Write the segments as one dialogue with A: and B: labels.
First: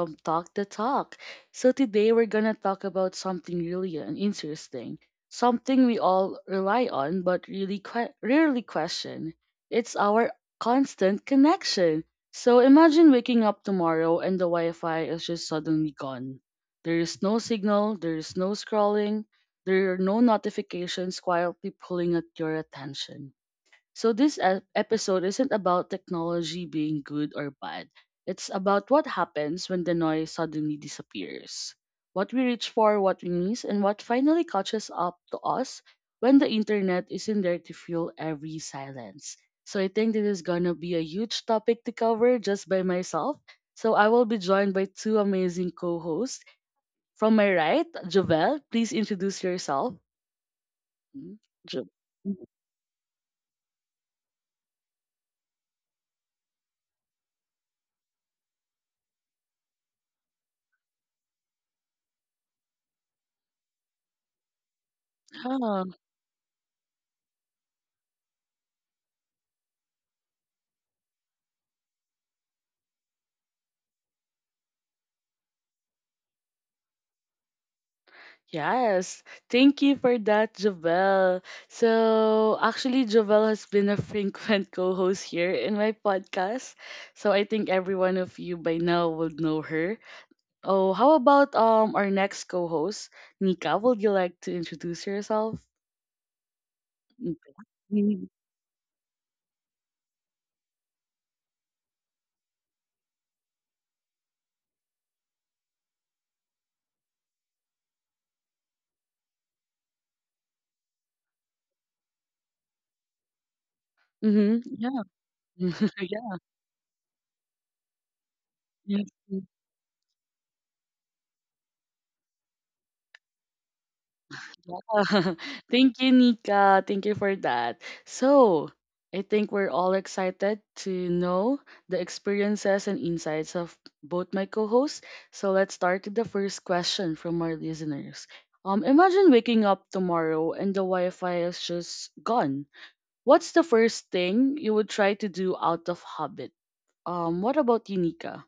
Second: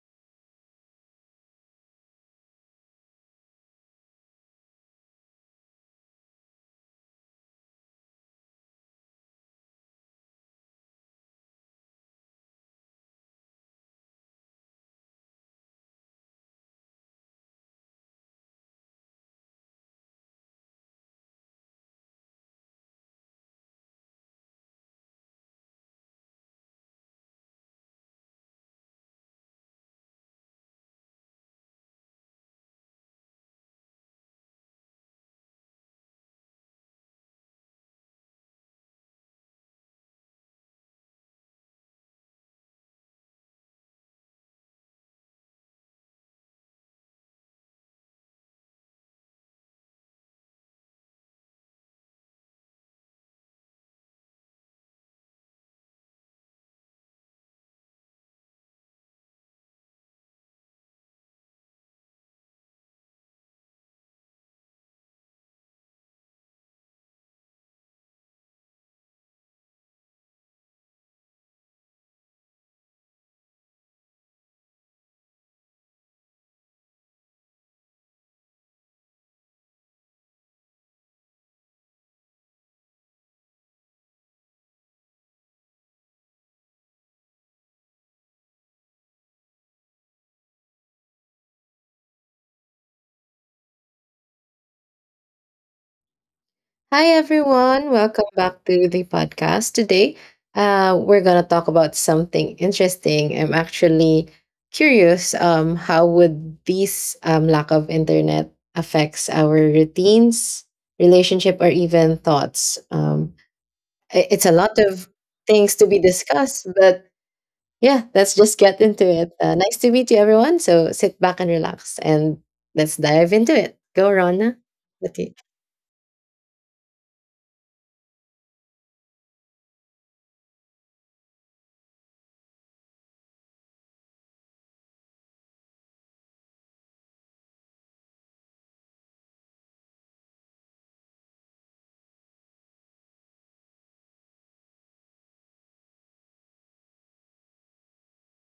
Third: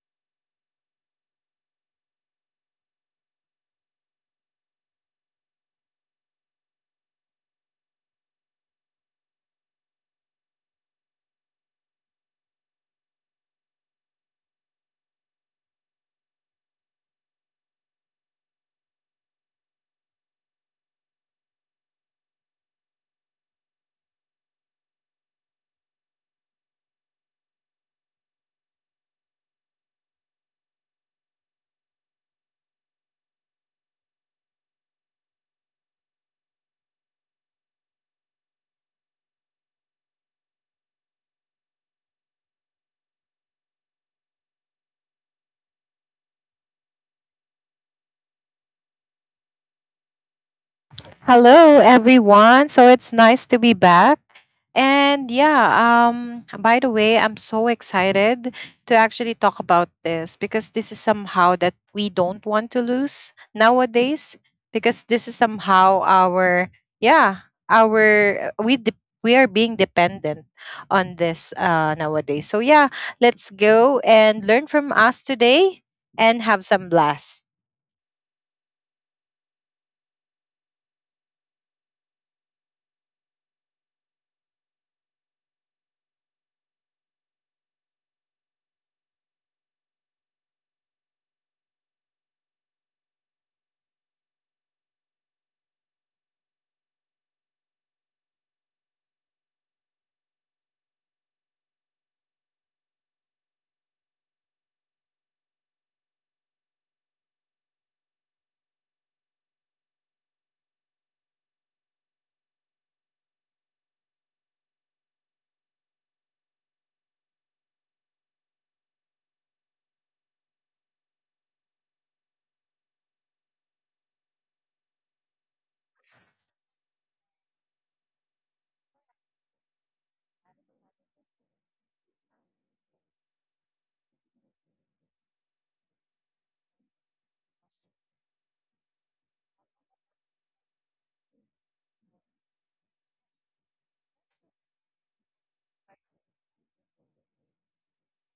A: from Talk the Talk. Today we're going to talk about something really interesting, something we all rely on but really rarely question. It's our constant connection. So, imagine waking up tomorrow and the Wi Fi is just suddenly gone. There is no signal, there is no scrolling, there are no notifications quietly pulling at your attention so, episode isn't about technology being good or bad. It's about what happens when the noise suddenly disappears. What we reach for, what we miss, and what finally catches up to us when the internet isn't there to fuel every silence. So, I think this is gonna be a huge topic to cover just by myself. So, I will be joined by two amazing co hosts. From my right, Jovel, please introduce yourself. Mm,
B: Hello,
A: Jo-
B: everyone. So it's nice to be back. And yeah, by the way, I'm so excited to actually talk about this because this is somehow that we don't want to lose nowadays, because this is somehow our, we are being dependent on this nowadays. So yeah, let's go and learn from us today and have some blast.
A: Yes, thank you for that, Jovel. So, actually, Jovel has been a frequent co host here in my podcast. So, I think every one of you by now would know her. Oh, how about our next co host, Nika? Would you like to introduce yourself?
C: Hi, everyone.
A: Mm-hmm.
C: Welcome back to the podcast. Today, we're going to talk about something interesting. I'm actually curious, how would this lack of internet affects our routines, relationship, or even thoughts? It's a lot
A: Yeah.
C: of things to be discussed, but yeah, let's just get
A: Yeah.
C: into it. Nice to meet you, everyone. So sit back and relax, and let's dive into it. Go, Rona. Okay.
A: Thank you, Nika. Thank you for that. So, I think we're all excited to know the experiences and insights of both my co-hosts. So, let's start with the first question from our listeners. Imagine waking up tomorrow and the Wi-Fi is just gone. What's the first thing you would try to do out of habit? What about you, Nika?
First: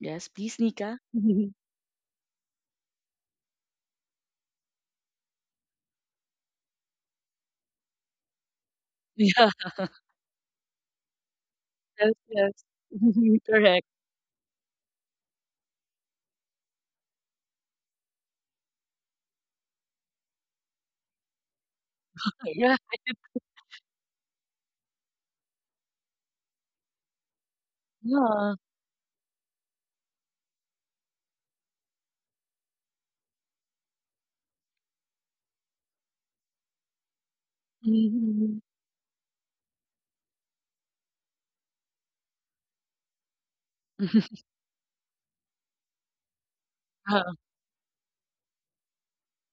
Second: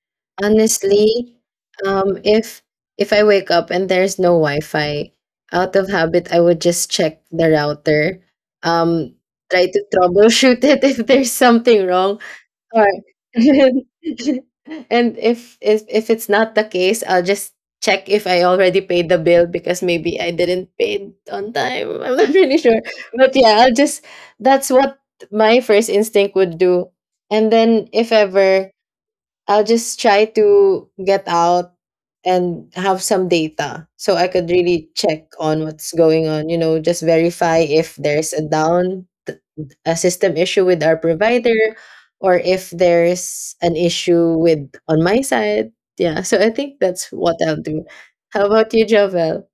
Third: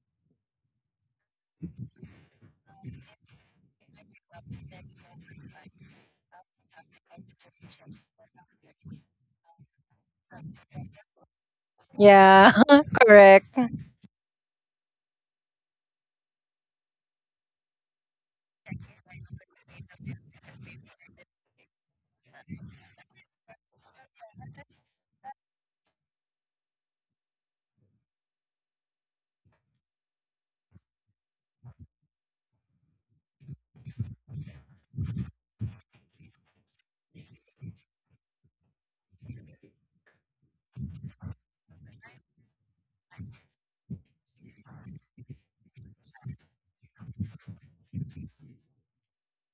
A: Yes, please, Nika.
C: Honestly, um, if if I wake up and there's no Wi-Fi, out of habit, I would just check the router, um,
A: Yeah.
C: try to troubleshoot it if there's something
A: Yes,
C: wrong,
B: Yeah,
A: yes.
C: or
B: correct.
A: Correct.
C: and if it's not the case, I'll just check if I already paid the bill because maybe I didn't pay it on time. I'm not really
A: Yeah.
C: sure, but yeah, I'll just that's what my first instinct would do. And then if
A: Yeah.
C: ever I'll just try to get out and have some data so I could really check on what's going on, you know, just verify if there's a
A: Mhm.
C: a system issue with our provider or if there's an issue with on my side. Yeah, so I think that's what
A: Oo.
C: I'll do. How about you, Jovel?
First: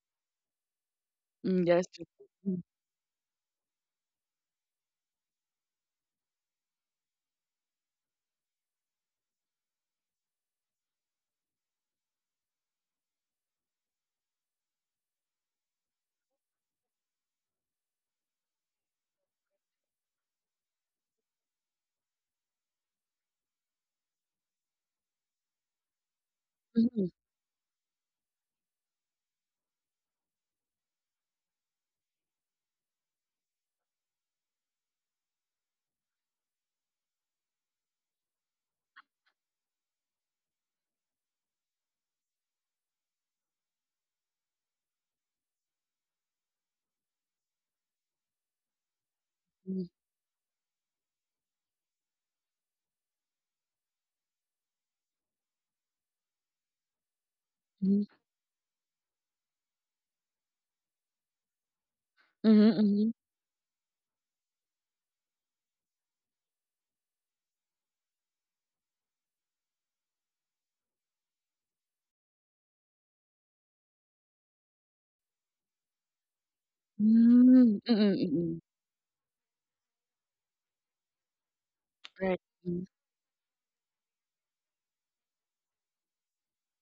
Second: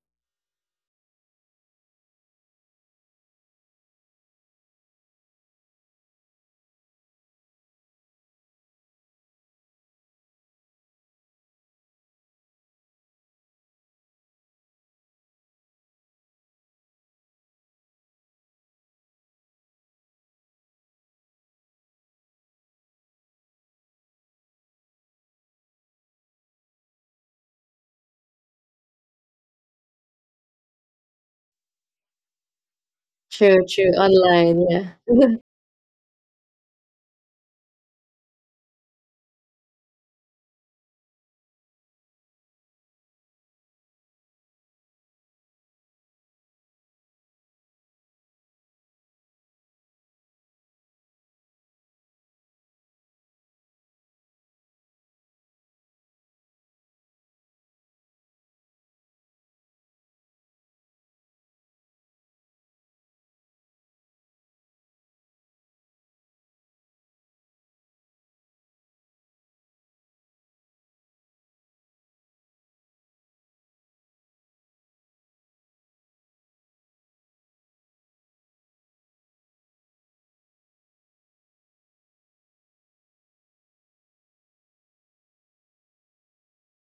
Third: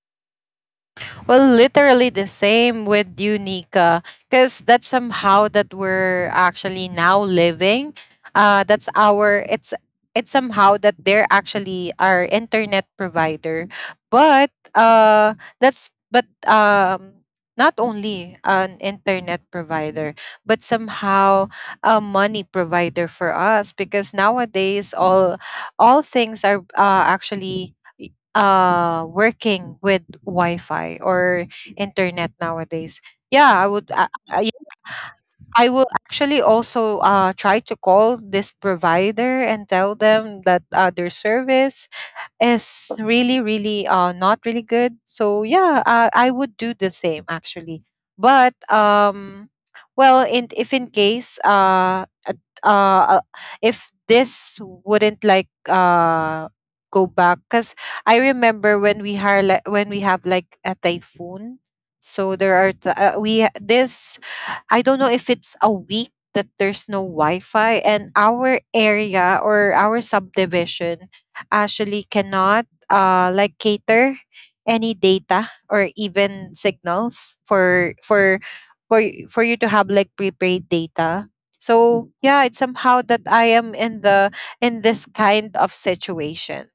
B: Well,
A: Hmm, yes.
B: literally the
A: Mm.
B: same with you, Nika, because that's somehow that we're actually now living. That's our it's somehow that they're actually our internet provider, but uh, but not only an internet provider, but somehow a money provider for us, because nowadays all things are
A: Mhm,
B: actually working with Wi-Fi or internet nowadays.
C: True,
B: yeah i
C: true.
B: would uh, i
C: Online, yeah.
B: I will actually also try to call this provider and tell them that their service is really, really not really good. So yeah, I would do the same actually, but
A: hmm,
B: well, in if in case, uh uh, if this wouldn't like go back, because
A: hmm.
B: I remember when we hire like when we have like a typhoon. So there
A: Mhm,
B: are t-
A: mhm.
B: we this I don't know if it's a week that there's no Wi-Fi, and our area or our subdivision actually cannot like cater any data or even
A: Mm,
B: signals
A: mm, mm.
B: for
A: Mm, mm.
B: for for y- for you to have like prepaid data. So
A: Right.
B: yeah, it's
A: Mm,
B: somehow that I am in this kind of situation.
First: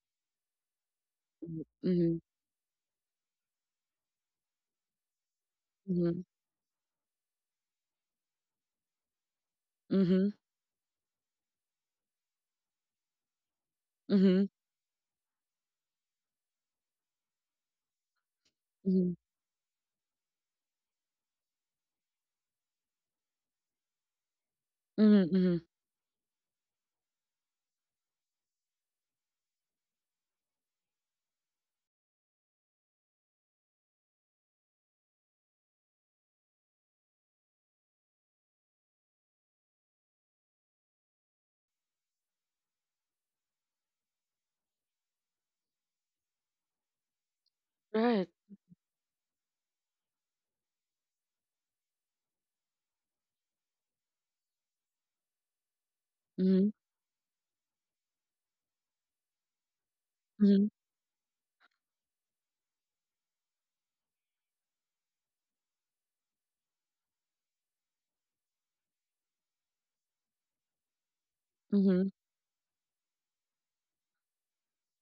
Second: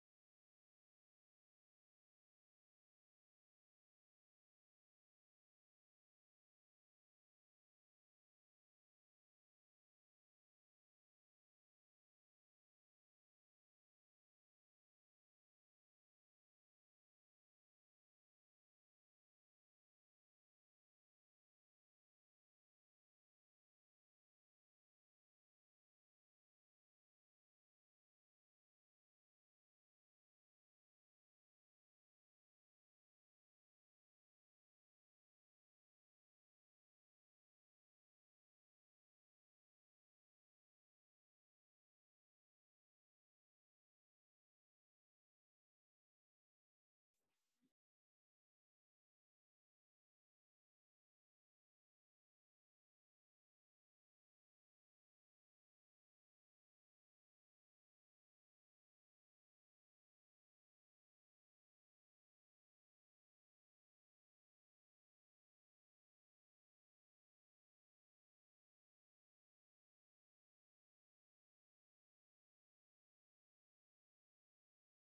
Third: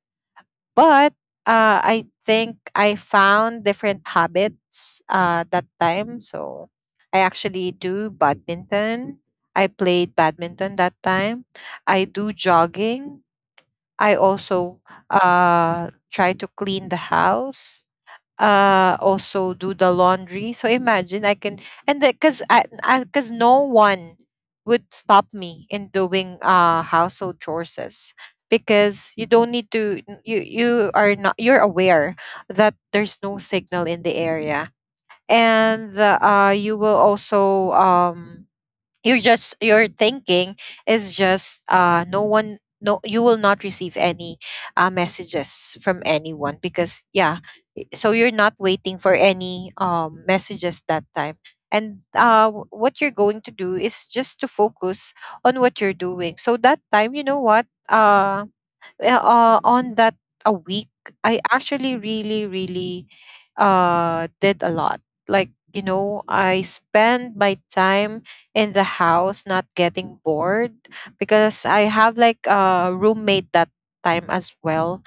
B: But I
A: mm,
B: think I found different habits that time.
A: mhm,
B: So I actually do badminton. I played
A: mhm,
B: badminton that time. I do jogging. I
A: mhm, mhm,
B: also try to clean the house,
A: mhm,
B: also do the laundry, so imagine I can. And because no one would stop
A: mhm,
B: me
A: mhm.
B: in doing household chores, because you don't need to n- you are not you're aware that there's no signal in the area, and you will also, you're just, your thinking is just, no one no you will not receive any messages from anyone because yeah, so you're
A: Right.
B: not waiting for any messages that time. And what you're going to do is just to focus on what you're doing, so
A: Mhm,
B: that time, you know what, yeah, on that, a
A: mhm,
B: week, I actually really, really did a lot. Like, I spend my time in the house, not getting bored, because I
A: mhm.
B: have like a roommate that time as well.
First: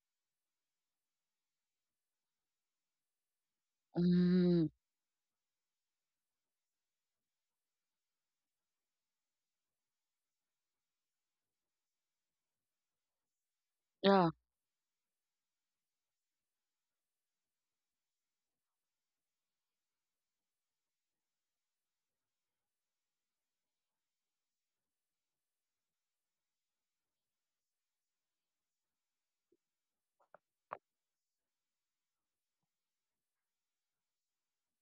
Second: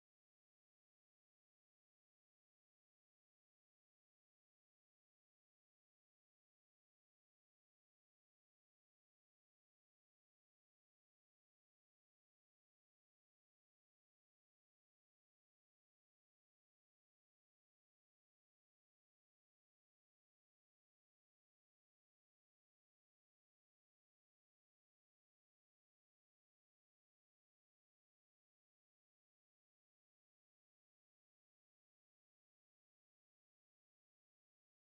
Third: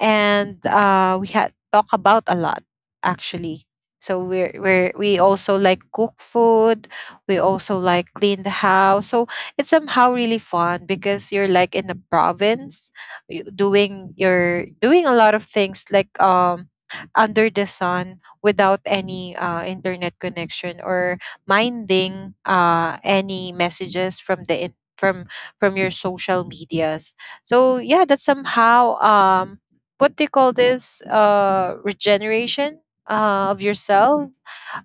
B: And we had talk about a lot actually. So we're,
A: Mm.
B: we're we also like cook food. We also like clean the house. So it's somehow really fun because you're like in the province,
A: Yeah.
B: doing a lot of things like, under the sun, without any internet connection or minding any messages from from your social medias. So yeah, that's somehow, what they call this, regeneration of yourself.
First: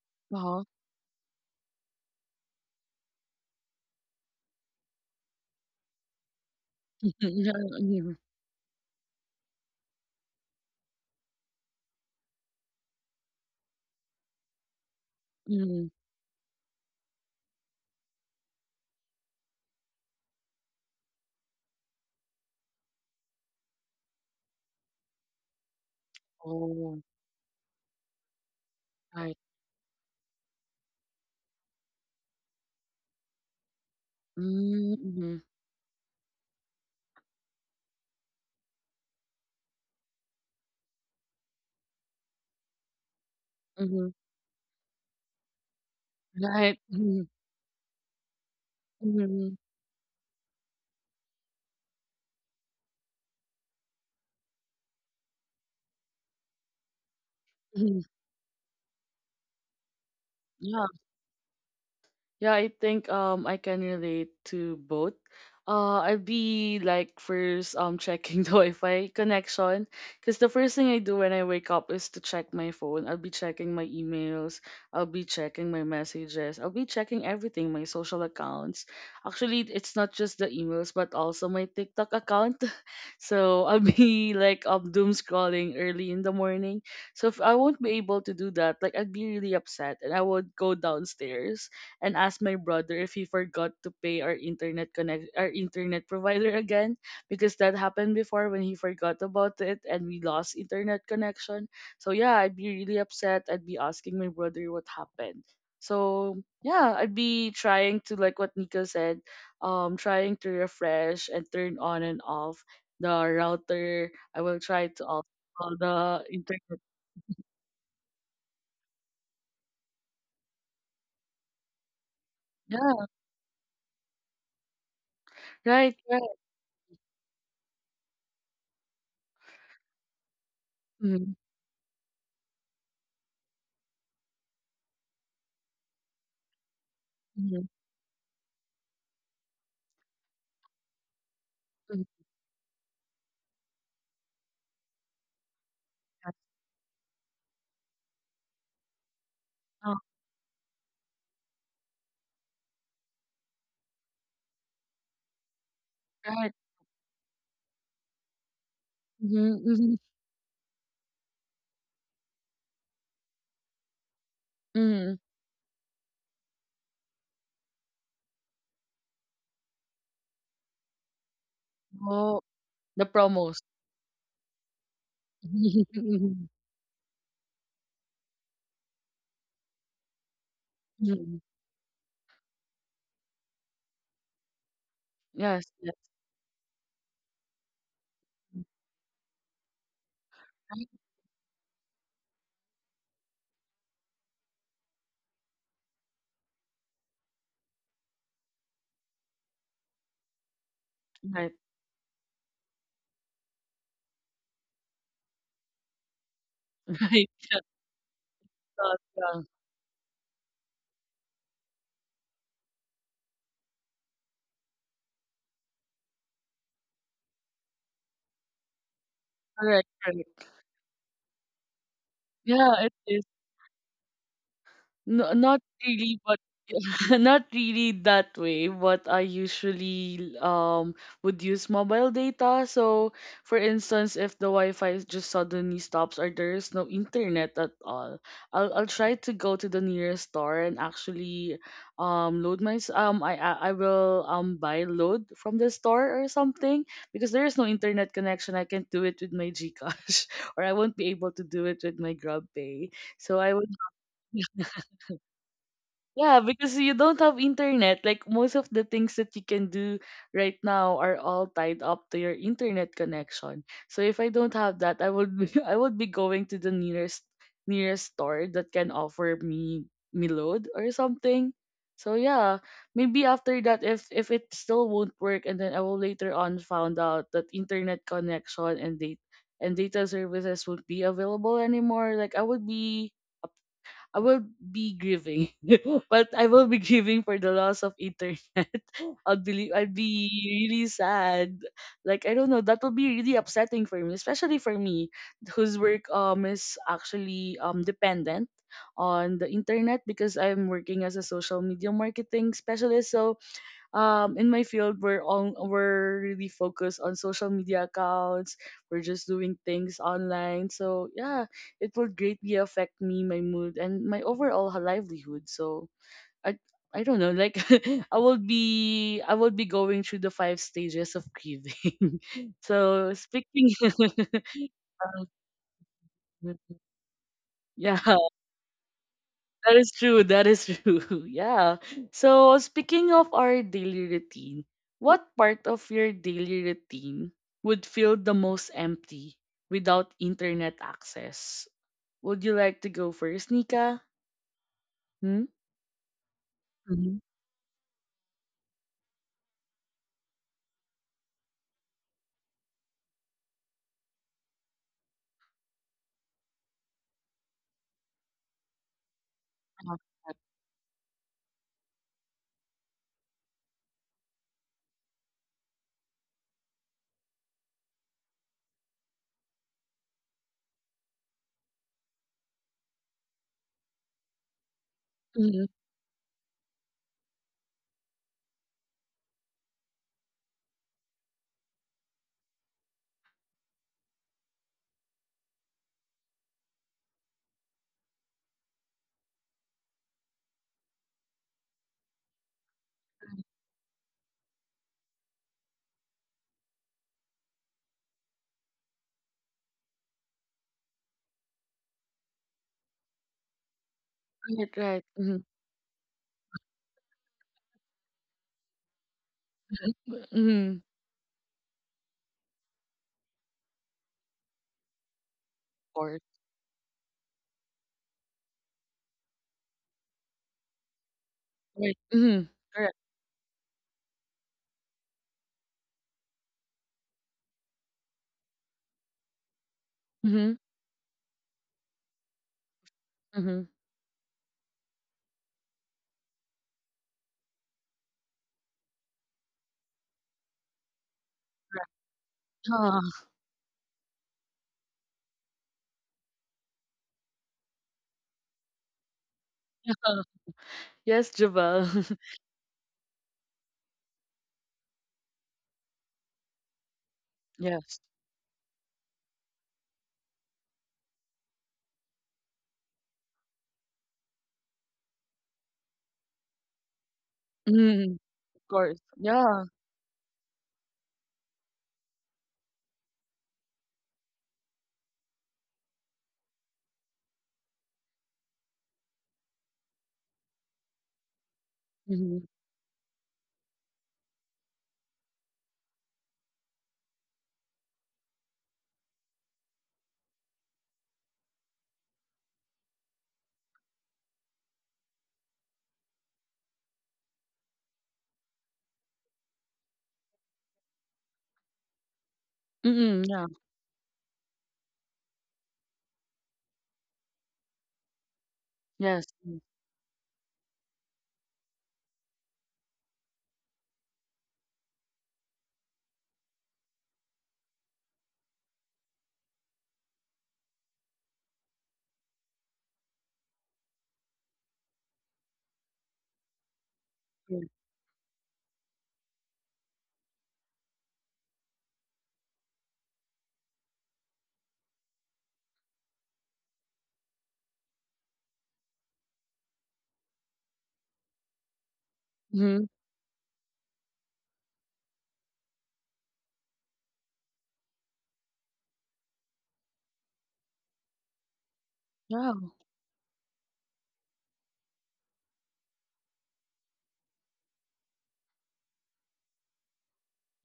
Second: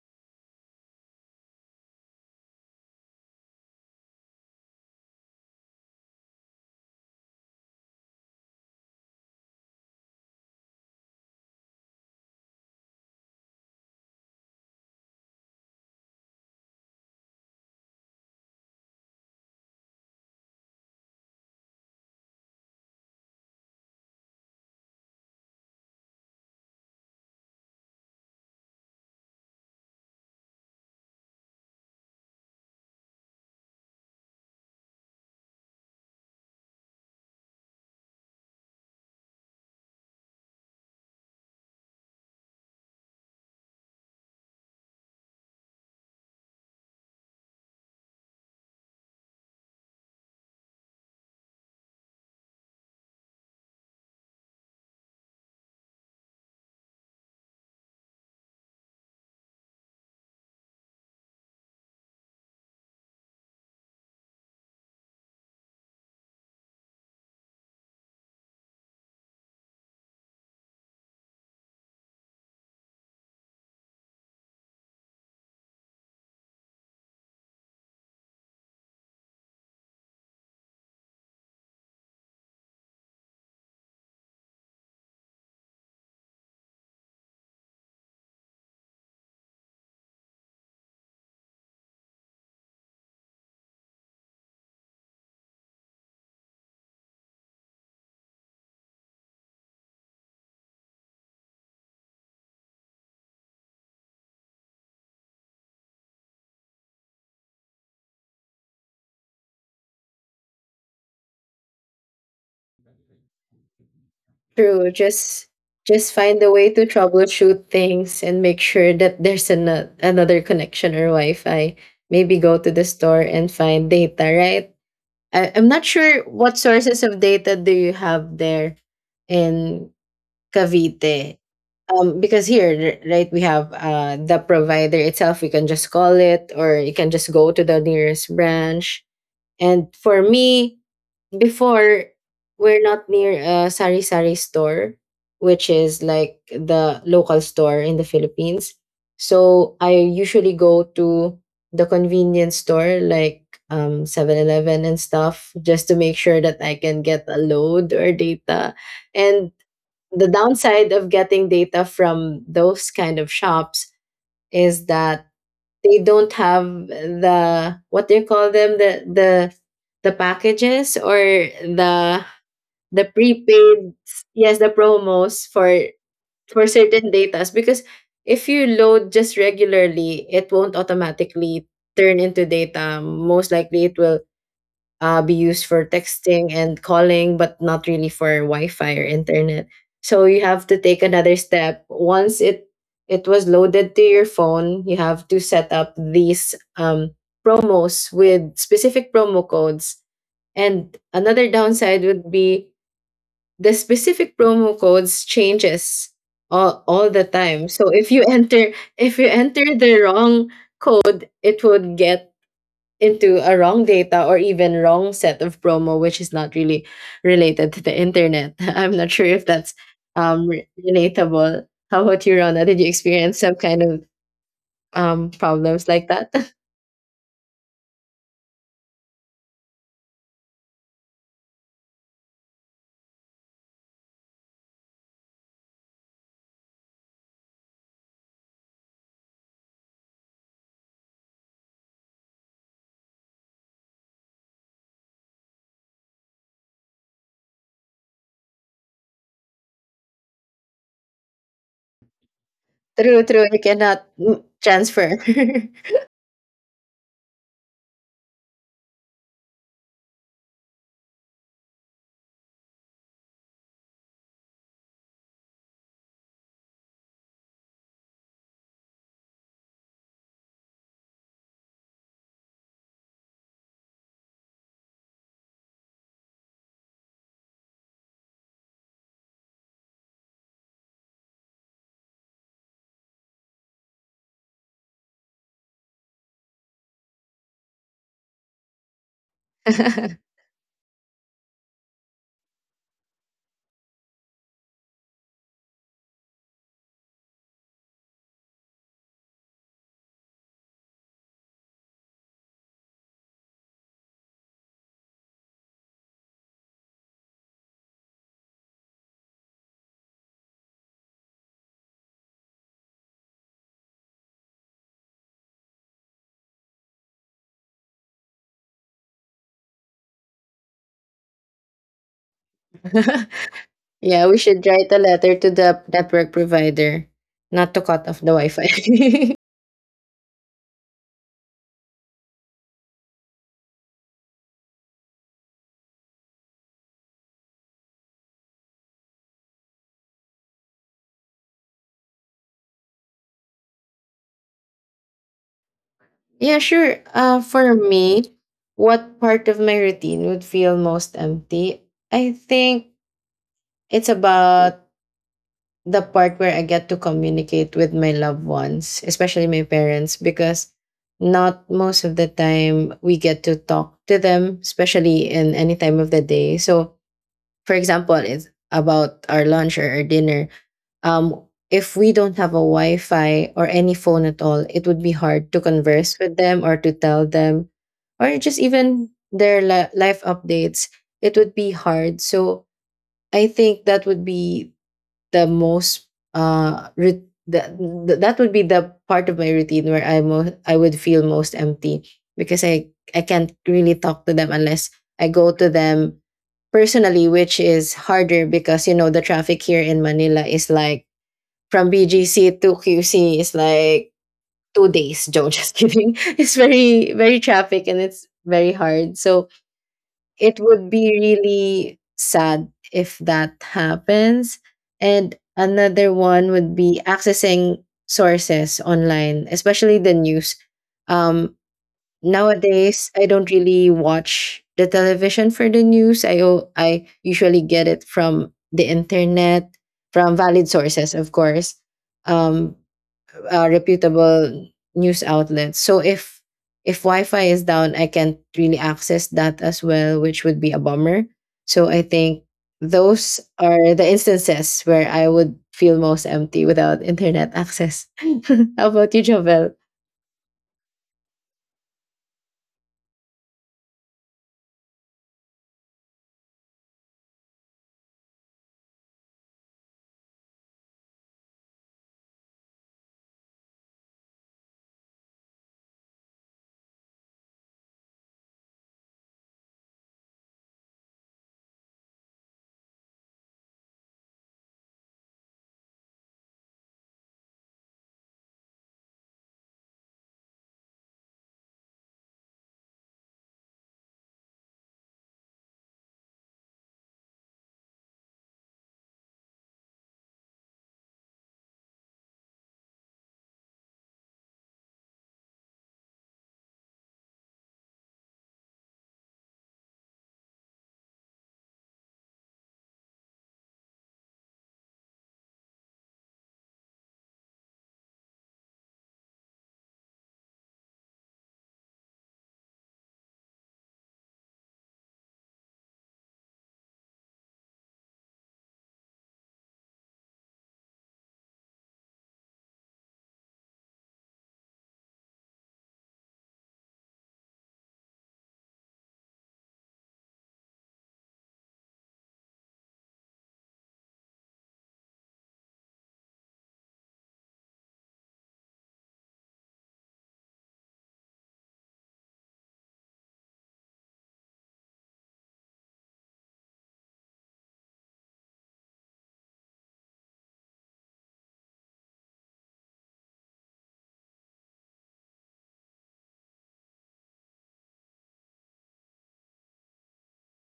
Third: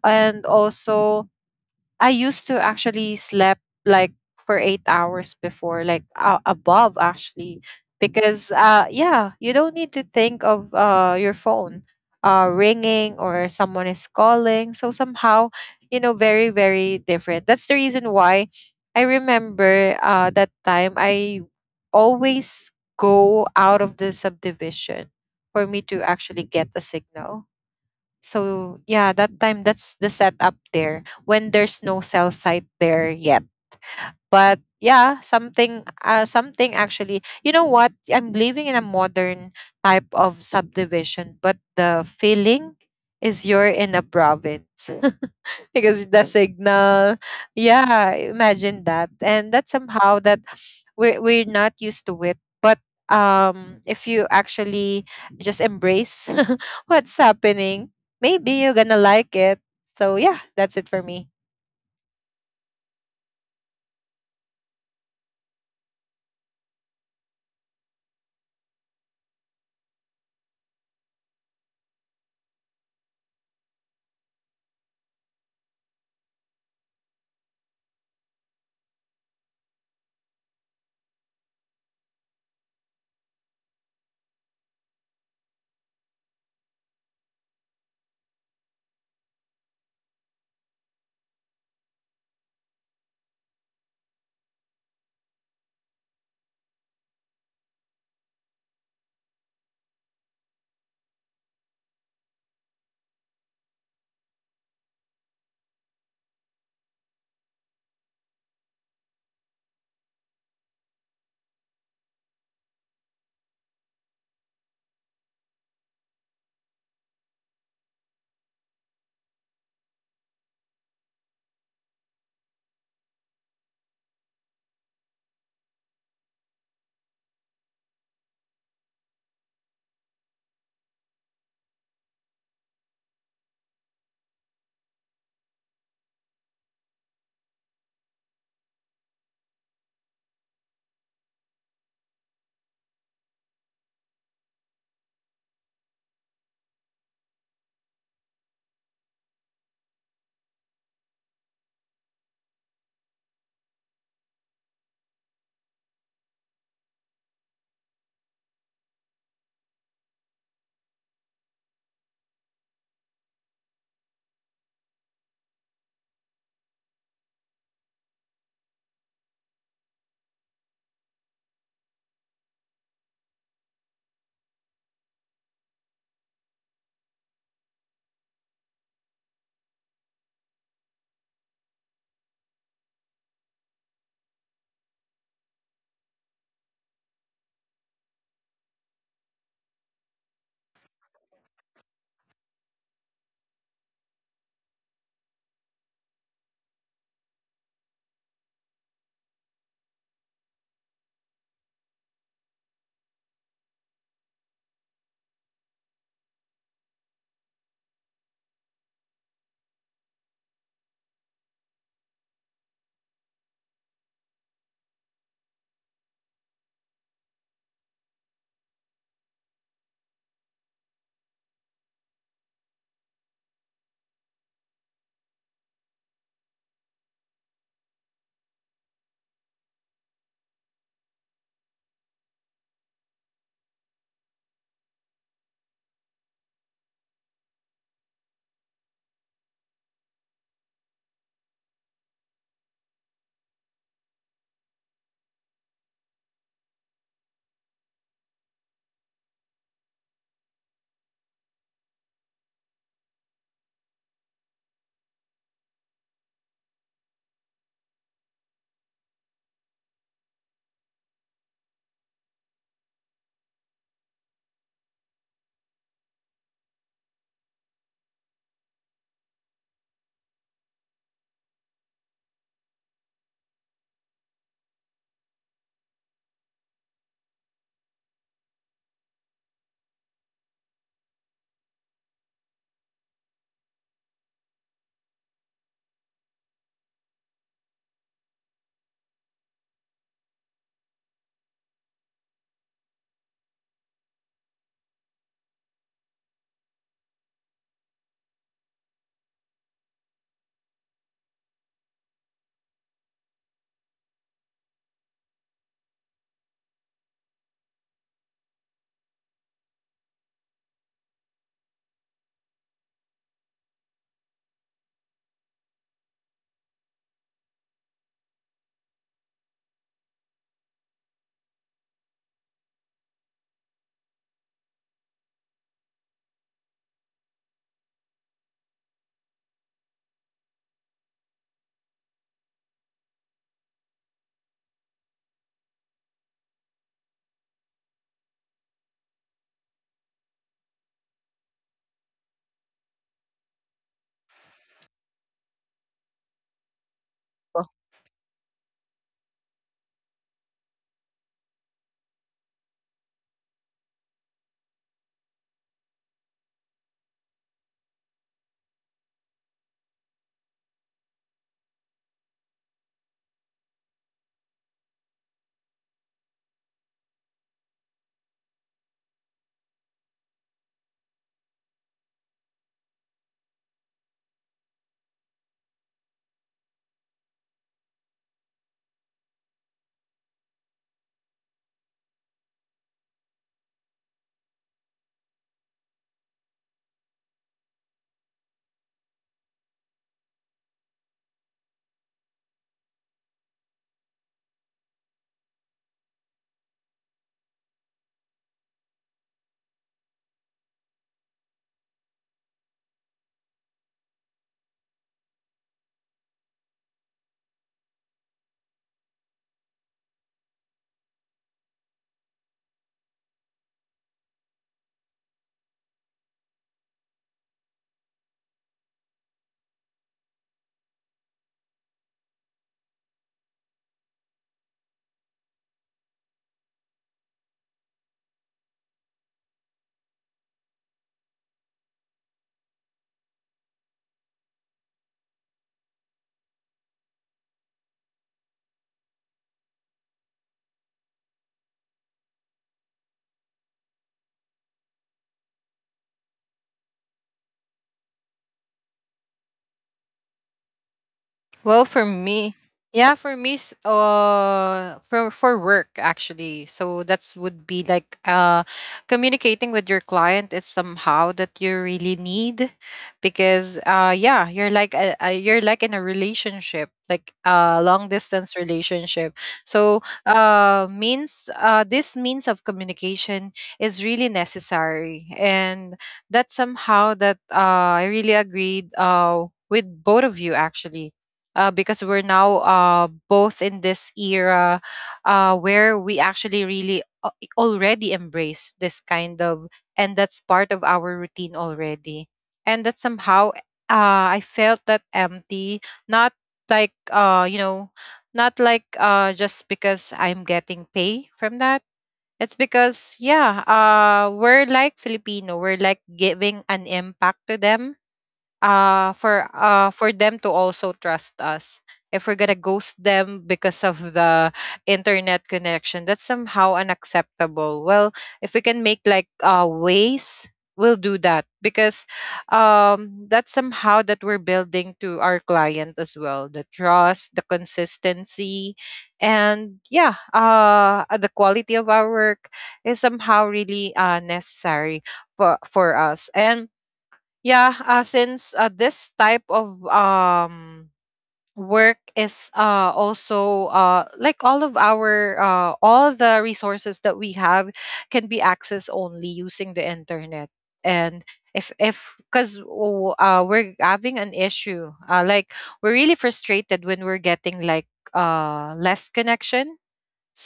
B: And
A: Uh-huh.
B: also, I used to actually slept like for 8 hours before, like, above
A: Yeah,
B: actually,
A: mhm,
B: because yeah, you don't need to think of your phone ringing or someone is calling. So somehow,
A: mhm.
B: very, very different. That's the reason why I remember that time I always go out of the subdivision for me to actually get a
A: Oh,
B: signal, so yeah,
A: right.
B: that time that's the setup there when there's no cell site there yet. But
A: Mm,
B: yeah,
A: mhm,
B: something actually. You know what? I'm living in a modern type of subdivision, but the feeling is you're in a
A: mhm.
B: province. Because the
A: Right.
B: signal.
A: Mhm,
B: Yeah, imagine that. And
A: mhm,
B: that somehow that we're not used to it. But if you actually just embrace what's happening,
A: mhm.
B: maybe you're gonna like it. So yeah, that's
A: Yeah.
B: it for me.
A: Yeah, I think I can relate to both. I'd be like first checking the Wi-Fi connection because the first thing I do when I wake up is to check my phone. I'll be checking my emails. I'll be checking my messages. I'll be checking everything, my social accounts. Actually, it's not just the emails, but also my TikTok account. So I'll be like doom scrolling early in the morning. So if I won't be able to do that, like I'd be really upset and I would go downstairs and asked my brother if he forgot to pay our internet provider again because that happened before when he forgot about it and we lost internet connection. So yeah, I'd be really upset. I'd be asking my brother what happened. So yeah, I'd be trying to like what Nico said, trying to refresh and turn on and off the router. I will try
C: True.
A: to off all
C: Just
A: the
C: find a way
A: internet.
C: to troubleshoot things and make sure that there's an, another connection or Wi-Fi. Maybe go to the
A: Yeah,
C: store and find data, right? I'm not
A: right,
C: sure
A: right.
C: what sources of data do you have there in
A: Mm-hmm,
C: Cavite. Because here, right, we have the provider itself. We can just call it, or you can just go
A: mm-hmm,
C: to the nearest branch. And for me, before
A: mm-hmm.
C: we're not near a sari sari store, which is like the local store in the Philippines, so I
A: Oh,
C: usually go to the convenience store like 7-Eleven and stuff just to make sure
A: right.
C: that I can get a load or data.
A: Mm-hmm,
C: And
A: mm-hmm.
C: the downside of getting data from those kind of shops is
A: Mhm.
C: that they don't have the, what do you call them, the packages or the
A: Oh,
C: the
A: the promos.
C: prepaid, yes, the promos
A: Mhm.
C: for certain datas, because if you load just regularly, it won't
A: Mhm.
C: automatically turn into data. Most likely it will, be used
A: Yes,
C: for
A: yes.
C: texting and calling, but not really for Wi-Fi or internet. So you have to
A: Right,
C: take another step. Once it was loaded to your phone, you have to set up these promos with specific promo codes. And another
A: right,
C: downside would be the specific promo codes changes all the
A: right. Yeah,
C: time. So
A: yeah,
C: if you
A: yeah.
C: enter the wrong code, it would get into a wrong data or even wrong set of promo, which is not really related to the internet. I'm not sure if that's
A: Correct, correct.
C: relatable. How about you, Rona? Did
A: Yeah,
C: you
A: it is.
C: experience some kind of
A: No, not
C: problems like
A: really.
C: that?
A: Not really that way, but I usually would use mobile data. So, for instance, if the Wi-Fi just suddenly stops or there is no internet at all, I'll try to go to the nearest store and actually I will buy load from the store or something because there is no internet connection. I can't do it with my GCash or I won't be able to do it with my GrabPay.
C: True,
A: So
C: true.
A: I
C: You
A: would.
C: cannot, transfer.
A: Yeah, because you don't have internet. Like most of the things that you can do right now are all tied up to your internet connection. So if I don't have that, I would be, I would be going to the nearest store that can offer me load or something. So yeah, maybe after that, if it still won't work, and then I will later on found out that internet connection and data services won't be available anymore. Like I will be grieving. But I will be grieving for the loss of internet. I'll be really sad. Like I don't know, that will be really upsetting for me, especially for me whose work is actually dependent on the internet because I'm working as a social media marketing specialist. So um, in my field we're really focused on social media accounts, we're just doing things online, so yeah, it will greatly affect me, my mood and my overall livelihood, so i I don't know, like I will be going through the 5 stages of grieving so speaking.
C: Yeah, we should write a
A: Um,
C: letter to the network provider not to
A: yeah.
C: cut off the Wi-Fi.
A: That is true. That is true. Yeah. So speaking of our daily routine, what part of your daily routine would feel the most empty without internet access? Would you like to go first, Nika? Hmm?
C: Yeah, sure.
A: Mm-hmm.
C: For me, what part of my routine would feel most empty? I think it's about the part where I get to communicate with my loved ones, especially my parents, because not most of the time we get to talk to them, especially in any time of the day. So, for example, it's about our lunch or our dinner. Um, if we don't have a Wi Fi or any phone at all, it would be hard to
A: Mm-hmm.
C: converse with them or to tell them, or just even their life updates. It would be hard. So, I think that would be the most re- that that would be the part of my routine where I would feel most empty because I can't really talk to them unless I go to them personally, which is harder because you know the traffic here in Manila is like from BGC to QC is like
A: Right,
C: two
A: right.
C: days.
A: Mm-hmm.
C: Joe, just kidding. It's very traffic and it's very hard. So it
A: Mm-hmm.
C: would be really sad if that happens. And another
A: Or
C: one would be accessing sources online, especially the news. Um,
A: right. Mm-hmm. Correct.
C: nowadays, I don't really watch the television for the news. I usually get it from the internet, from
A: Mm-hmm.
C: valid sources, of course. Um,
A: Mm-hmm.
C: Reputable news outlets. So if Wi-Fi is down, I can't really access that as well, which would be a bummer. So I think
A: Ah,
C: those are the instances where I would feel most empty without internet access. How about you, Jovel?
A: yes, Jabal.
B: Well, for me, yeah, for me, s- for work actually. So that's would be
A: Yes.
B: like, communicating with your client is somehow that you really need, because yeah, you're like a, you're like in a relationship, like a long
A: Mm-hmm.
B: distance
A: Of course.
B: relationship.
A: Yeah.
B: So means this means of communication is really necessary, and that somehow that, I really agreed with both of you actually, because we're
A: Mm-hmm.
B: now both in this era, where we actually really already embrace this kind of, and that's part of our routine already, and that somehow, I felt that empty, not like uh, you know not like, just because I'm getting pay from that. It's because
A: Mm-hmm. Yeah.
B: yeah, we're like Filipino, we're like giving an impact to them,
A: Yes.
B: for them to also trust us. If we're gonna ghost them because of the internet connection, that's somehow unacceptable. Well, if we can make like ways, we'll do that, because that's somehow that we're building to our client as well, the trust, the consistency, and yeah, the quality of our work is somehow really necessary for us. And yeah, since this type of work is
A: Mm-hmm.
B: also like, all of our all the resources that we have can be accessed only using the internet. And if because
A: Wow.
B: we're having an issue, like we're really frustrated when we're getting like less connection.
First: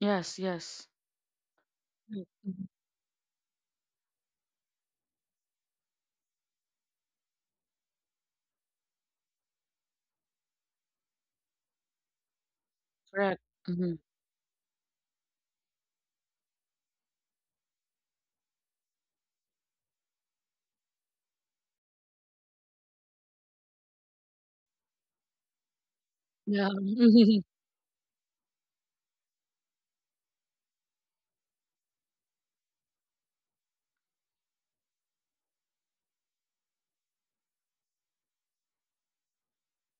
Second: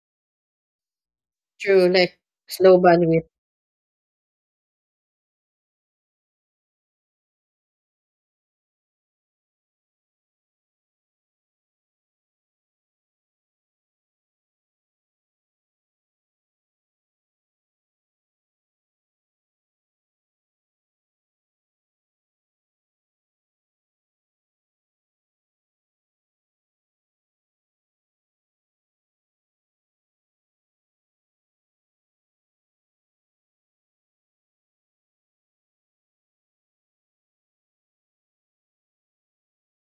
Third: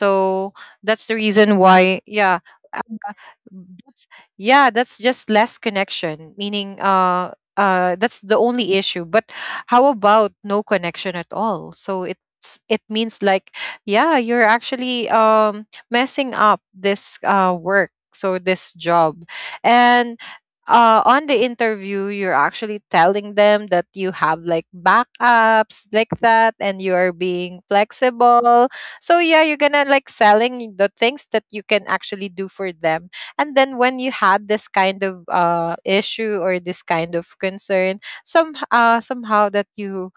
A: Yes, yes.
B: that's the reason
C: True,
B: why,
C: like
A: Right. Mhm.
C: slow bandwidth.
B: that's, yeah, that's just less connection, meaning, that's the only issue. But how about no connection at all? So it
A: Correct.
B: means like
A: Mm-hmm.
B: yeah, you're actually messing up this work, so this job. And on the interview, you're actually telling them that you have like backups like that,
A: Yeah.
B: and you are being flexible. So yeah, you're gonna like selling the things that you can actually do for them, and then when you had this kind of issue or this kind of concern, somehow that you,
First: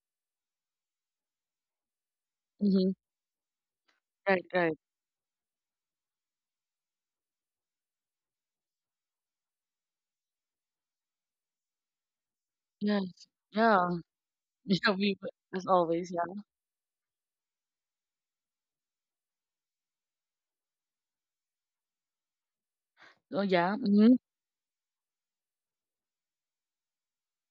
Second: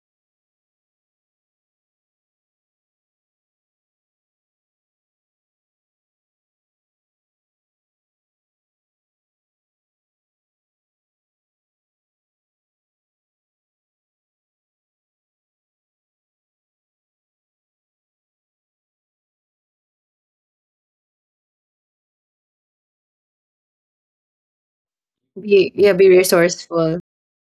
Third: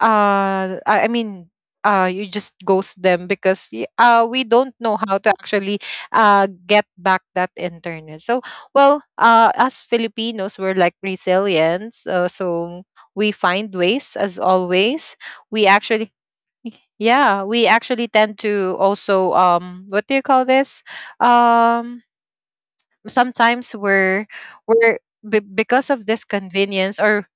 B: I mean, you just
A: Mm-hmm.
B: ghost them, because we
A: Right,
B: don't
A: right.
B: know how to actually get back that internet. So well, as Filipinos we're like resilient, so
A: Yes.
B: we find
A: Yeah.
B: ways as
A: Yeah,
B: always.
A: as
B: we
A: always,
B: actually
A: yeah.
B: yeah we actually tend to also, what do you call this, um
A: Oh yeah.
B: sometimes
A: Mm-hmm.
B: we're
C: Be, yeah,
B: because
C: be
B: of this
C: resourceful.
B: convenience, or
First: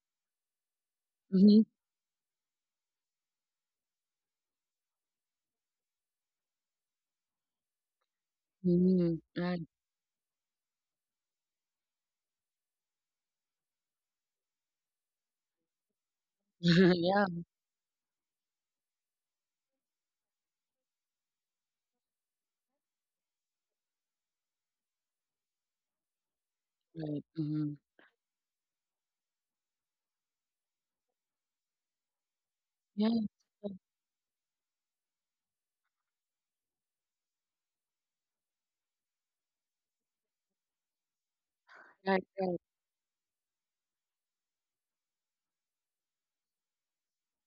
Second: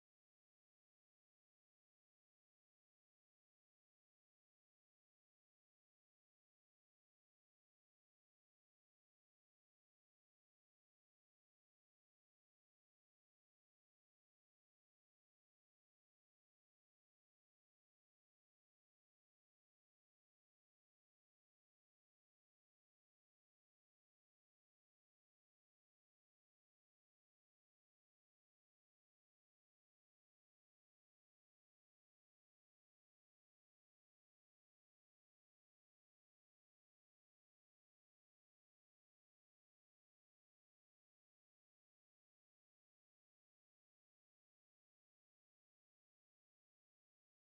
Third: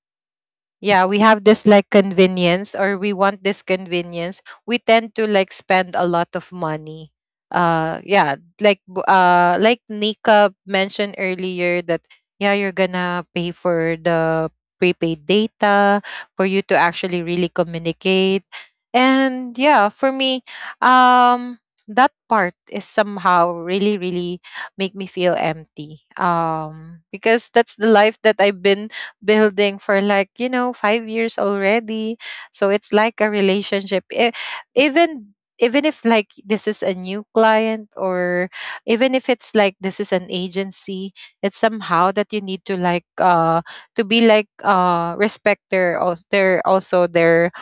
B: yeah, we have this
A: Mm-hmm.
B: like convenience, or we want this convenience, we tend to like spend a lot of money, uh yeah like b-
A: Mm-hmm.
B: uh
A: Right.
B: like nika mentioned earlier that yeah, you're gonna pay for the prepaid data for you to actually
A: Yeah.
B: really communicate. And yeah, for me, um that part is somehow really, really make me feel empty,
A: Right.
B: because that's
A: Mm-hmm.
B: the life that I've been building for like, 5 years already. So it's like a
A: Yeah.
B: relationship. Even even if like this is a new client, or even if it's like this is an agency, it's somehow that
A: Right,
B: you need
A: right,
B: to like, to be like, respect their als- their also their,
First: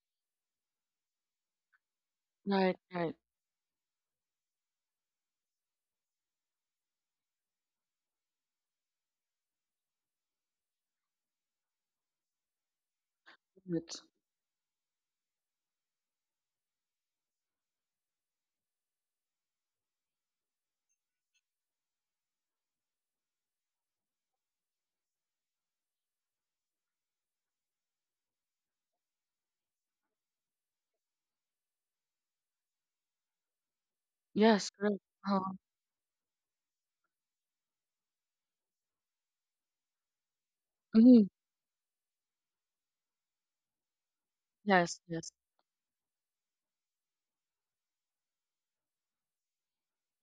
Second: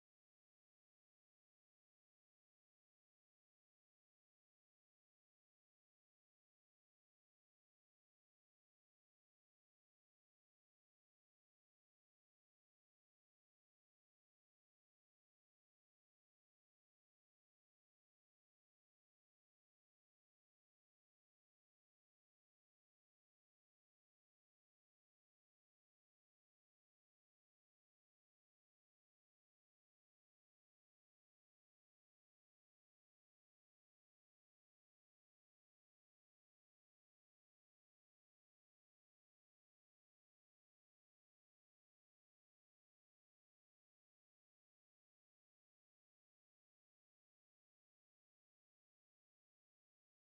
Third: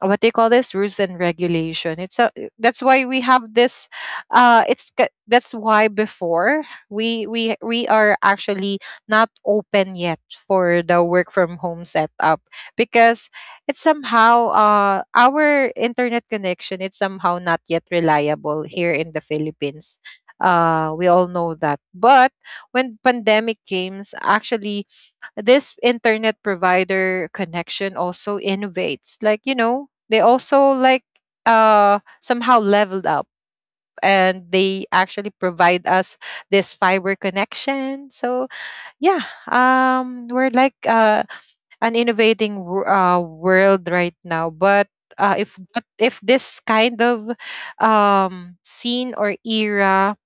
B: what they call this, rules and regulation. It's a,
A: right,
B: that's
A: right.
B: why we have this, that's why before, we are actually not open yet for the work from home setup, because it's
A: Right.
B: somehow, our internet connection it's somehow not yet reliable here in the Philippines. We all know that, but when pandemic came actually, this internet provider connection also innovates, like, they also like, somehow leveled up,
A: Yes,
B: and
A: correct.
B: they
A: Uh,
B: actually provide us this fiber connection. So yeah, we're like
A: mm-hmm.
B: an innovating, world right now. But
A: Yes, yes.
B: if this kind of scene or era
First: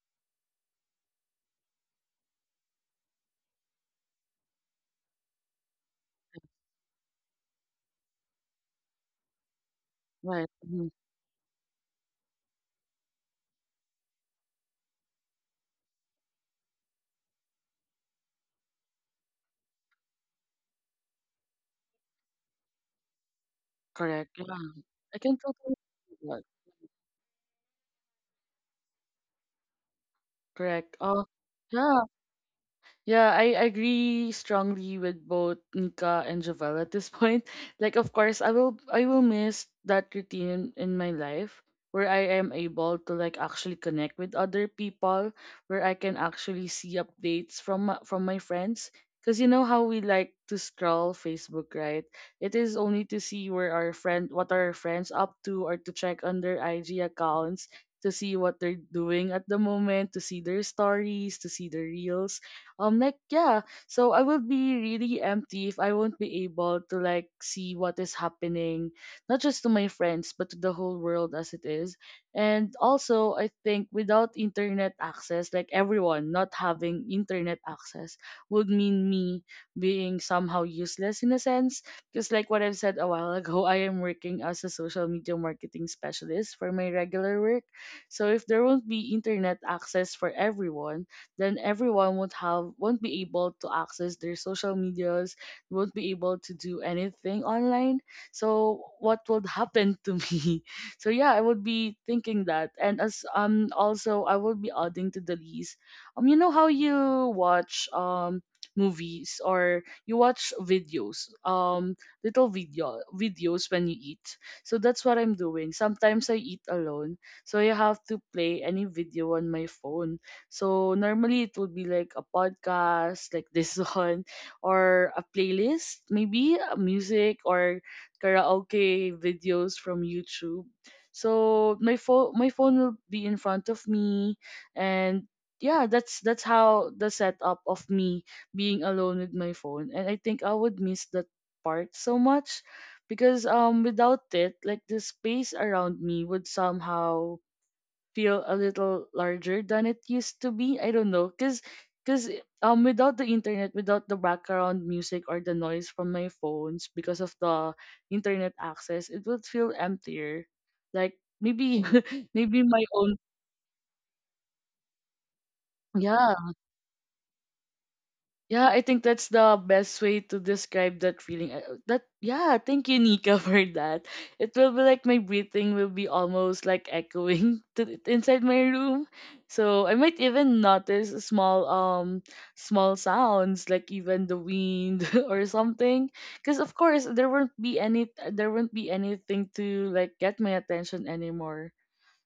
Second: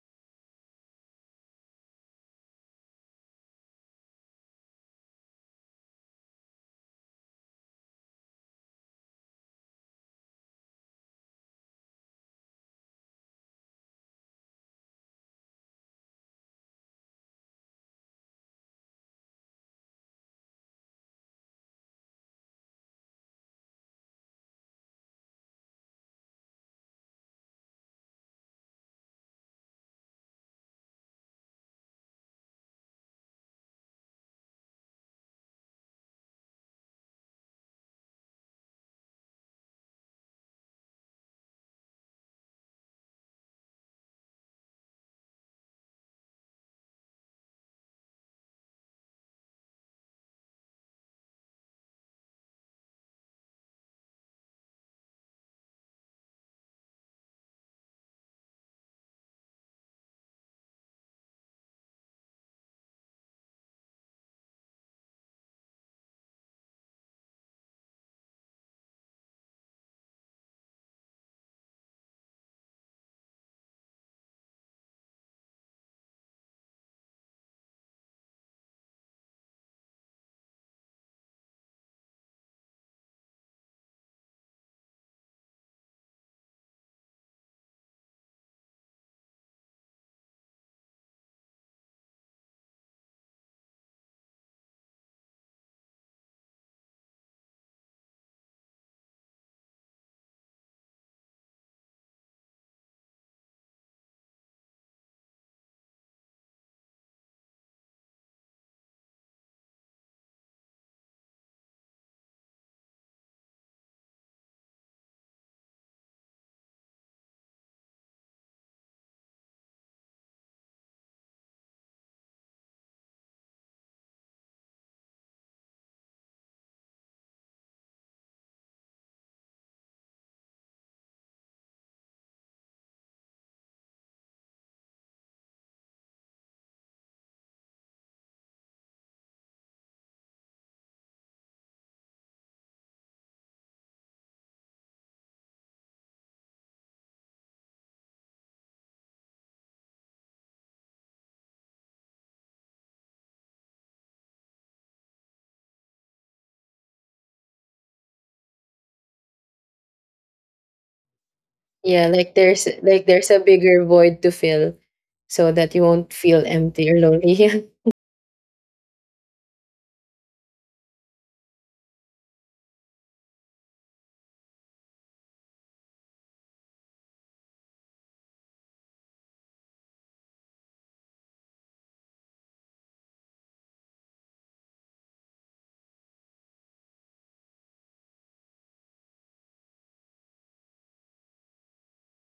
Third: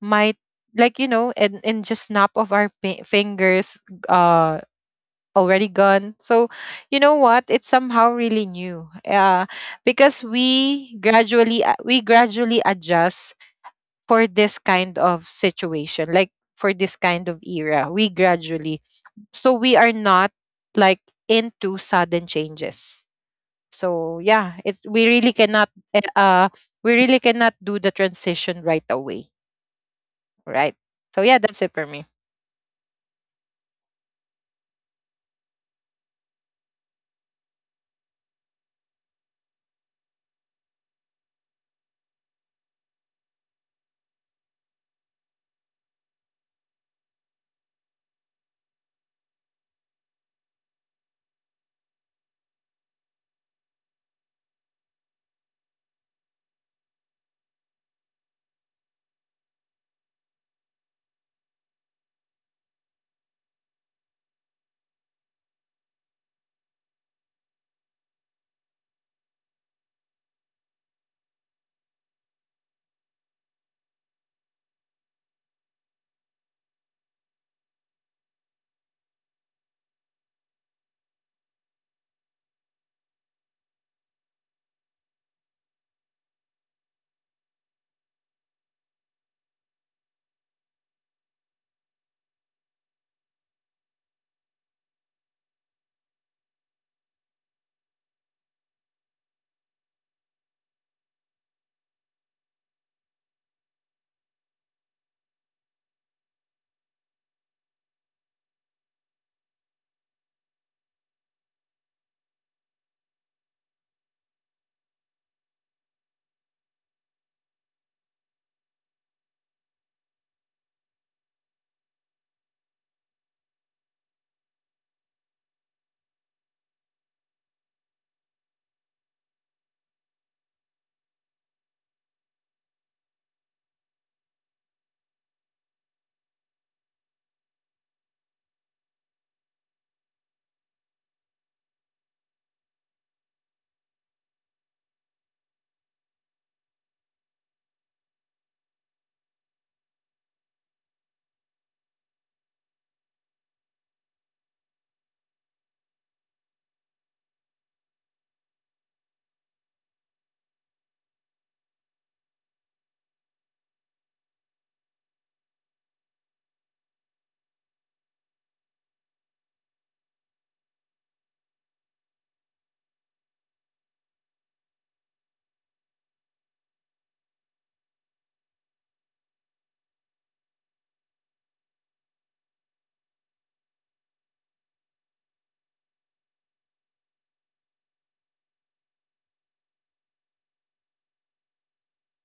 B: might, like, and just snap of our fingers, uh, already gone. So, you know what? It's somehow really new. Because
A: Right. Mm-hmm.
B: we gradually, we gradually adjust for this kind of situation, like for this kind of era. We gradually. So we are not like into sudden changes. So
A: Correct.
B: yeah,
A: Yeah.
B: it
A: I can totally
B: eh,
A: see that.
B: uh we really cannot do the transition right away, right?
A: Correct.
B: So yeah, that's it for
A: Yeah.
B: me.
A: Yeah, I agree strongly with both Nika and Javel at this point. Like of course I will miss that routine in my life where I am able to like actually connect with other people, where I can actually see updates from from my friends. Cause you know how we like to scroll Facebook, right? It is only to see where our friend what our friends up to or to check on their IG accounts to see what they're doing at the moment, to see their stories, to see their reels. I'm like, yeah, so I will be really empty if I won't be able to like see what is happening, not just to my friends, but to the whole world as it is. And also, I think without internet access, like everyone not having internet access would mean me being somehow useless in a sense. Because, like what I've said a while ago, I am working as a social media marketing specialist for my regular work. So, if there won't be internet access for everyone, then everyone won't be able to access their social medias, won't be able to do anything online. So what would happen to me? So yeah, I would be thinking that. And as also I would be adding to the list. Um, you know how you watch movies or you watch videos little video videos when you eat, so that's what I'm doing. Sometimes I eat alone, so I have to play any video on my phone, so normally it would be like a podcast like this one, or a playlist, maybe a music or karaoke videos from YouTube. So my phone will be in front of me, and yeah, that's how the setup of me being alone with my phone. And I think I would miss that part so much because without it, like the space around me would somehow feel a little larger than it used to be. I don't know, cause, without the internet, without the background music or the noise from my phones, because of the internet access, it would feel emptier. Like maybe,
C: Yeah, like
A: maybe
C: there's,
A: my
C: like
A: own,
C: there's a bigger void to fill so that you won't
A: yeah.
C: feel empty or lonely.
A: Yeah, I think that's the best way to describe that feeling. I- That, yeah, thank you, Nika, for that. It will be like my breathing will be almost like echoing to, inside my room. So I might even notice a small small sounds like even the wind or something. Because of course there won't be anything to like get my attention anymore.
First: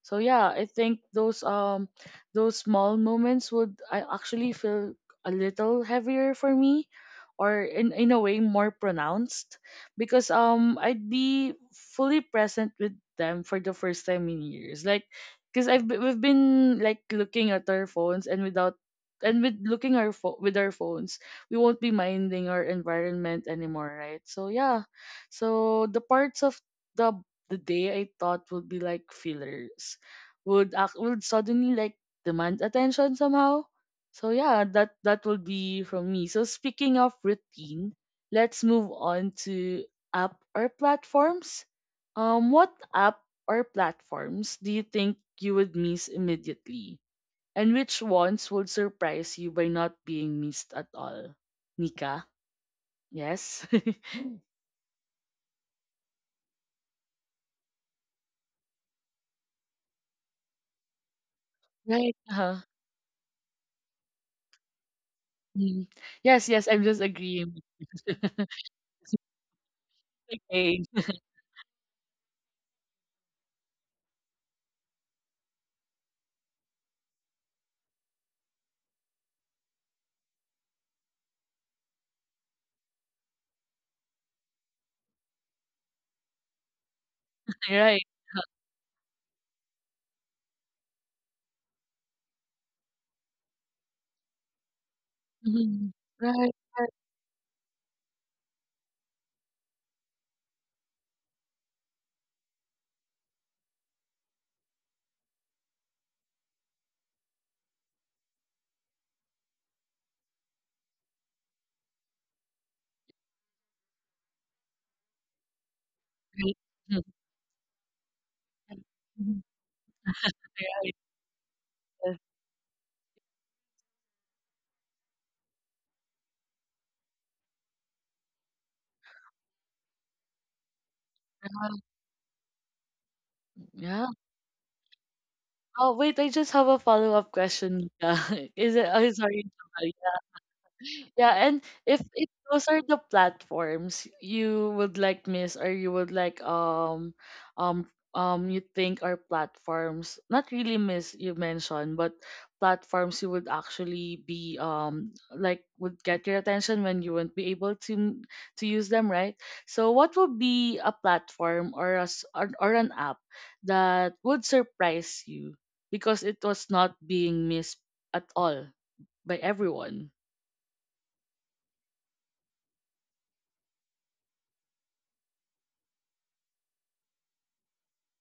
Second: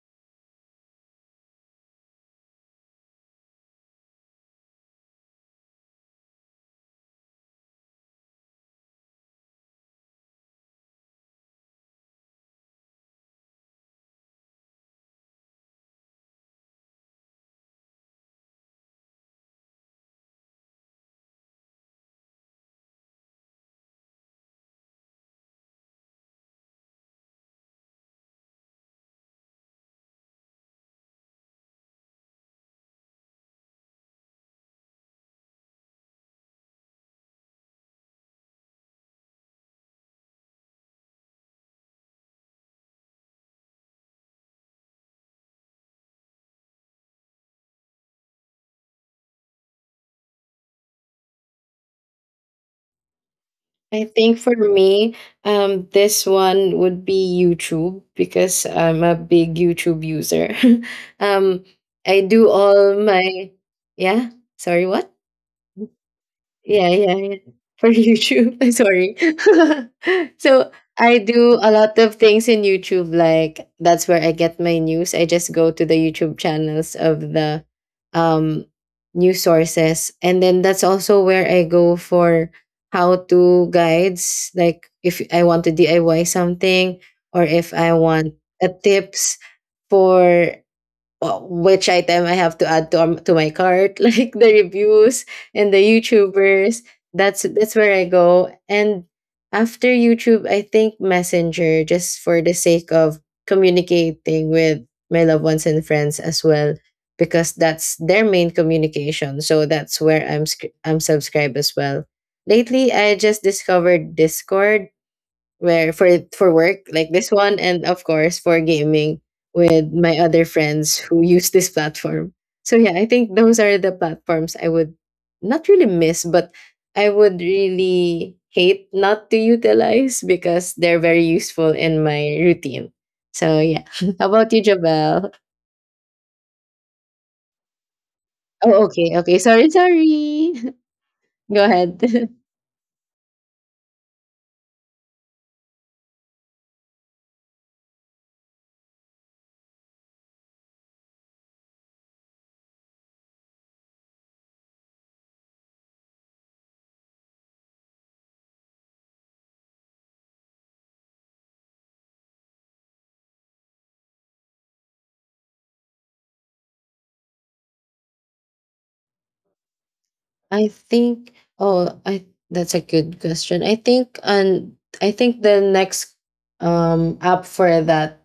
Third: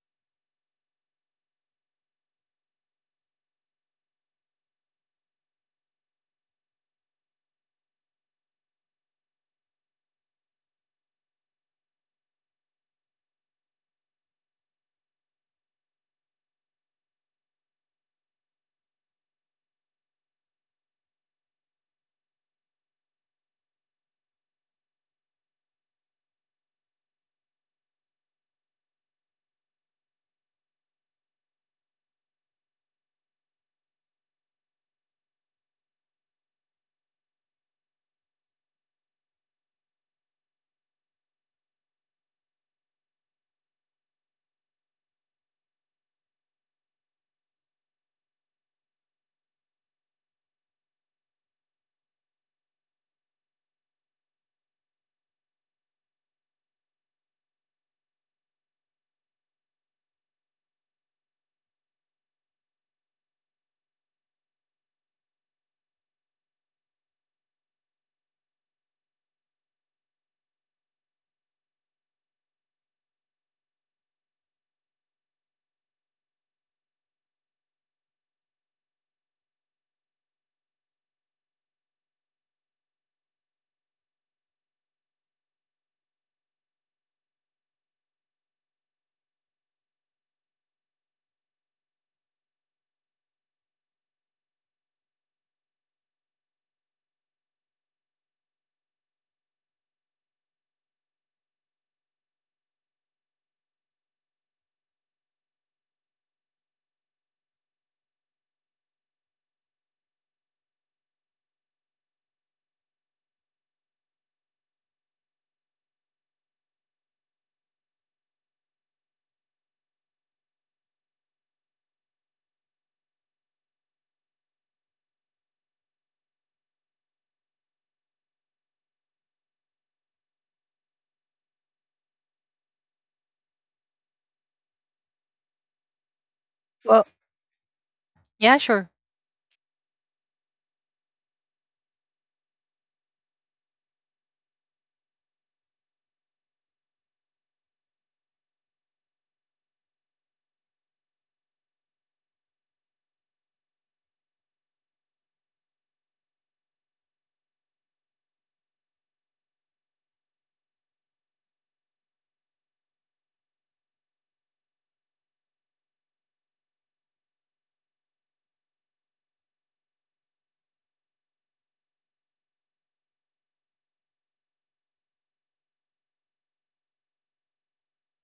A: So yeah, I think those small moments would I actually feel a little heavier for me or in a way more pronounced because I'd be fully present with them for the first time in years. Like because we've been like looking at our phones and without and with looking with our phones, we won't be minding our environment anymore, right? So yeah. So the parts of the the day I thought would be like fillers would act, would suddenly like demand attention somehow. So yeah, that that will be from me. So speaking of routine, let's move on to app or platforms. What app or platforms do you think you would miss immediately, and which ones would surprise you by not being missed at all? Nika, yes.
C: I think for me, this one would be YouTube because I'm a big YouTube user. Um,
A: Right?
C: I do all my, yeah. Sorry, what?
A: Mm. Yes, yes, I'm
C: Yeah,
A: just
C: yeah, yeah.
A: agreeing.
C: For YouTube. Sorry. So
A: Okay.
C: I do a lot of things in YouTube. Like that's where I get my news. I just go to the YouTube channels of the um news sources. And then that's also where I go for how to guides. Like if I want to DIY something or if I
A: Right.
C: want a tips for, well, which item I have to add to my cart, like the reviews and the
A: Mhm. Right,
C: YouTubers.
A: right,
C: That's where I go. And after YouTube, I think Messenger, just for the sake of communicating with my loved ones and friends as well, because that's their main communication. So that's where I'm subscribed as well. Lately, I just discovered Discord where for
A: right.
C: work
A: Mhm.
C: like this one and of course for gaming
A: Mhm.
C: with my other friends
A: Right,
C: who use this
A: right.
C: platform. So yeah, I think those are the platforms I would not really miss, but I would really hate not to utilize because they're very useful in my routine. So yeah,
A: Yeah.
C: how about you, Jabel?
A: Oh, wait, I just have a
B: Well,
A: follow-up question. Lita.
B: yeah,
A: Is
C: Oh,
B: sure.
A: it?
C: okay
A: Oh,
C: okay
A: sorry.
C: sorry.
A: Yeah, and
C: Go ahead.
A: if those are the platforms you would like miss or you would like um you think are platforms not really miss you mentioned, but platforms you would actually be like would get your attention when you wouldn't be able to to use them, right? So what would be a platform or or an app that would surprise you because it was not being missed at all by everyone?
C: I think, oh, I, that's a good question. I think the next app for that,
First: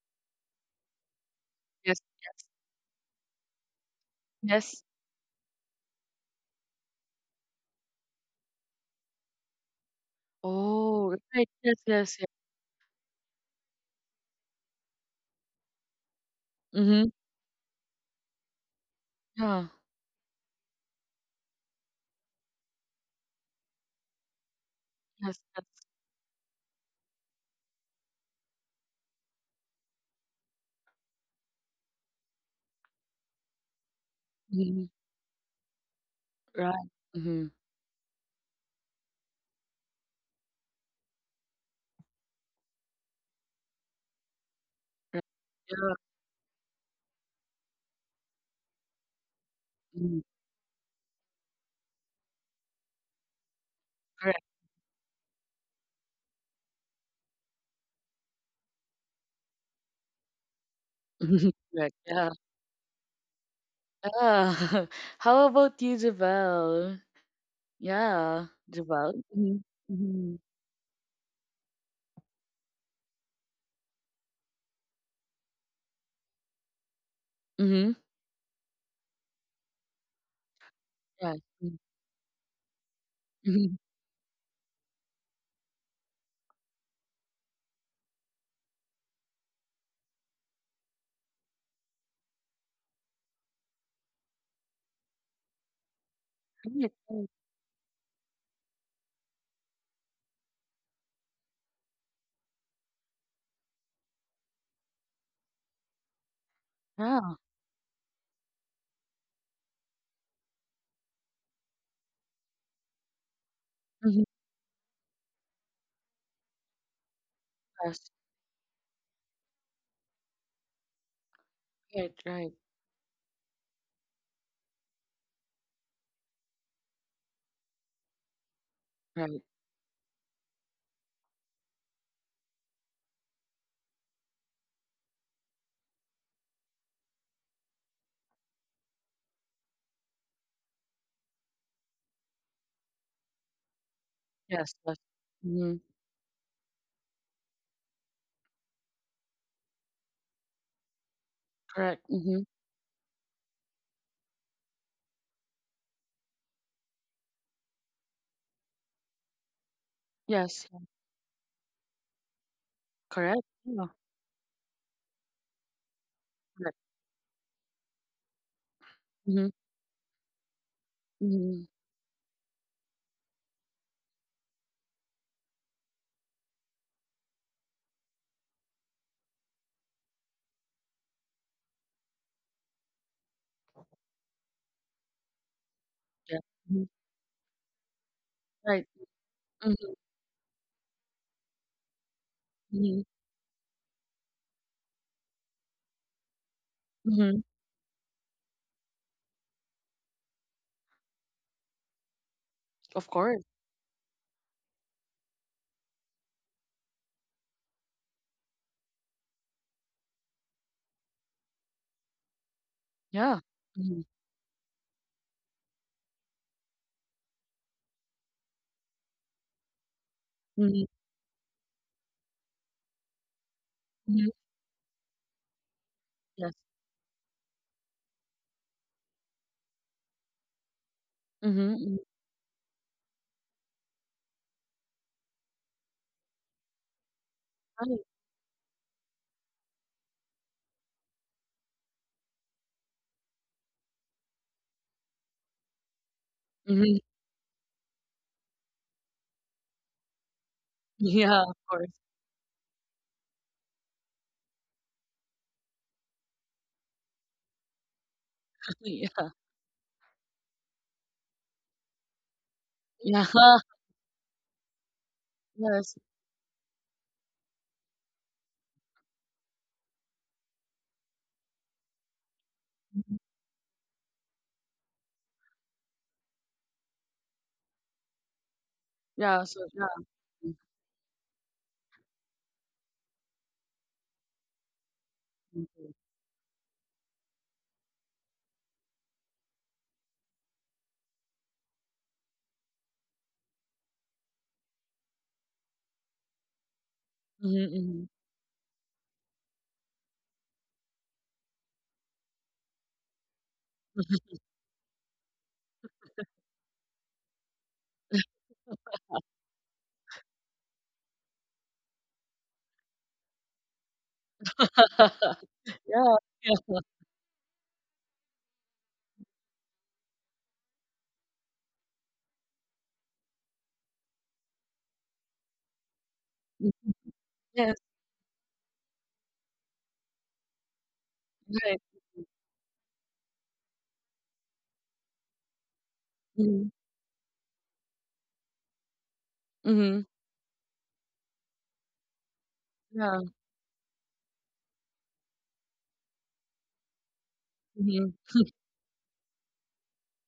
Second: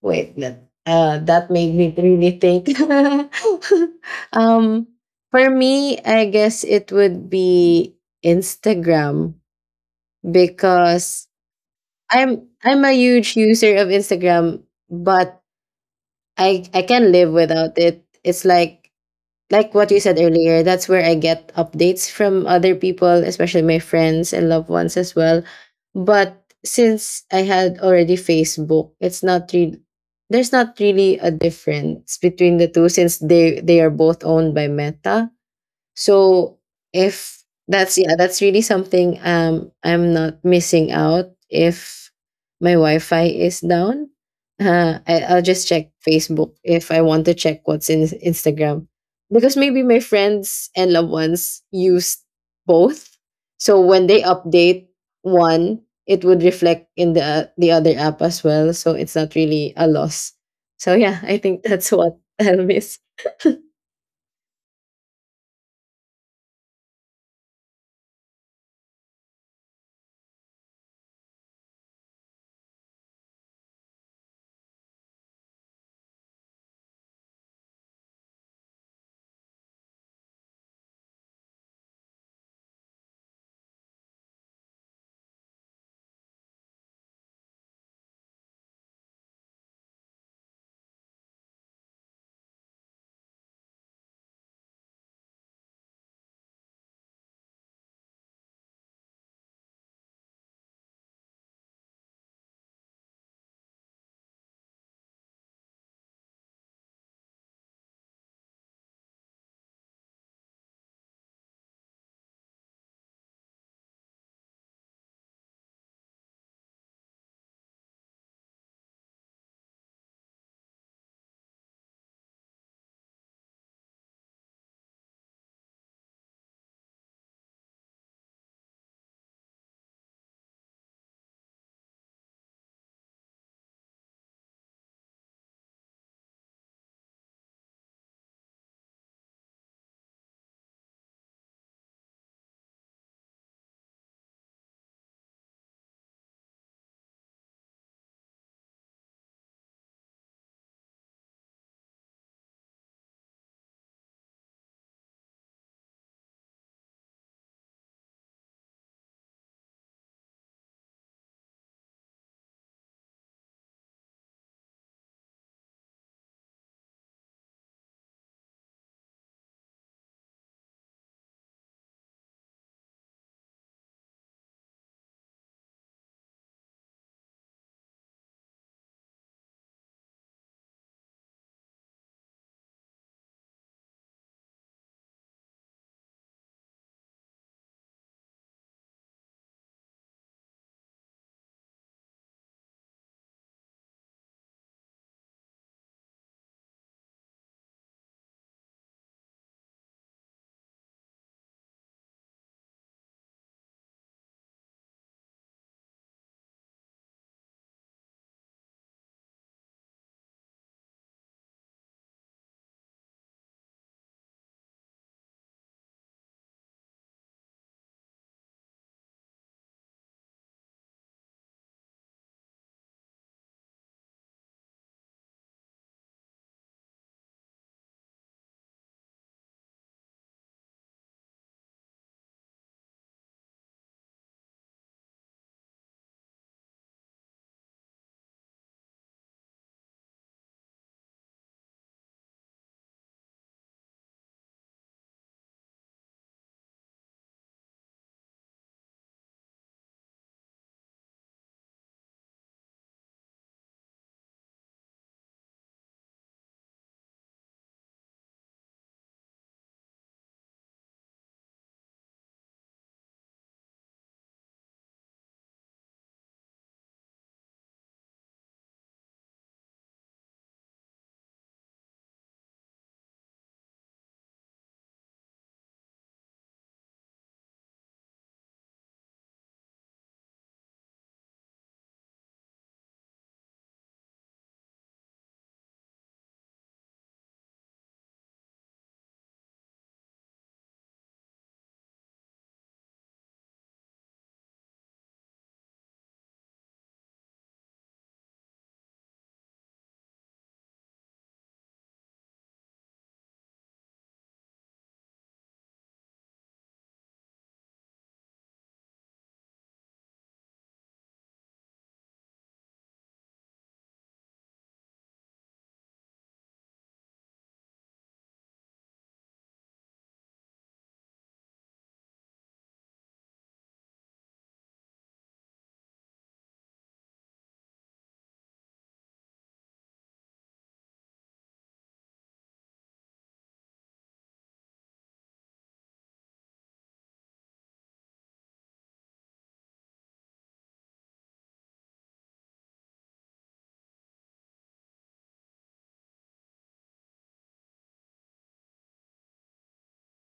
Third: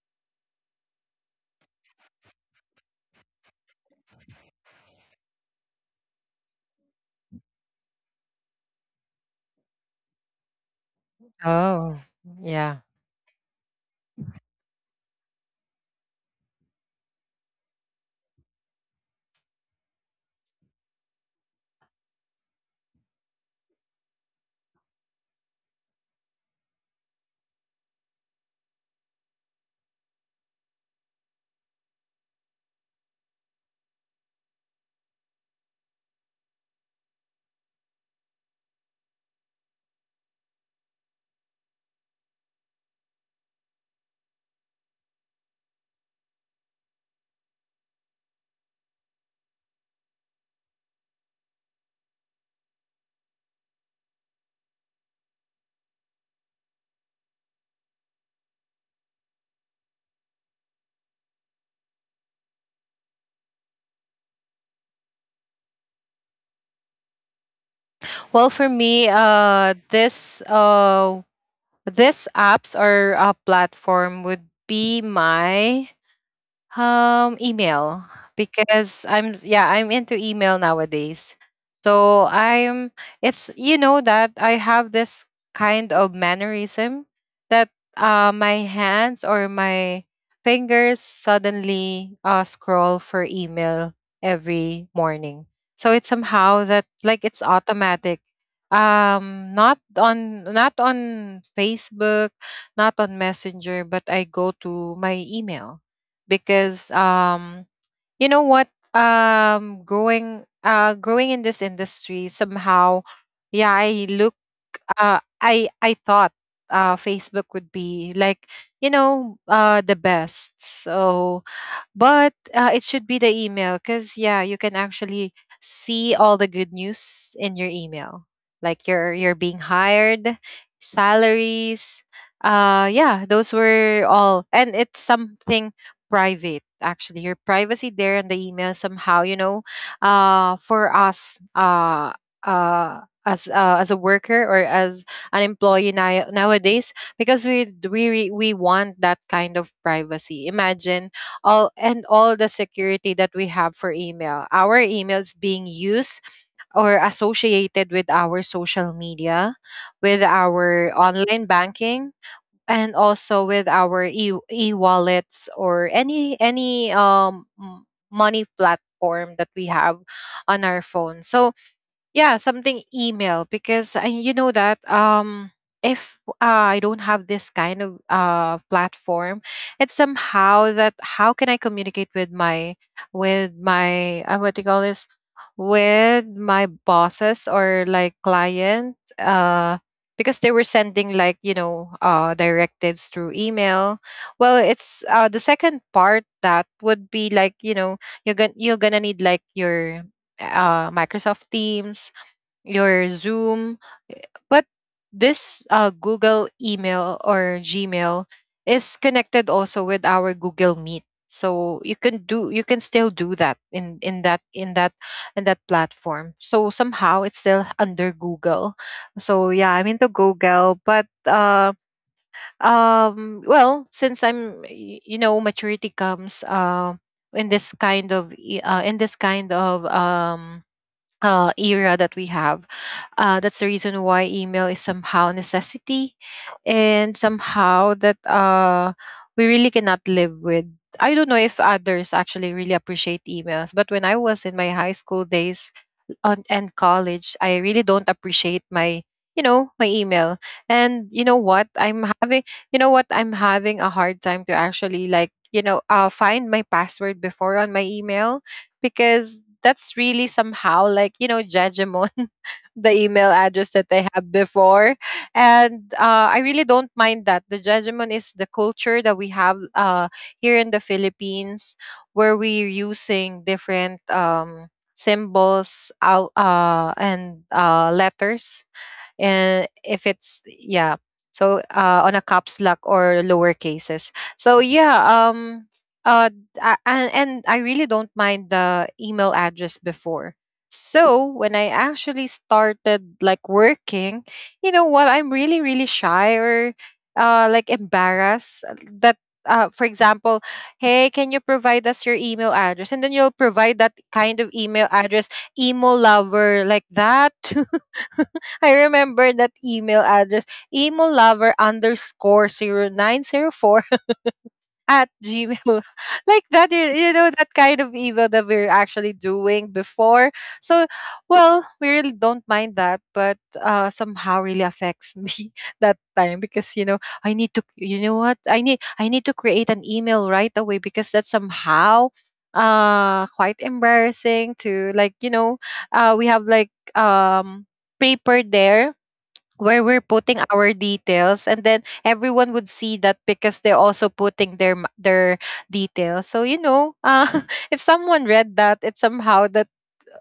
C: wait, that made me really think.
A: Yes.
C: Um, for me, I guess it would be Instagram
A: Oh,
C: because
A: right. Yes,
B: Oh,
A: yes, yes.
B: yeah.
C: I'm a huge user of Instagram, but I
A: Mhm.
C: can live without it. It's like
A: Yeah.
C: like what you said earlier, that's where I get updates from other people, especially my friends and loved ones as
A: Yes,
C: well.
A: that's
C: But since I had already Facebook, it's not really there's not really a difference between the two since they are both owned by
A: mhm.
C: Meta. So
A: Right.
C: if
A: Mhm.
C: that's, yeah, that's really something, um, I'm not missing out if my Wi-Fi is down.
A: Right.
C: I'll just check
A: Yeah.
C: Facebook if I want to check what's in Instagram because maybe my
A: Mhm.
C: friends and loved ones use both. So when they
A: Correct.
C: update one, it would reflect in the other app as well. So it's not really a loss. So yeah, I think that's
A: Correct.
C: what
A: Yeah.
C: I'll miss.
A: Yeah. How about you, Javel? Yeah.
B: Well, for me,
A: Javel. Mhm.
B: uh,
A: Mhm.
B: this uh, this apps or platform would be my
A: Mhm.
B: email, because I'm into email nowadays.
A: Right. Mhm.
B: So, I'm it's,
A: Mhm.
B: you know that I have this kind of mannerism, that my hands or my fingers suddenly scroll for email every morning. So it's somehow that
A: Right.
B: like
A: Right.
B: it's automatic. Not on Facebook, not on Messenger, but I go to my email, because
A: Yeah.
B: you know what, growing, growing in this industry somehow, yeah, I
A: Mhm.
B: look I thought Facebook would
A: Yes.
B: be like, the best. So,
A: Right. Right.
B: but it should be the email, because, yeah, you can actually see all the good news in your email. Like you're,
A: Right.
B: you're being hired, salaries. Yeah, those were all. And it's something private, actually. Your privacy there in the email somehow, you know, for us, as a worker or
A: Yes. Yes.
B: as an
A: Mhm.
B: employee now, nowadays because we want that kind of privacy. Imagine all
A: Correct.
B: and
A: Mhm.
B: all the security that we have for email, our emails being used or associated with our social media, with
A: Yes.
B: our online banking, and
A: Correct.
B: also with
A: Yeah.
B: our e-wallets or
A: Correct.
B: any money platform that
A: Mhm.
B: we have on our phone. So
A: Mhm.
B: yeah, something email because you know that if I don't have this kind of platform, it's somehow that how can I communicate with my what do you call this, with
A: Yeah.
B: my
A: Mhm.
B: bosses or like
A: Right.
B: client
A: Mhm.
B: uh because they were sending like you know
A: Mhm.
B: directives through email. Well, it's the second part that would be
A: Mhm.
B: like you know you're gonna need like your Microsoft Teams,
A: Of
B: your
A: course.
B: Zoom. But this Google email or Gmail is connected also with our Google Meet. So you can still do
A: Yeah.
B: that
A: Mhm.
B: in that platform. So somehow it's still under Google. So yeah, I'm into Google,
A: Mhm.
B: but well, since
A: Mhm.
B: you know maturity comes
A: Yes.
B: in this kind of in this kind of
A: Mhm.
B: era
A: Mhm.
B: that we have. That's the reason why email is somehow a necessity and
A: Right.
B: somehow that we really cannot live with. I don't know if others actually really appreciate emails, but when I was in my high school days on, and
A: Mhm.
B: college, I really don't appreciate my you know my email. And
A: Yeah, of course.
B: you know what, I'm having a hard time to actually like you know find my password before on my email
A: Yeah.
B: because that's really somehow like you know judgment the email address that I have before.
A: Yeah.
B: And
A: Yes.
B: I really don't mind that. The judgment is the culture that we have here in the Philippines where we're
A: Mhm.
B: using different symbols out, and letters,
A: Yeah. So
B: and
A: yeah.
B: if it's
A: Mhm.
B: yeah. So on a caps lock or lower cases. So yeah, um uh I, and I really don't mind the email address before. So when I actually started like working, you know what, I'm really really shy or like
A: Mhm.
B: embarrassed that for example, hey, can you provide us your email address? And then you'll provide that kind of email address, emo lover, like that. I remember that email address, emolover underscore 0904 at gmail.
A: Yeah.
B: Like that,
A: Yeah.
B: you know, that kind of email that we're actually doing before. So, well, we really don't mind that, but somehow really affects me that time because,
A: Mhm.
B: you know, I need to,
A: Yes.
B: you know what? I need to create an email right away because that's
A: Right.
B: somehow quite embarrassing to like you know we have like
A: Mhm.
B: paper there where we're
A: Mhm.
B: putting our details and then everyone would see that
A: Yeah.
B: because they're also putting their details. So you know, if
A: Mhm.
B: someone read that, it's somehow that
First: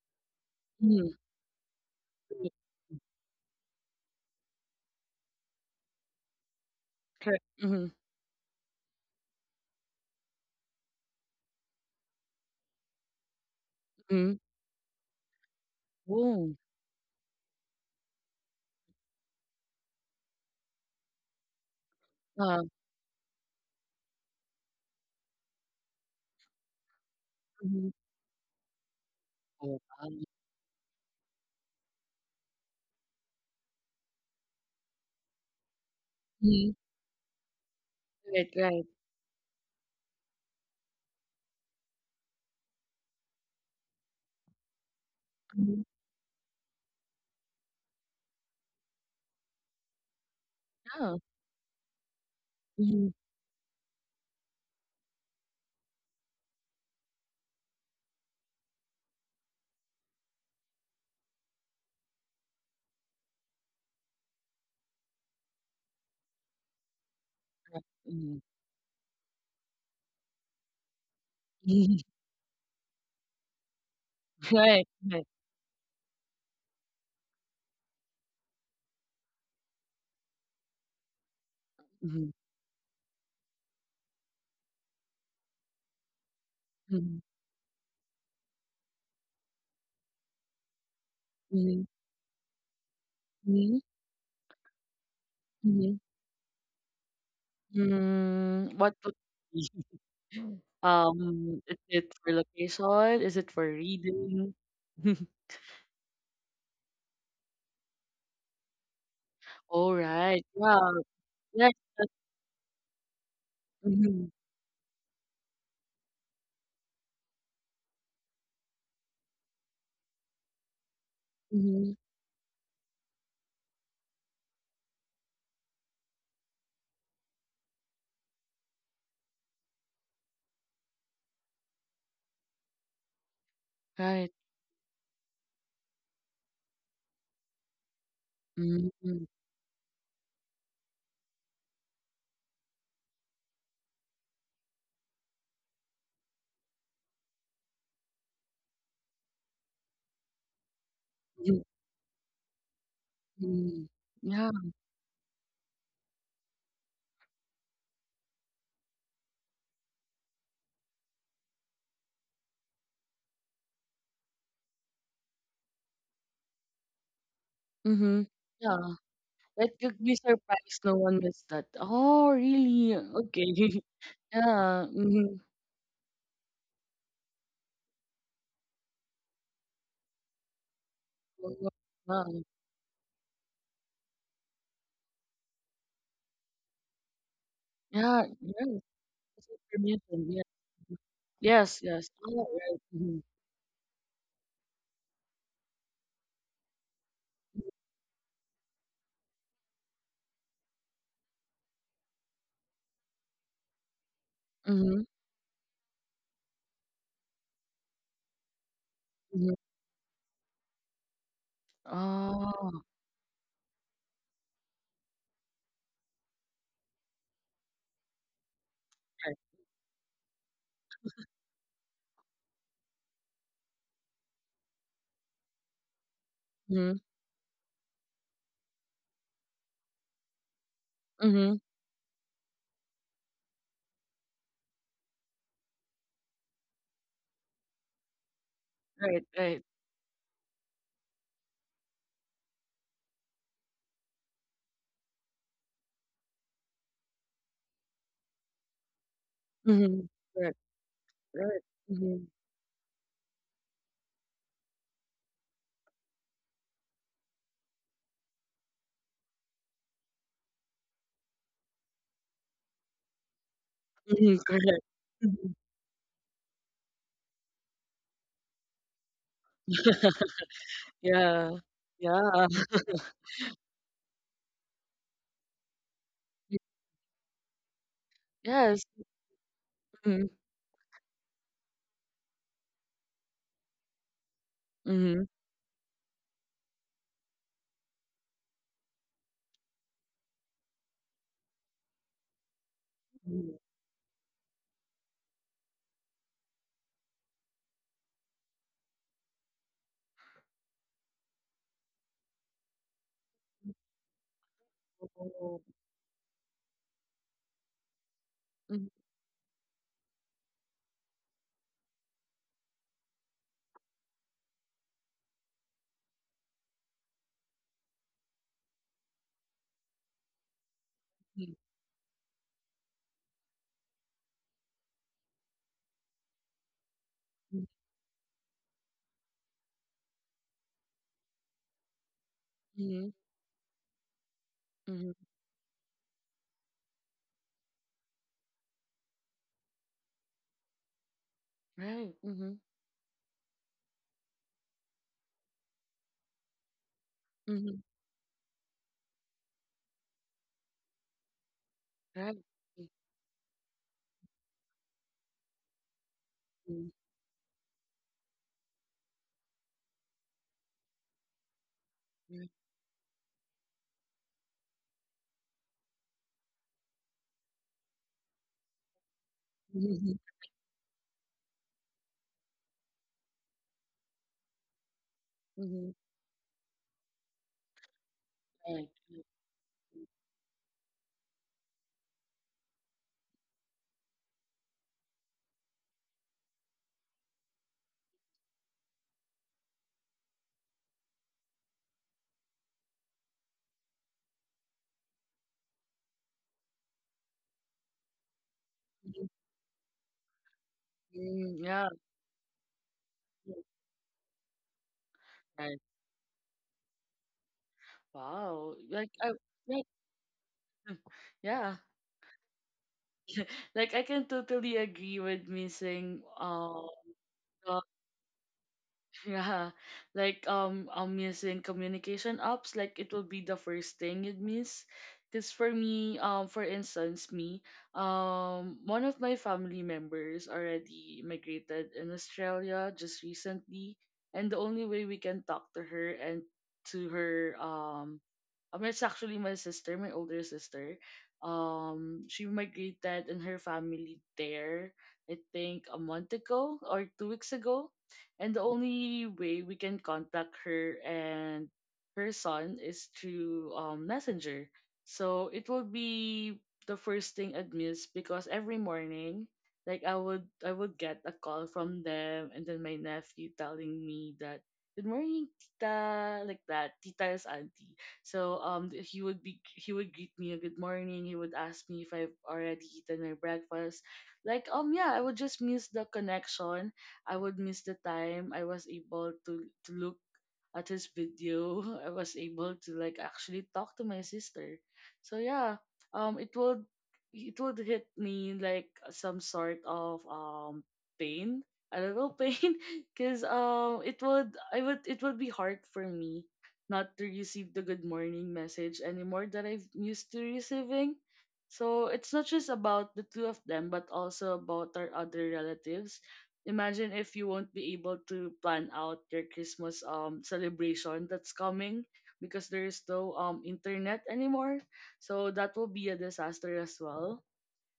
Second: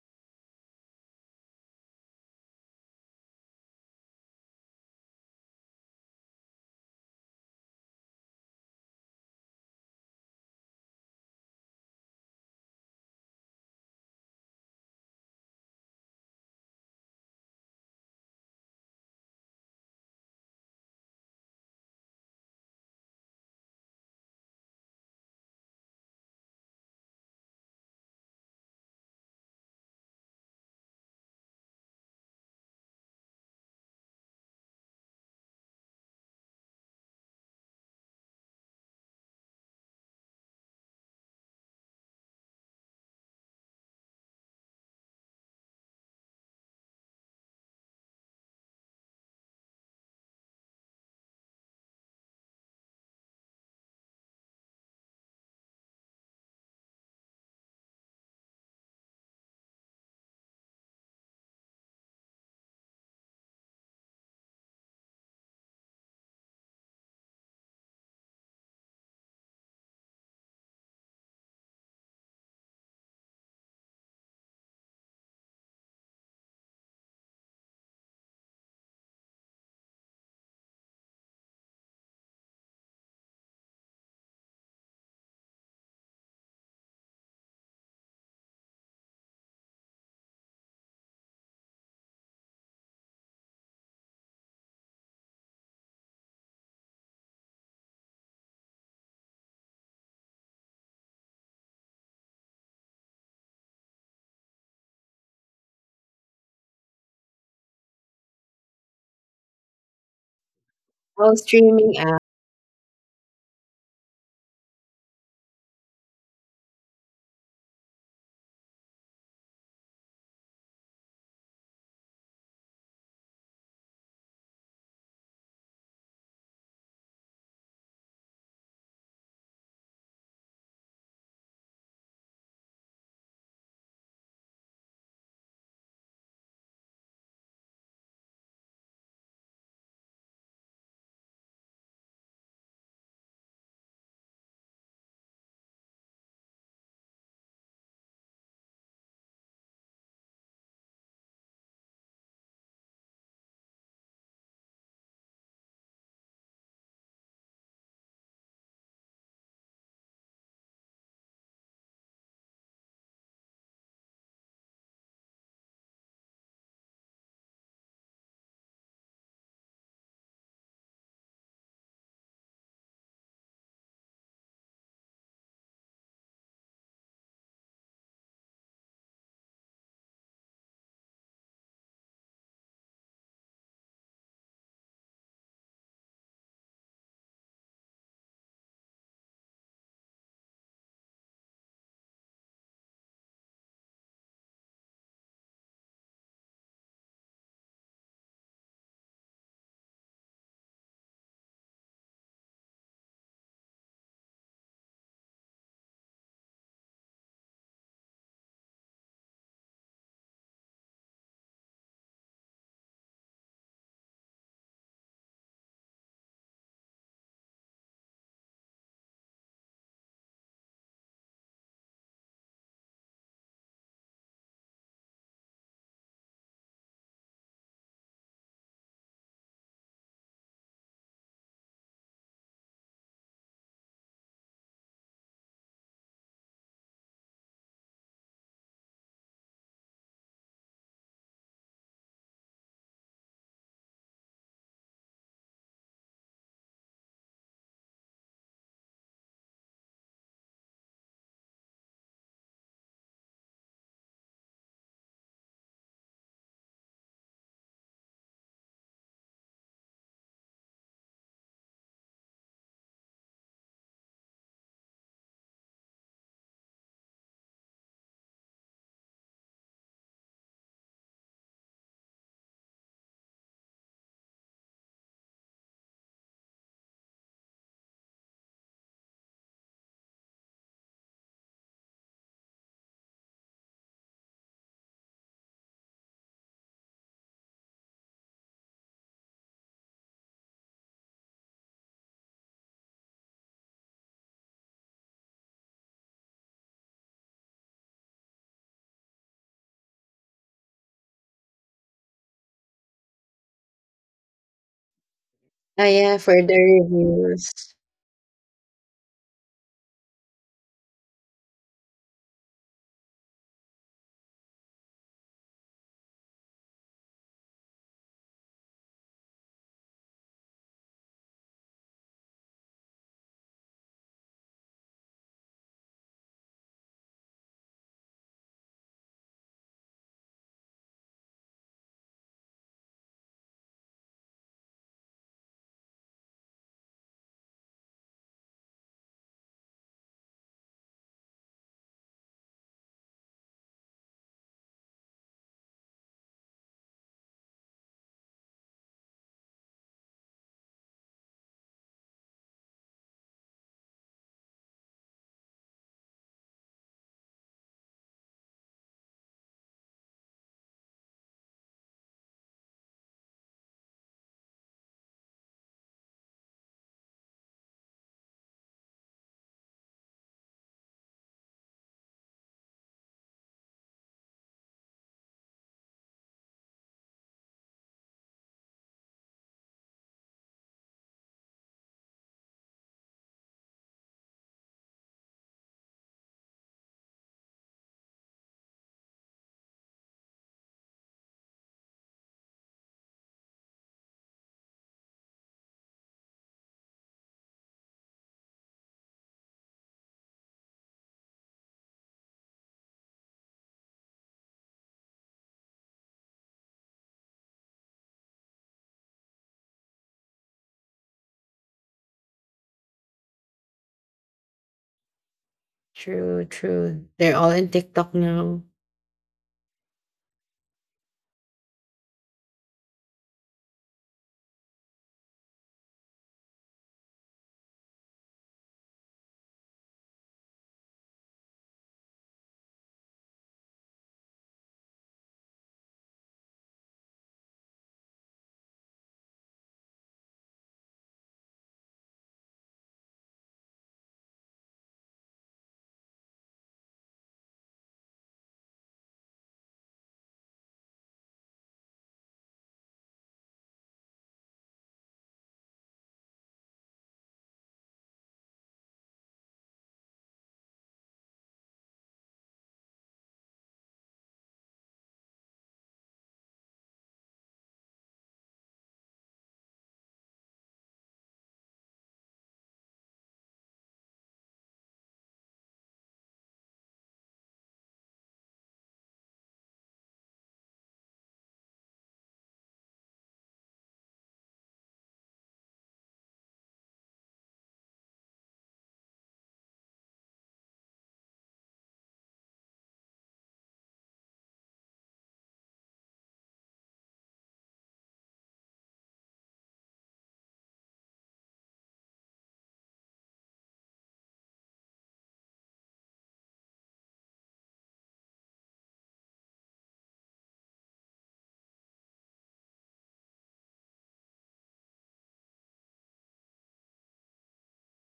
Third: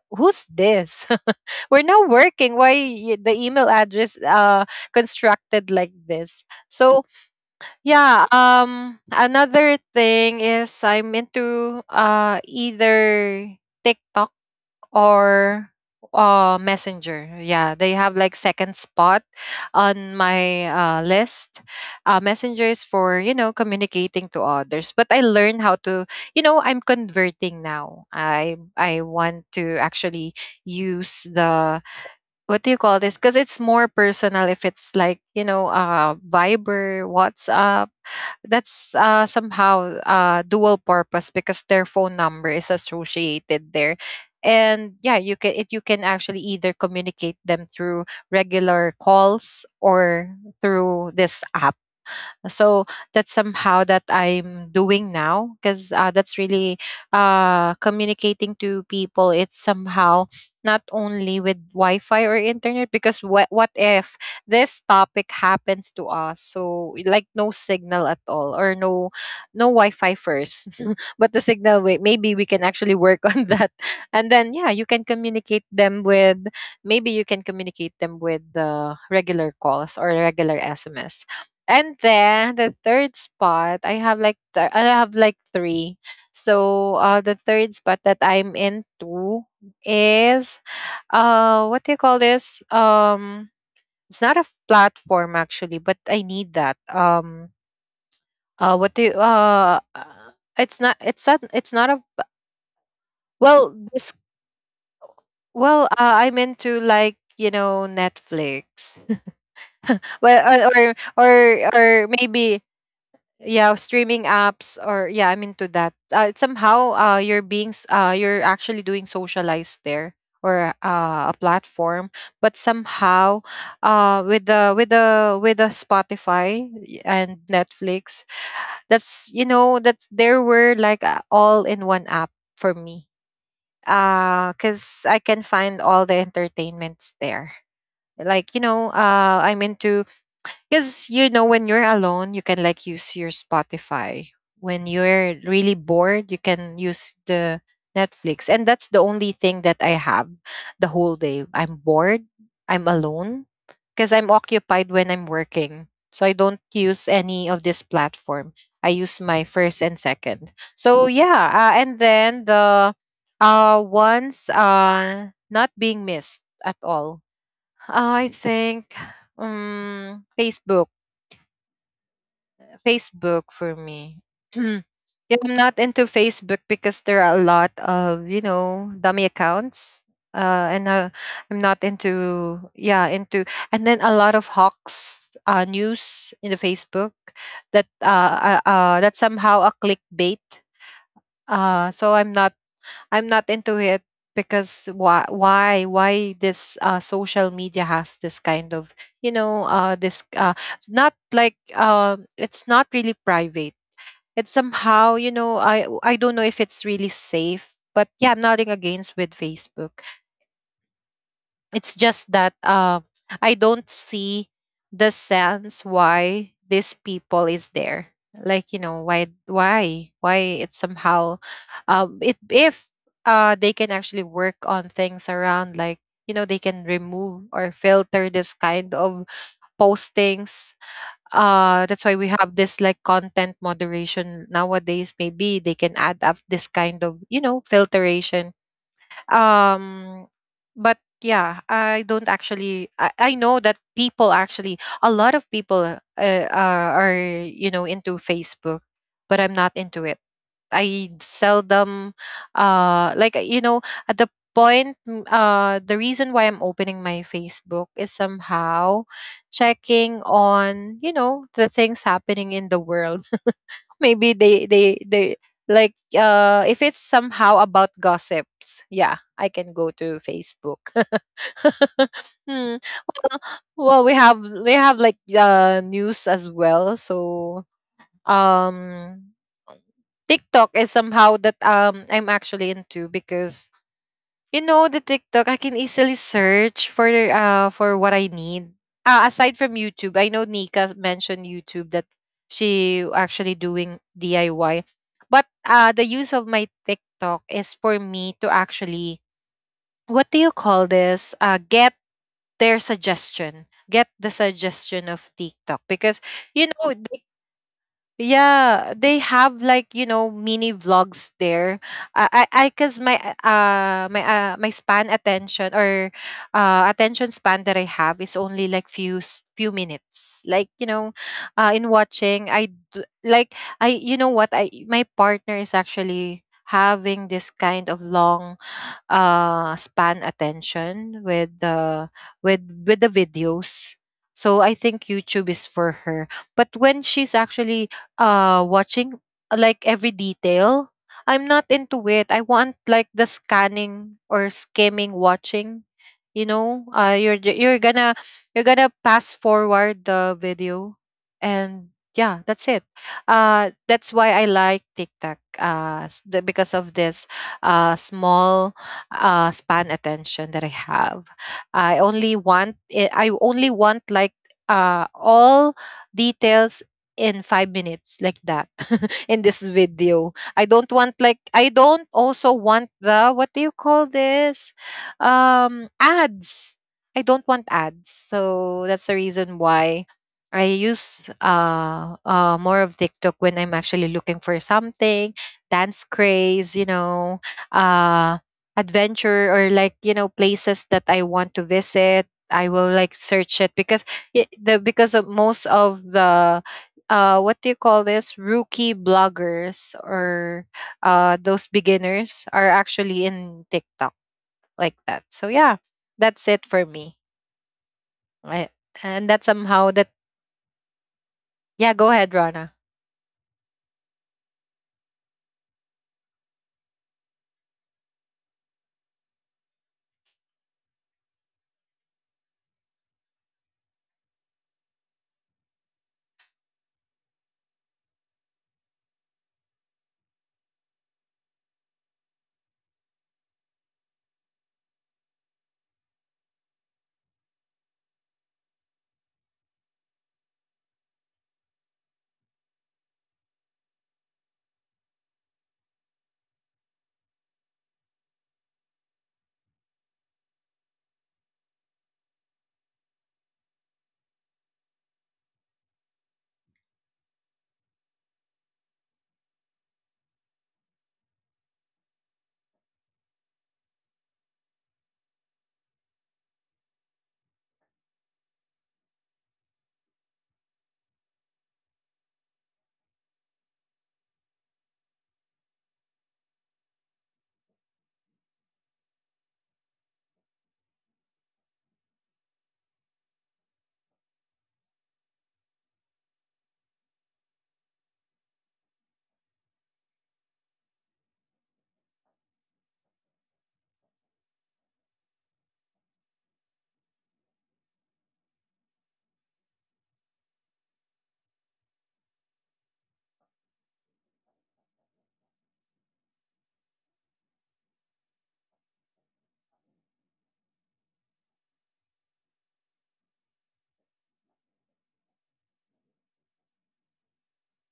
B: who's this
A: Mhm.
B: we're now working the email address constructed like this. So
A: Correct. Mhm.
B: yeah, another thing is I'm into either TikTok
A: Mhm.
B: or
A: Oh.
B: Messenger. Yeah, they have like second spot on my list.
A: Yeah.
B: Messenger is for you know communicating to others, but I learned how to, you know, I'm converting
A: Mhm.
B: now, I want to
A: Oh. Wow.
B: actually use the what do you call this, because it's more personal if it's like you know
A: Mhm.
B: Viber, WhatsApp.
A: Right. Right.
B: That's somehow dual purpose because their phone number is associated there, and yeah you can it you
A: Mhm.
B: can actually either communicate them through regular calls or through
A: Yeah.
B: this app. So
A: Mhm.
B: that's somehow that I'm doing now because that's really communicating to people. It's somehow not only with wi-fi or internet because what if this topic happens to us, so like no signal at
A: Mhm.
B: all or no no wi-fi first, but the signal.
A: Mhm.
B: Wait, maybe we can actually work on that and then yeah
A: Right.
B: you can
A: Right.
B: communicate them with maybe you can communicate them with the regular calls or regular sms. And
A: Mhm.
B: then the third spot, I have like three. So
A: Mhm.
B: the third spot that I'm into is what
A: Mhm.
B: do you call this?
A: Mhm.
B: It's not a f- platform actually, but
A: Mhm.
B: I need that.
A: Mm,
B: What
A: what
B: do you,
A: would be?
B: it's not it's not it's
A: Is
B: not a
A: it for location? Is it for
B: well this
A: reading?
B: well I'm into like you know Netflix.
A: All
B: Well,
A: right. Yeah.
C: Well,
A: Yes.
B: or
C: streaming.
A: That,
B: maybe yeah streaming
A: mm-hmm.
B: apps or yeah I'm into that somehow you're being you're actually doing socialized there or a
A: Mm-hmm.
B: platform, but somehow with the Spotify and Netflix. That's you know that there were like a all in one app for me
A: Right.
B: because I can find all the entertainments there like you know
A: Mm-hmm.
B: I'm into because, you know, when you're alone, you can like use your Spotify. When you're really bored, you can use the Netflix. And that's the only thing that I have the whole day. I'm bored, I'm alone,
A: Mm-hmm.
B: because I'm
A: Yeah.
B: occupied when I'm working. So I don't use any of this platform. I use my first and second. So yeah, and then the ones not being missed at all.
A: Mm-hmm.
B: I
A: Yeah.
B: think
A: That you'd be
B: um
A: surprised
B: Facebook
A: no one missed that. Oh, really?
B: Facebook
A: Okay.
B: for me. Mm.
A: Yeah. Mm-hmm.
B: Yeah, I'm not into Facebook because there are a lot of, you know, dummy accounts. And I'm not
A: Yeah.
B: into, yeah, into, and then a lot of hawks news in the Facebook that
A: Yeah. Yes.
B: that
A: That's
B: somehow a
A: information.
B: clickbait.
A: Yeah. Yes. Yes.
B: So
A: All right. Mm-hmm.
B: I'm not into it because why this social media has this kind of you know this not like it's not really private. It's
A: Mm-hmm.
B: somehow you know, I don't know if it's really safe, but yeah I'm nothing against with Facebook. It's just that
A: Oh,
B: I don't see the sense why this people is there. Like you know
A: right.
B: why it's somehow it if they can actually work on things around, like you know they can
A: Mhm,
B: remove or filter this kind of postings.
A: mhm.
B: That's why we have this like content moderation nowadays. Maybe they can add up this kind of, you know, filtration.
A: Right, right.
B: um but yeah, I don't actually I know that people actually, a lot of people, are, you know, into Facebook, but I'm not into
A: Mhm.
B: it.
A: Correct,
B: I
A: right. Mhm.
B: seldom like you know at the point. The reason why I'm opening my Facebook is somehow checking on, you know, the things happening in the world. Maybe
A: Mhm, correct.
B: they
A: Mhm.
B: like if it's somehow about gossips, yeah I can go to Facebook
A: Yeah. Yeah.
B: Hmm. Well, well we have like news as well. So
A: Yes.
B: um
A: Mhm,
B: TikTok is somehow that I'm actually into because you know the
A: mhm.
B: TikTok, I can easily search for what I need. Aside from YouTube, I know Nika mentioned YouTube that she actually
A: Mhm.
B: doing DIY. But the use of my TikTok is for me to actually what do you call this? Get their suggestion, get the suggestion of
A: Oh.
B: TikTok
C: Oh
B: because
C: yeah, for the
B: you know they,
C: reviews.
B: yeah,
A: Mhm,
B: they have like, you know, mini vlogs there. I Because my span attention, or attention span that I have is only like few minutes. Like you know,
A: mhm,
B: in watching like I, you know what, I my partner is actually having this
A: mhm,
B: kind of long span attention with the with
A: mhm,
B: the videos. So I think
A: mhm.
B: YouTube is for her. But when she's actually watching like every detail, I'm not into
A: Right.
B: it. I
A: Mhm,
B: want like the scanning or skimming watching. You know,
A: mhm.
B: you're gonna pass forward the video, and
A: Right.
B: yeah that's it.
A: Mhm,
B: That's why I like TikTok, because
A: mhm,
B: of this small span attention that I have.
A: right.
B: I only want like all details in 5 minutes, like that, in this
A: Mhm, mhm,
B: video. I don't want like I don't also want the what do you call this?
A: mhm.
B: Ads. I don't want ads.
A: Right,
B: So that's the
A: right.
B: reason why I use more of TikTok when I'm actually looking for something, dance craze, you know, uh adventure or, like, you know, places that I want to visit. I will like search it because it, the because of most of the what do you call this, rookie
A: Mhm,
B: bloggers or
A: mhm.
B: those
A: Yeah.
B: beginners are actually
A: Right.
B: in TikTok, like that. So
A: Right.
B: yeah, that's it for me.
A: Wow.
B: I,
A: Like I
B: and that's
A: like
B: somehow that
A: yeah.
B: yeah, go ahead, Rana.
A: Like I can totally agree with missing.
C: True, true. They're all in
A: Uh,
C: TikTok now.
A: yeah, like I'm using communication apps. Like it will be the first thing you'd miss. Cause for me, for instance, me, one of my family members already migrated in Australia just recently, and the only way we can talk to her and to her I mean, it's actually my sister, my older sister. She migrated and her family there. I think a month ago or 2 weeks ago, and the only way we can contact her and her son is through Messenger. So it will be the first thing I'd miss because every morning, like I would get a call from them, and then my nephew telling me that good morning tita, like that. Tita is auntie. So he would greet me a good morning. He would ask me if I've already eaten my breakfast, like. Yeah, I would just miss the connection. I would miss the time I was able to look at his video. I was able to like actually talk to my sister. So yeah, it would hit me like some sort of pain. I don't know. Pain, cause it would be hard for me not to receive the good morning message anymore that I've used to receiving. So it's not just about the two of them, but also about our other relatives. Imagine if you won't be able to plan out your Christmas celebration that's coming because there is no internet anymore. So that will be a disaster as well.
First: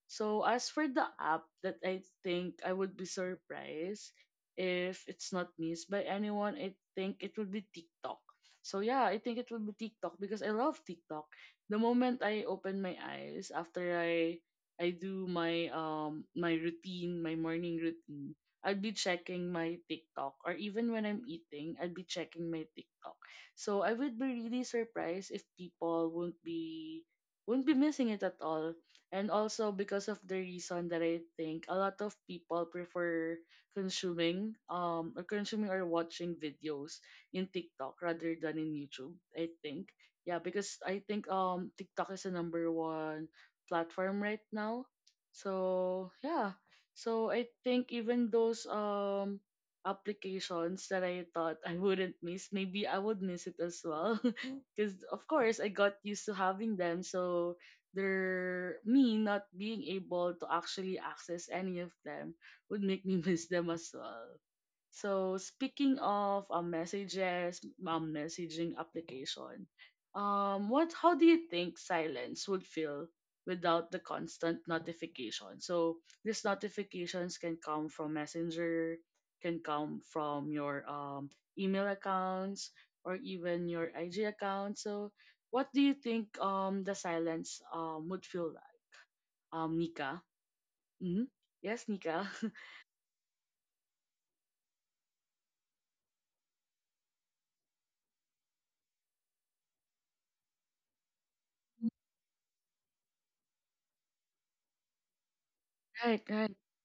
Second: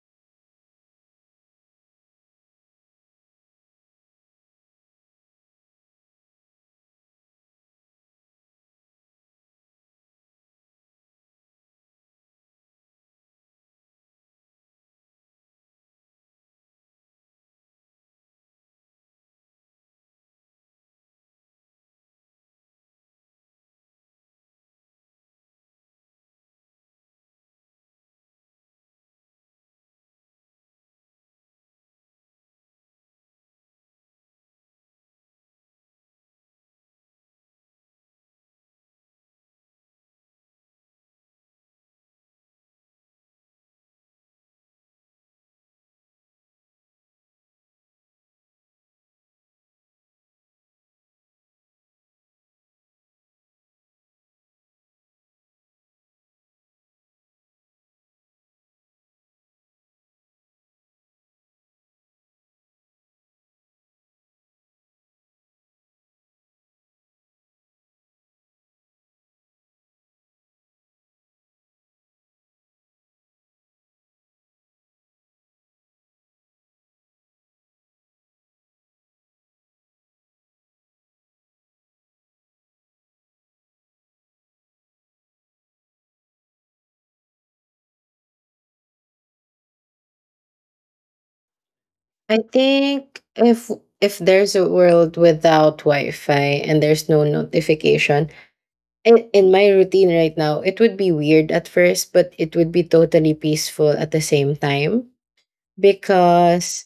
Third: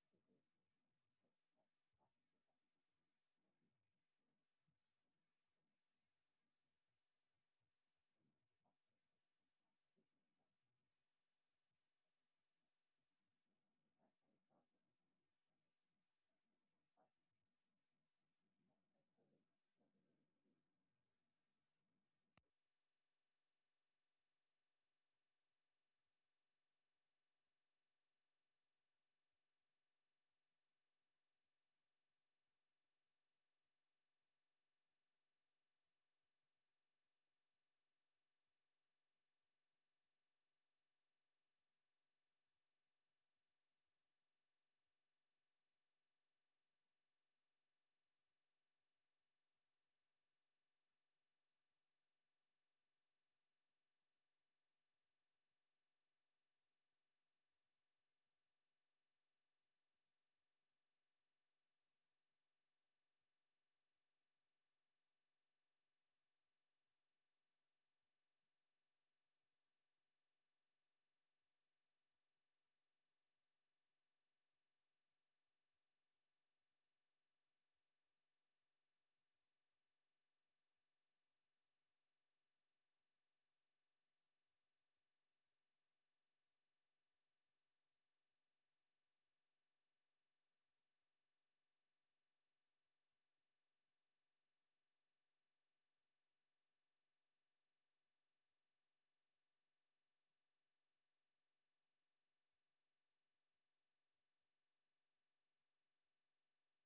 A: So as for the app that I think I would be surprised if it's not missed by anyone, I think it would be TikTok. So yeah, I think it would be TikTok because I love TikTok. The moment I open my eyes after I do my routine, my morning routine, I'd be checking my TikTok, or even when I'm eating, I'd be checking my TikTok. So I would be really surprised if people won't be missing it at all, and also because of the reason that I think a lot of people prefer consuming or watching videos in TikTok rather than in YouTube. I think, yeah, because I think TikTok is the number one platform right now. So yeah, so I think even those applications that I thought I wouldn't miss, maybe I would miss it as well. Because, of course, I got used to having them. So their me not being able to actually access any of them would make me miss them as well. So speaking of messages, messaging application, what how do you think silence would feel without the constant notification? So these notifications can come from Messenger, can come from your email accounts or even your IG account. So what do you think the silence would feel like? Nika. Hmm. Yes, Nika.
C: I think if there's a world without Wi-Fi and there's no notification, in my routine right now, it would be weird at first, but it would be totally peaceful at the same time
A: Right, right. Of
C: because,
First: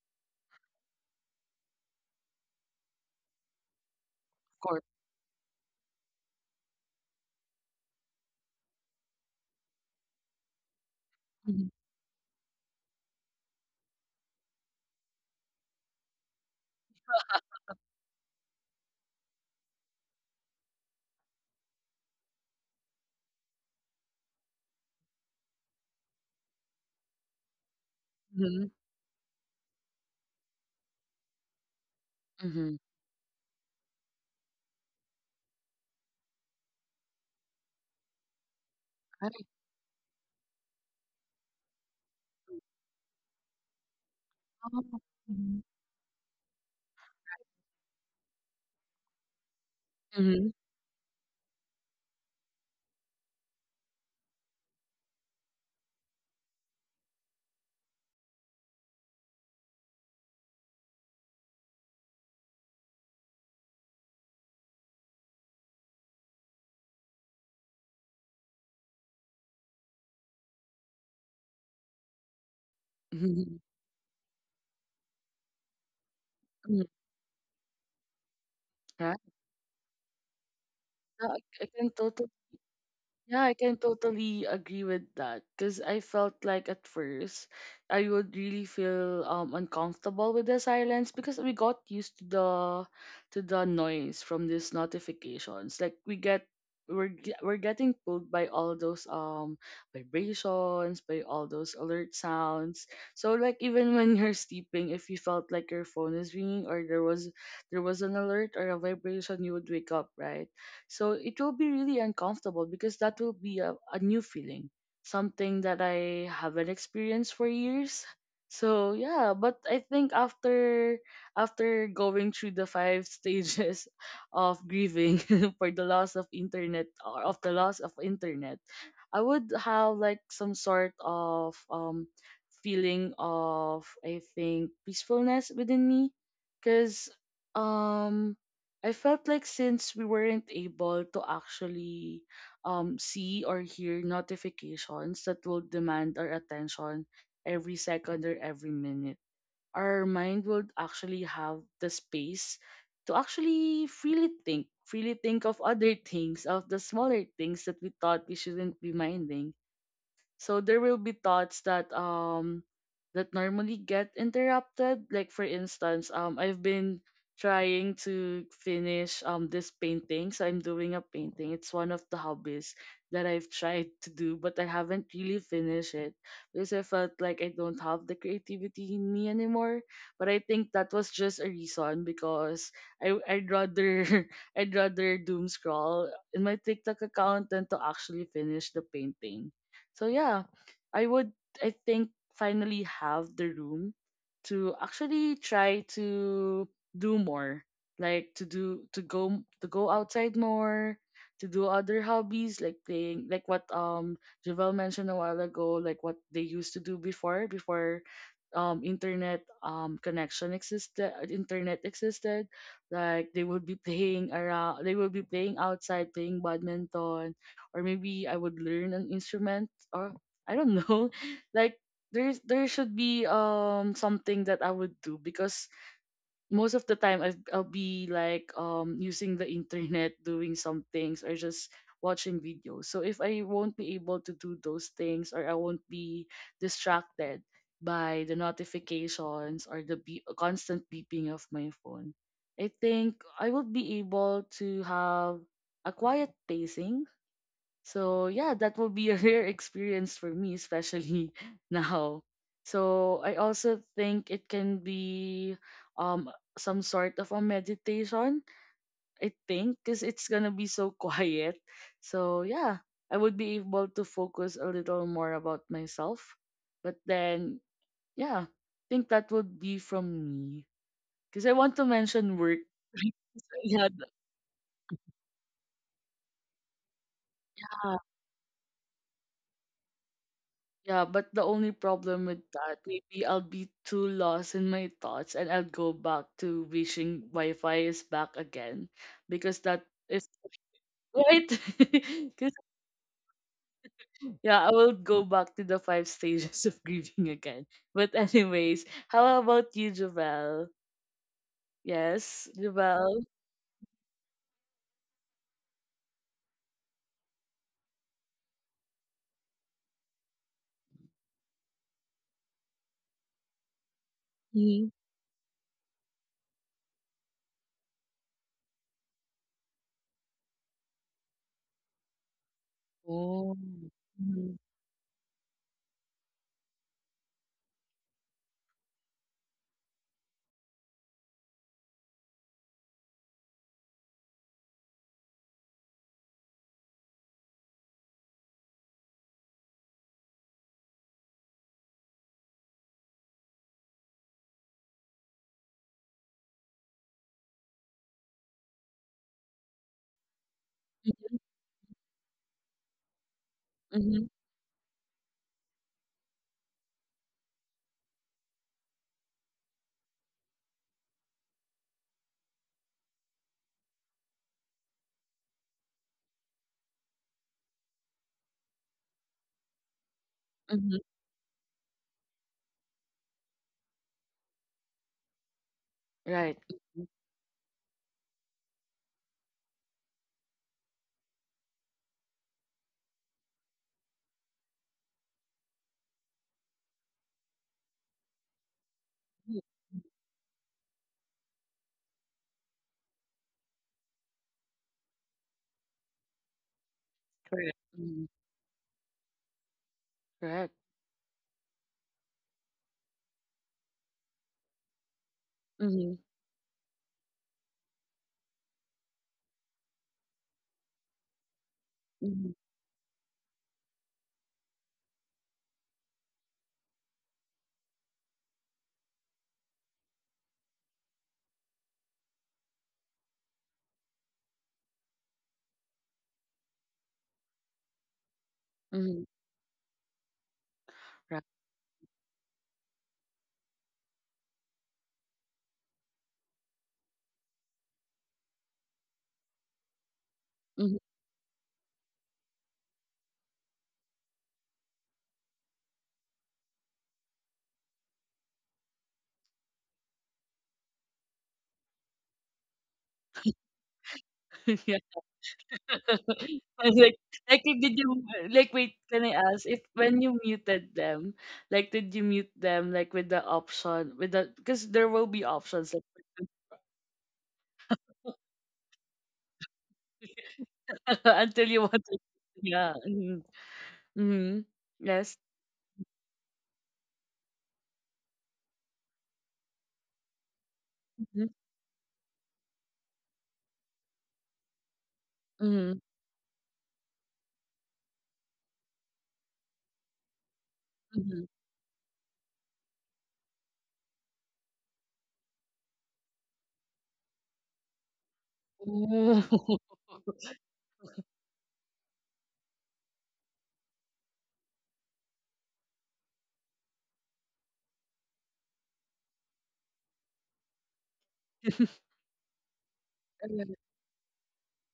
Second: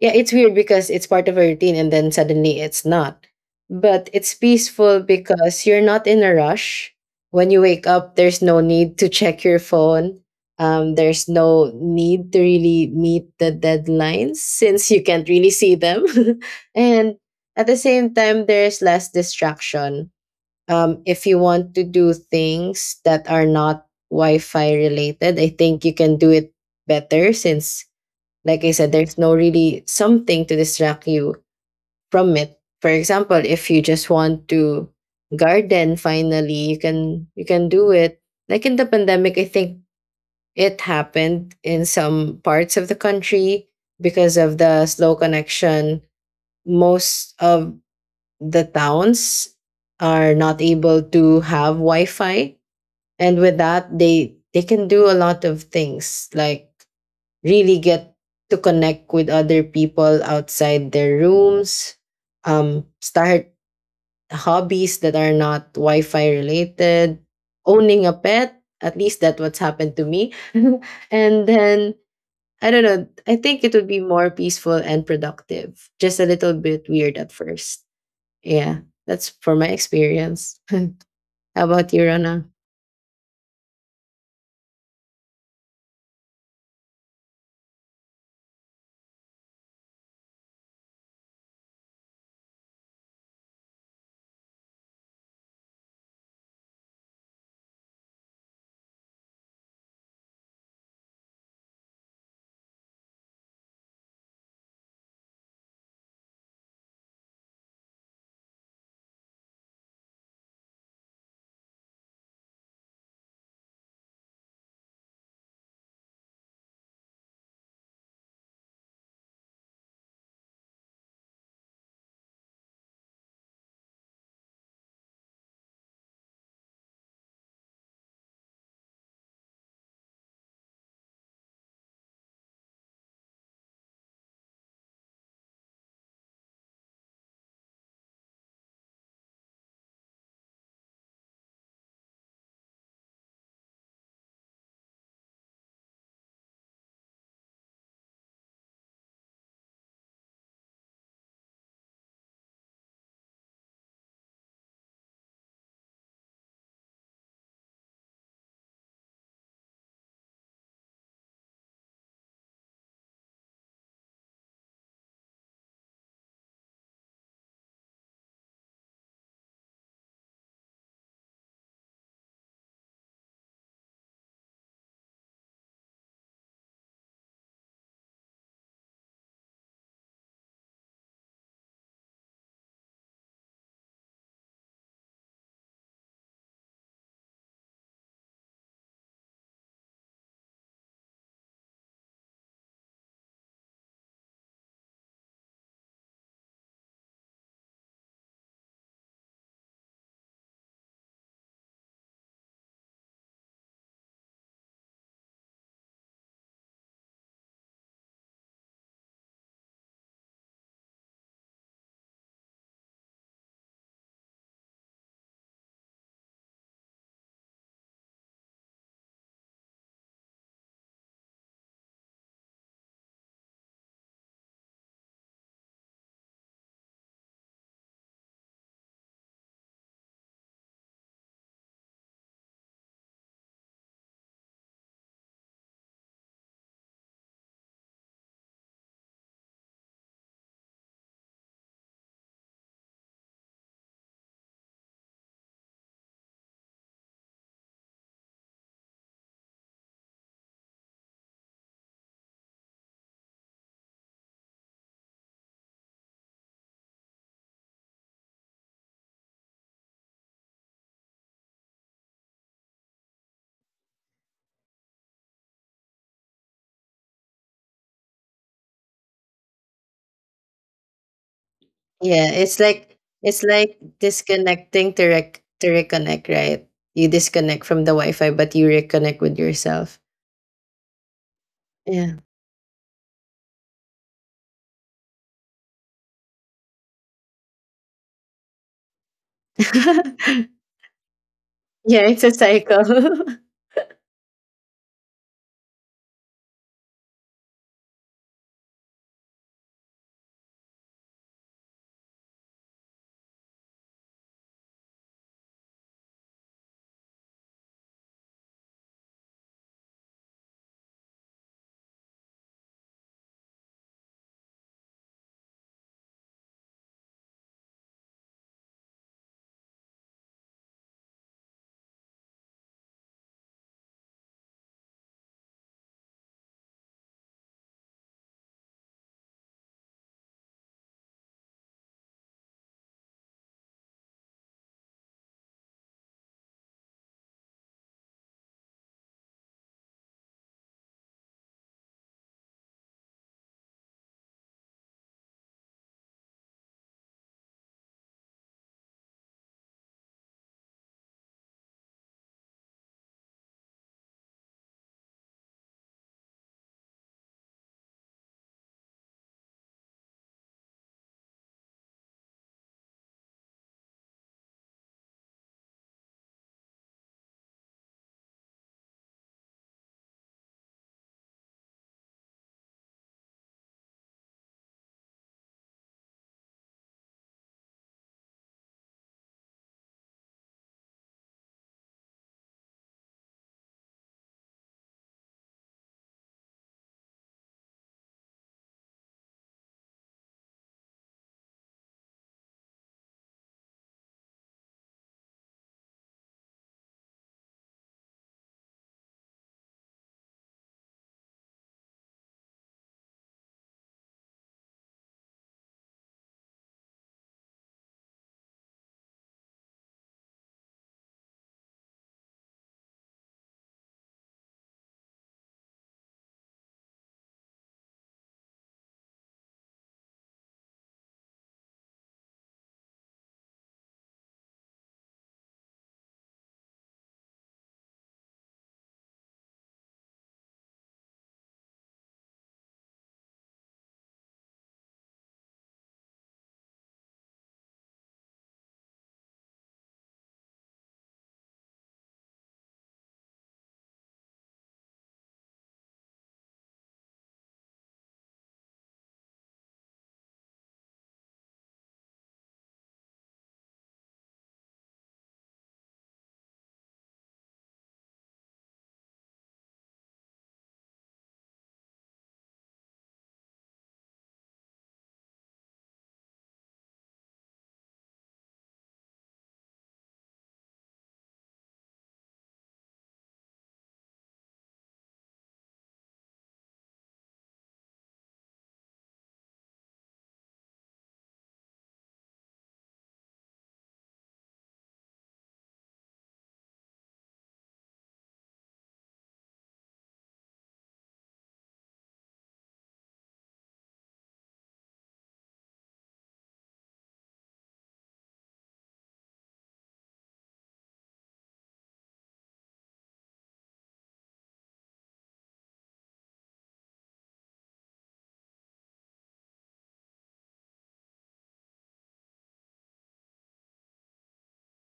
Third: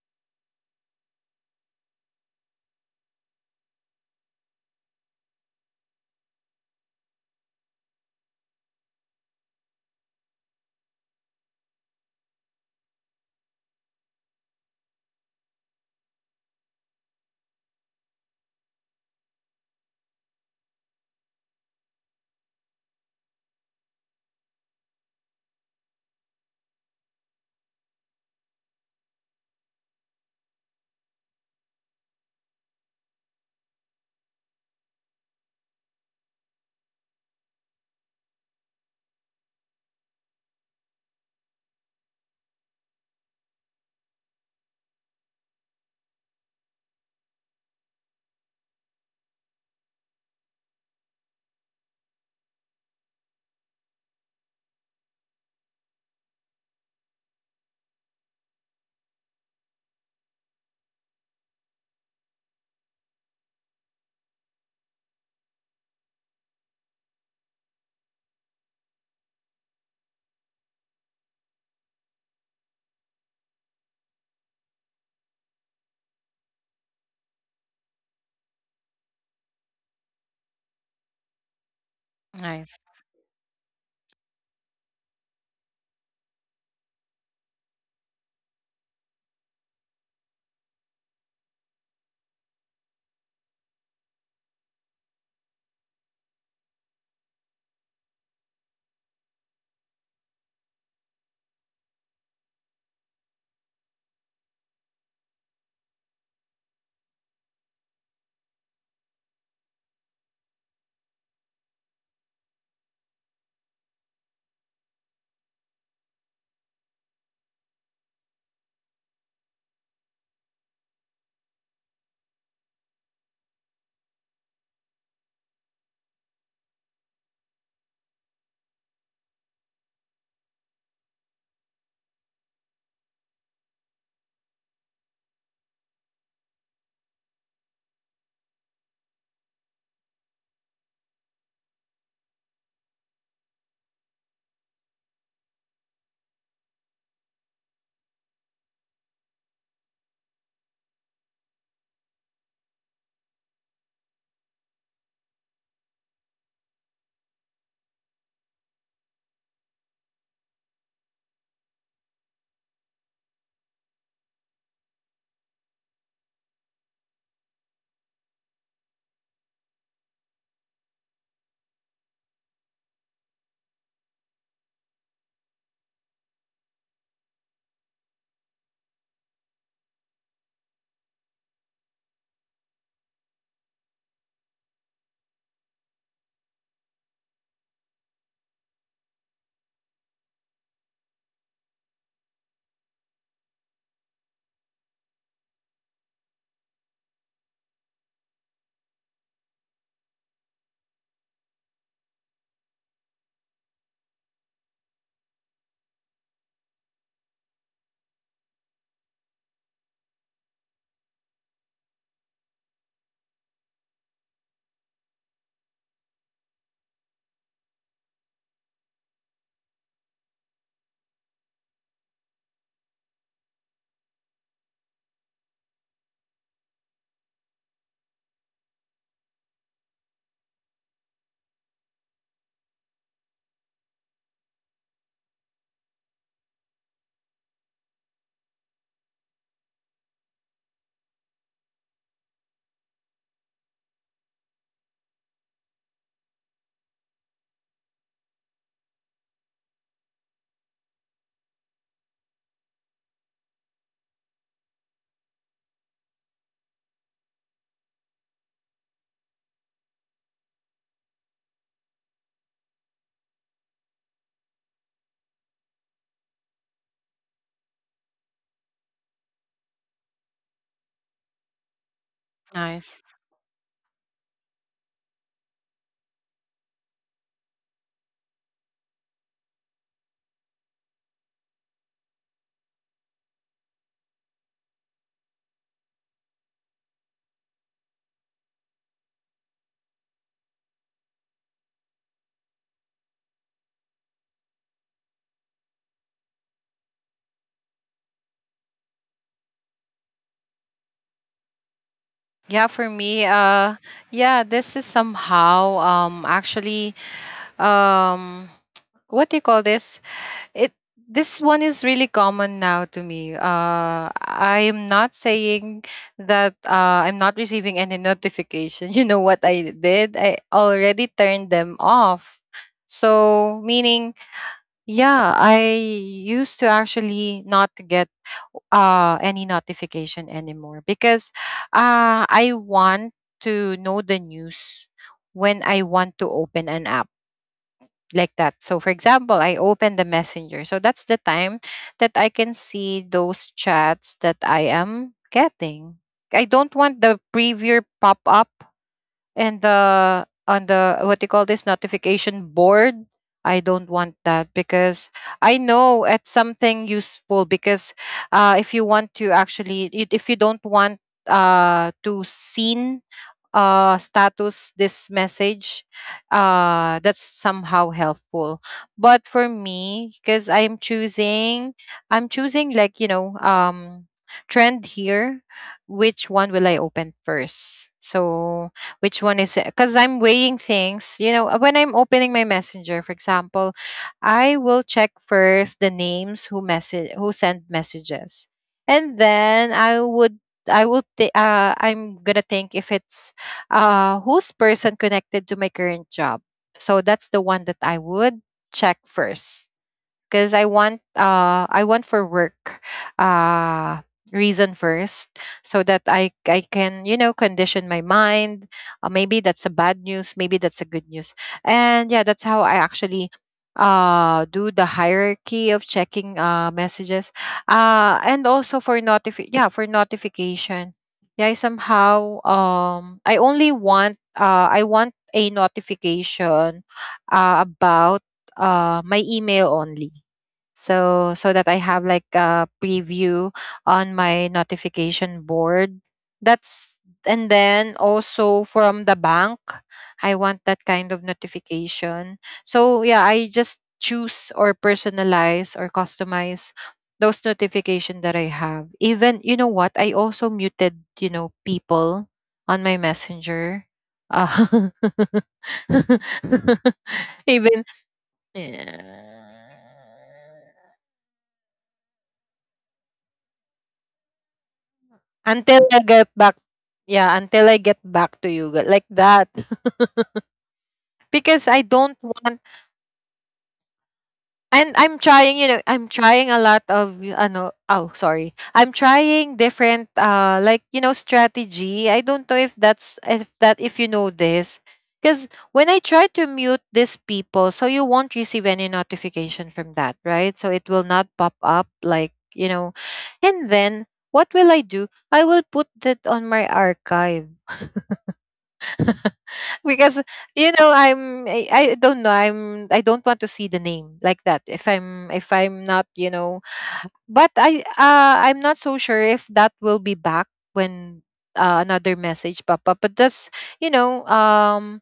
C: yeah, it's weird because it's part of a routine and then suddenly it's not. But it's
A: course.
C: peaceful because you're not in a rush. When you wake up, there's no need to check your phone. There's
A: Mm-hmm.
C: no need to really meet the deadlines since you can't really see them. And at the same time, there's less distraction. If you want to do things that are not Wi Fi related, I think you can do it better since, like I said, there's no really something to distract you from it.
A: Mm-hmm.
C: For example, if you just want to garden finally, you can do it. Like in the
A: I
C: pandemic, I think it happened in some parts of the country because of
A: know.
C: the slow
A: Mhm.
C: connection. Most of the towns are
A: Mhm.
C: not able to have Wi-Fi. And with that, they can do a lot of things like really get to connect with other people outside their rooms, start hobbies that are not Wi Fi related, owning a pet. At least that's what's happened to me. And then, I don't know, I
A: Mhm.
C: think it would be more peaceful and productive. Just a little bit
A: Mhm.
C: weird at first. Yeah,
A: Right.
C: that's for my experience. How
A: No. I can
C: about you,
A: totally
C: Rana?
B: Nice,
A: Yeah, I can totally agree with that because I felt like at first I would really feel uncomfortable with the silence because we got used to the noise from these notifications. Like we're getting pulled by all those vibrations, by all those alert sounds. So like even when you're sleeping, if you felt like your phone is ringing or there was an alert or a vibration, you would wake up, right? So it will be really uncomfortable because that will be a new feeling, something that I haven't experienced for years. So yeah, but I think after going through the five stages of grieving for the loss of internet, I would have like some sort of feeling of, I think, peacefulness within me because um I felt like since we weren't able to actually see or hear notifications that will demand our attention every second or every minute, our mind would actually have the space to actually freely think of other things, of the smaller things that we thought we shouldn't be minding, so there will be thoughts that normally get interrupted. Like for instance, I've been trying to finish this painting. So I'm doing a painting. It's one of the hobbies that I've tried to do, but I haven't really finished it because I felt like I don't have the creativity in me anymore. But I think that was just a reason because I'd rather I'd rather doom scroll in my TikTok account than to actually finish the painting. So yeah, I would, I think, finally have the room to actually try to do more, like to go outside more, to do other hobbies like playing, like what Javel mentioned a while ago, like what they used to do before internet connection existed internet existed like they would be playing around, they would be playing outside playing badminton, or maybe I would learn an instrument, or I don't know. Like there should be something that I would do because most of the time I'll be like using the internet doing some things or just watching videos. So if I won't be able to do those things, or I won't be distracted by the notifications or constant beeping of my phone, I think I will be able to have a quiet pacing. So yeah, that will be a rare experience for me, especially now. So I also think it can be um some sort of a meditation, I think, because it's gonna be so quiet. So yeah, I would be able to focus a little more about myself. But then yeah, I think that would be from me. Because I want to
C: Yeah,
A: mention work.
C: it's
B: nice.
C: like, it's like
A: Yeah.
C: disconnecting to to reconnect, right? You disconnect from the Wi-Fi, but you reconnect with yourself.
A: Yeah, but the only
C: Yeah,
A: problem with that, maybe I'll be too lost in my thoughts and I'll go back to wishing Wi-Fi is back again because that is right.
C: yeah, it's a
A: Because
C: cycle.
A: yeah, I will go back to the five stages of grieving again. But anyways, how about you, Javel? Yes,
B: Yeah, for me,
A: Javel.
B: yeah, this is somehow actually um what do you call this? It This one is really common now to me. I am
A: Hmm.
B: not saying that I'm not receiving any notification. You know what I did? I already turned them off, so
A: Oh.
B: meaning
A: Mm-hmm.
B: yeah, I used to actually not get any notification anymore because I want to know the news when I want to open an app, like that. So for example, I open the messenger. So that's the time that I can see those chats that I am getting. I don't want the preview pop up and the on the what you call this notification board. I don't want
A: Mm-hmm.
B: that because I know it's something useful. Because if you want to actually, if you don't want to seen status this message, that's somehow helpful. But for me, because I'm
A: Mm-hmm.
B: choosing, I'm choosing like, you know, trend here. Which one
A: Right.
B: will I open
A: Mhm.
B: first? So which one is? Because I'm weighing things. You know, when I'm opening my messenger, for example, I will check first the names who send messages, and then I would I will th- I'm gonna think if it's who's person connected to my current job? So that's the one that
A: Correct.
B: I
A: Mm-hmm.
B: would check first, because
A: Correct.
B: I want for work uh reason first, so that
A: Mm-hmm.
B: I can, you know, condition my mind. Maybe that's a bad news, maybe that's a good news. And yeah, that's
A: Mm-hmm.
B: how I actually do the hierarchy of checking messages and also for notifi yeah, for notification. Yeah, I somehow I only want I want a notification about my
A: Mm-hmm.
B: email only, so
A: Right.
B: so that I have like a preview on my notification board. That's And then also from the bank, I want that
A: Mm-hmm.
B: kind of notification. So yeah, I just choose or personalize or customize those notification that I have. Even, you know what, I also muted, you know, people on my messenger. uh,
A: I was like,
B: Even
A: did you like wait, can I
B: yeah.
A: ask, if when you muted them, did you mute them, like with the option, with the because there will be options, like.
B: Until I get back, yeah, until I get back to you, like that.
A: Until
B: Because
A: you
B: I
A: want to,
B: don't want.
A: yeah. Mm-hmm, mm-hmm.
B: And I'm
A: Yes.
B: trying, you know, I'm trying a lot of oh, sorry. I'm trying different like, you know,
A: Mm-hmm,
B: strategy. I don't know if that's if that if you know this. Because when I
A: mm-hmm,
B: try to mute these people, so you won't receive any notification from that, right? So it will not pop
A: mm-hmm.
B: up, like, you know. And then what will I do? I will put that on my archive
A: Ooh.
B: because, you know, I don't know, I don't want to see the name like that if I'm not, you know. But I'm not so sure if that will be back when another message pop up. But that's, you know, um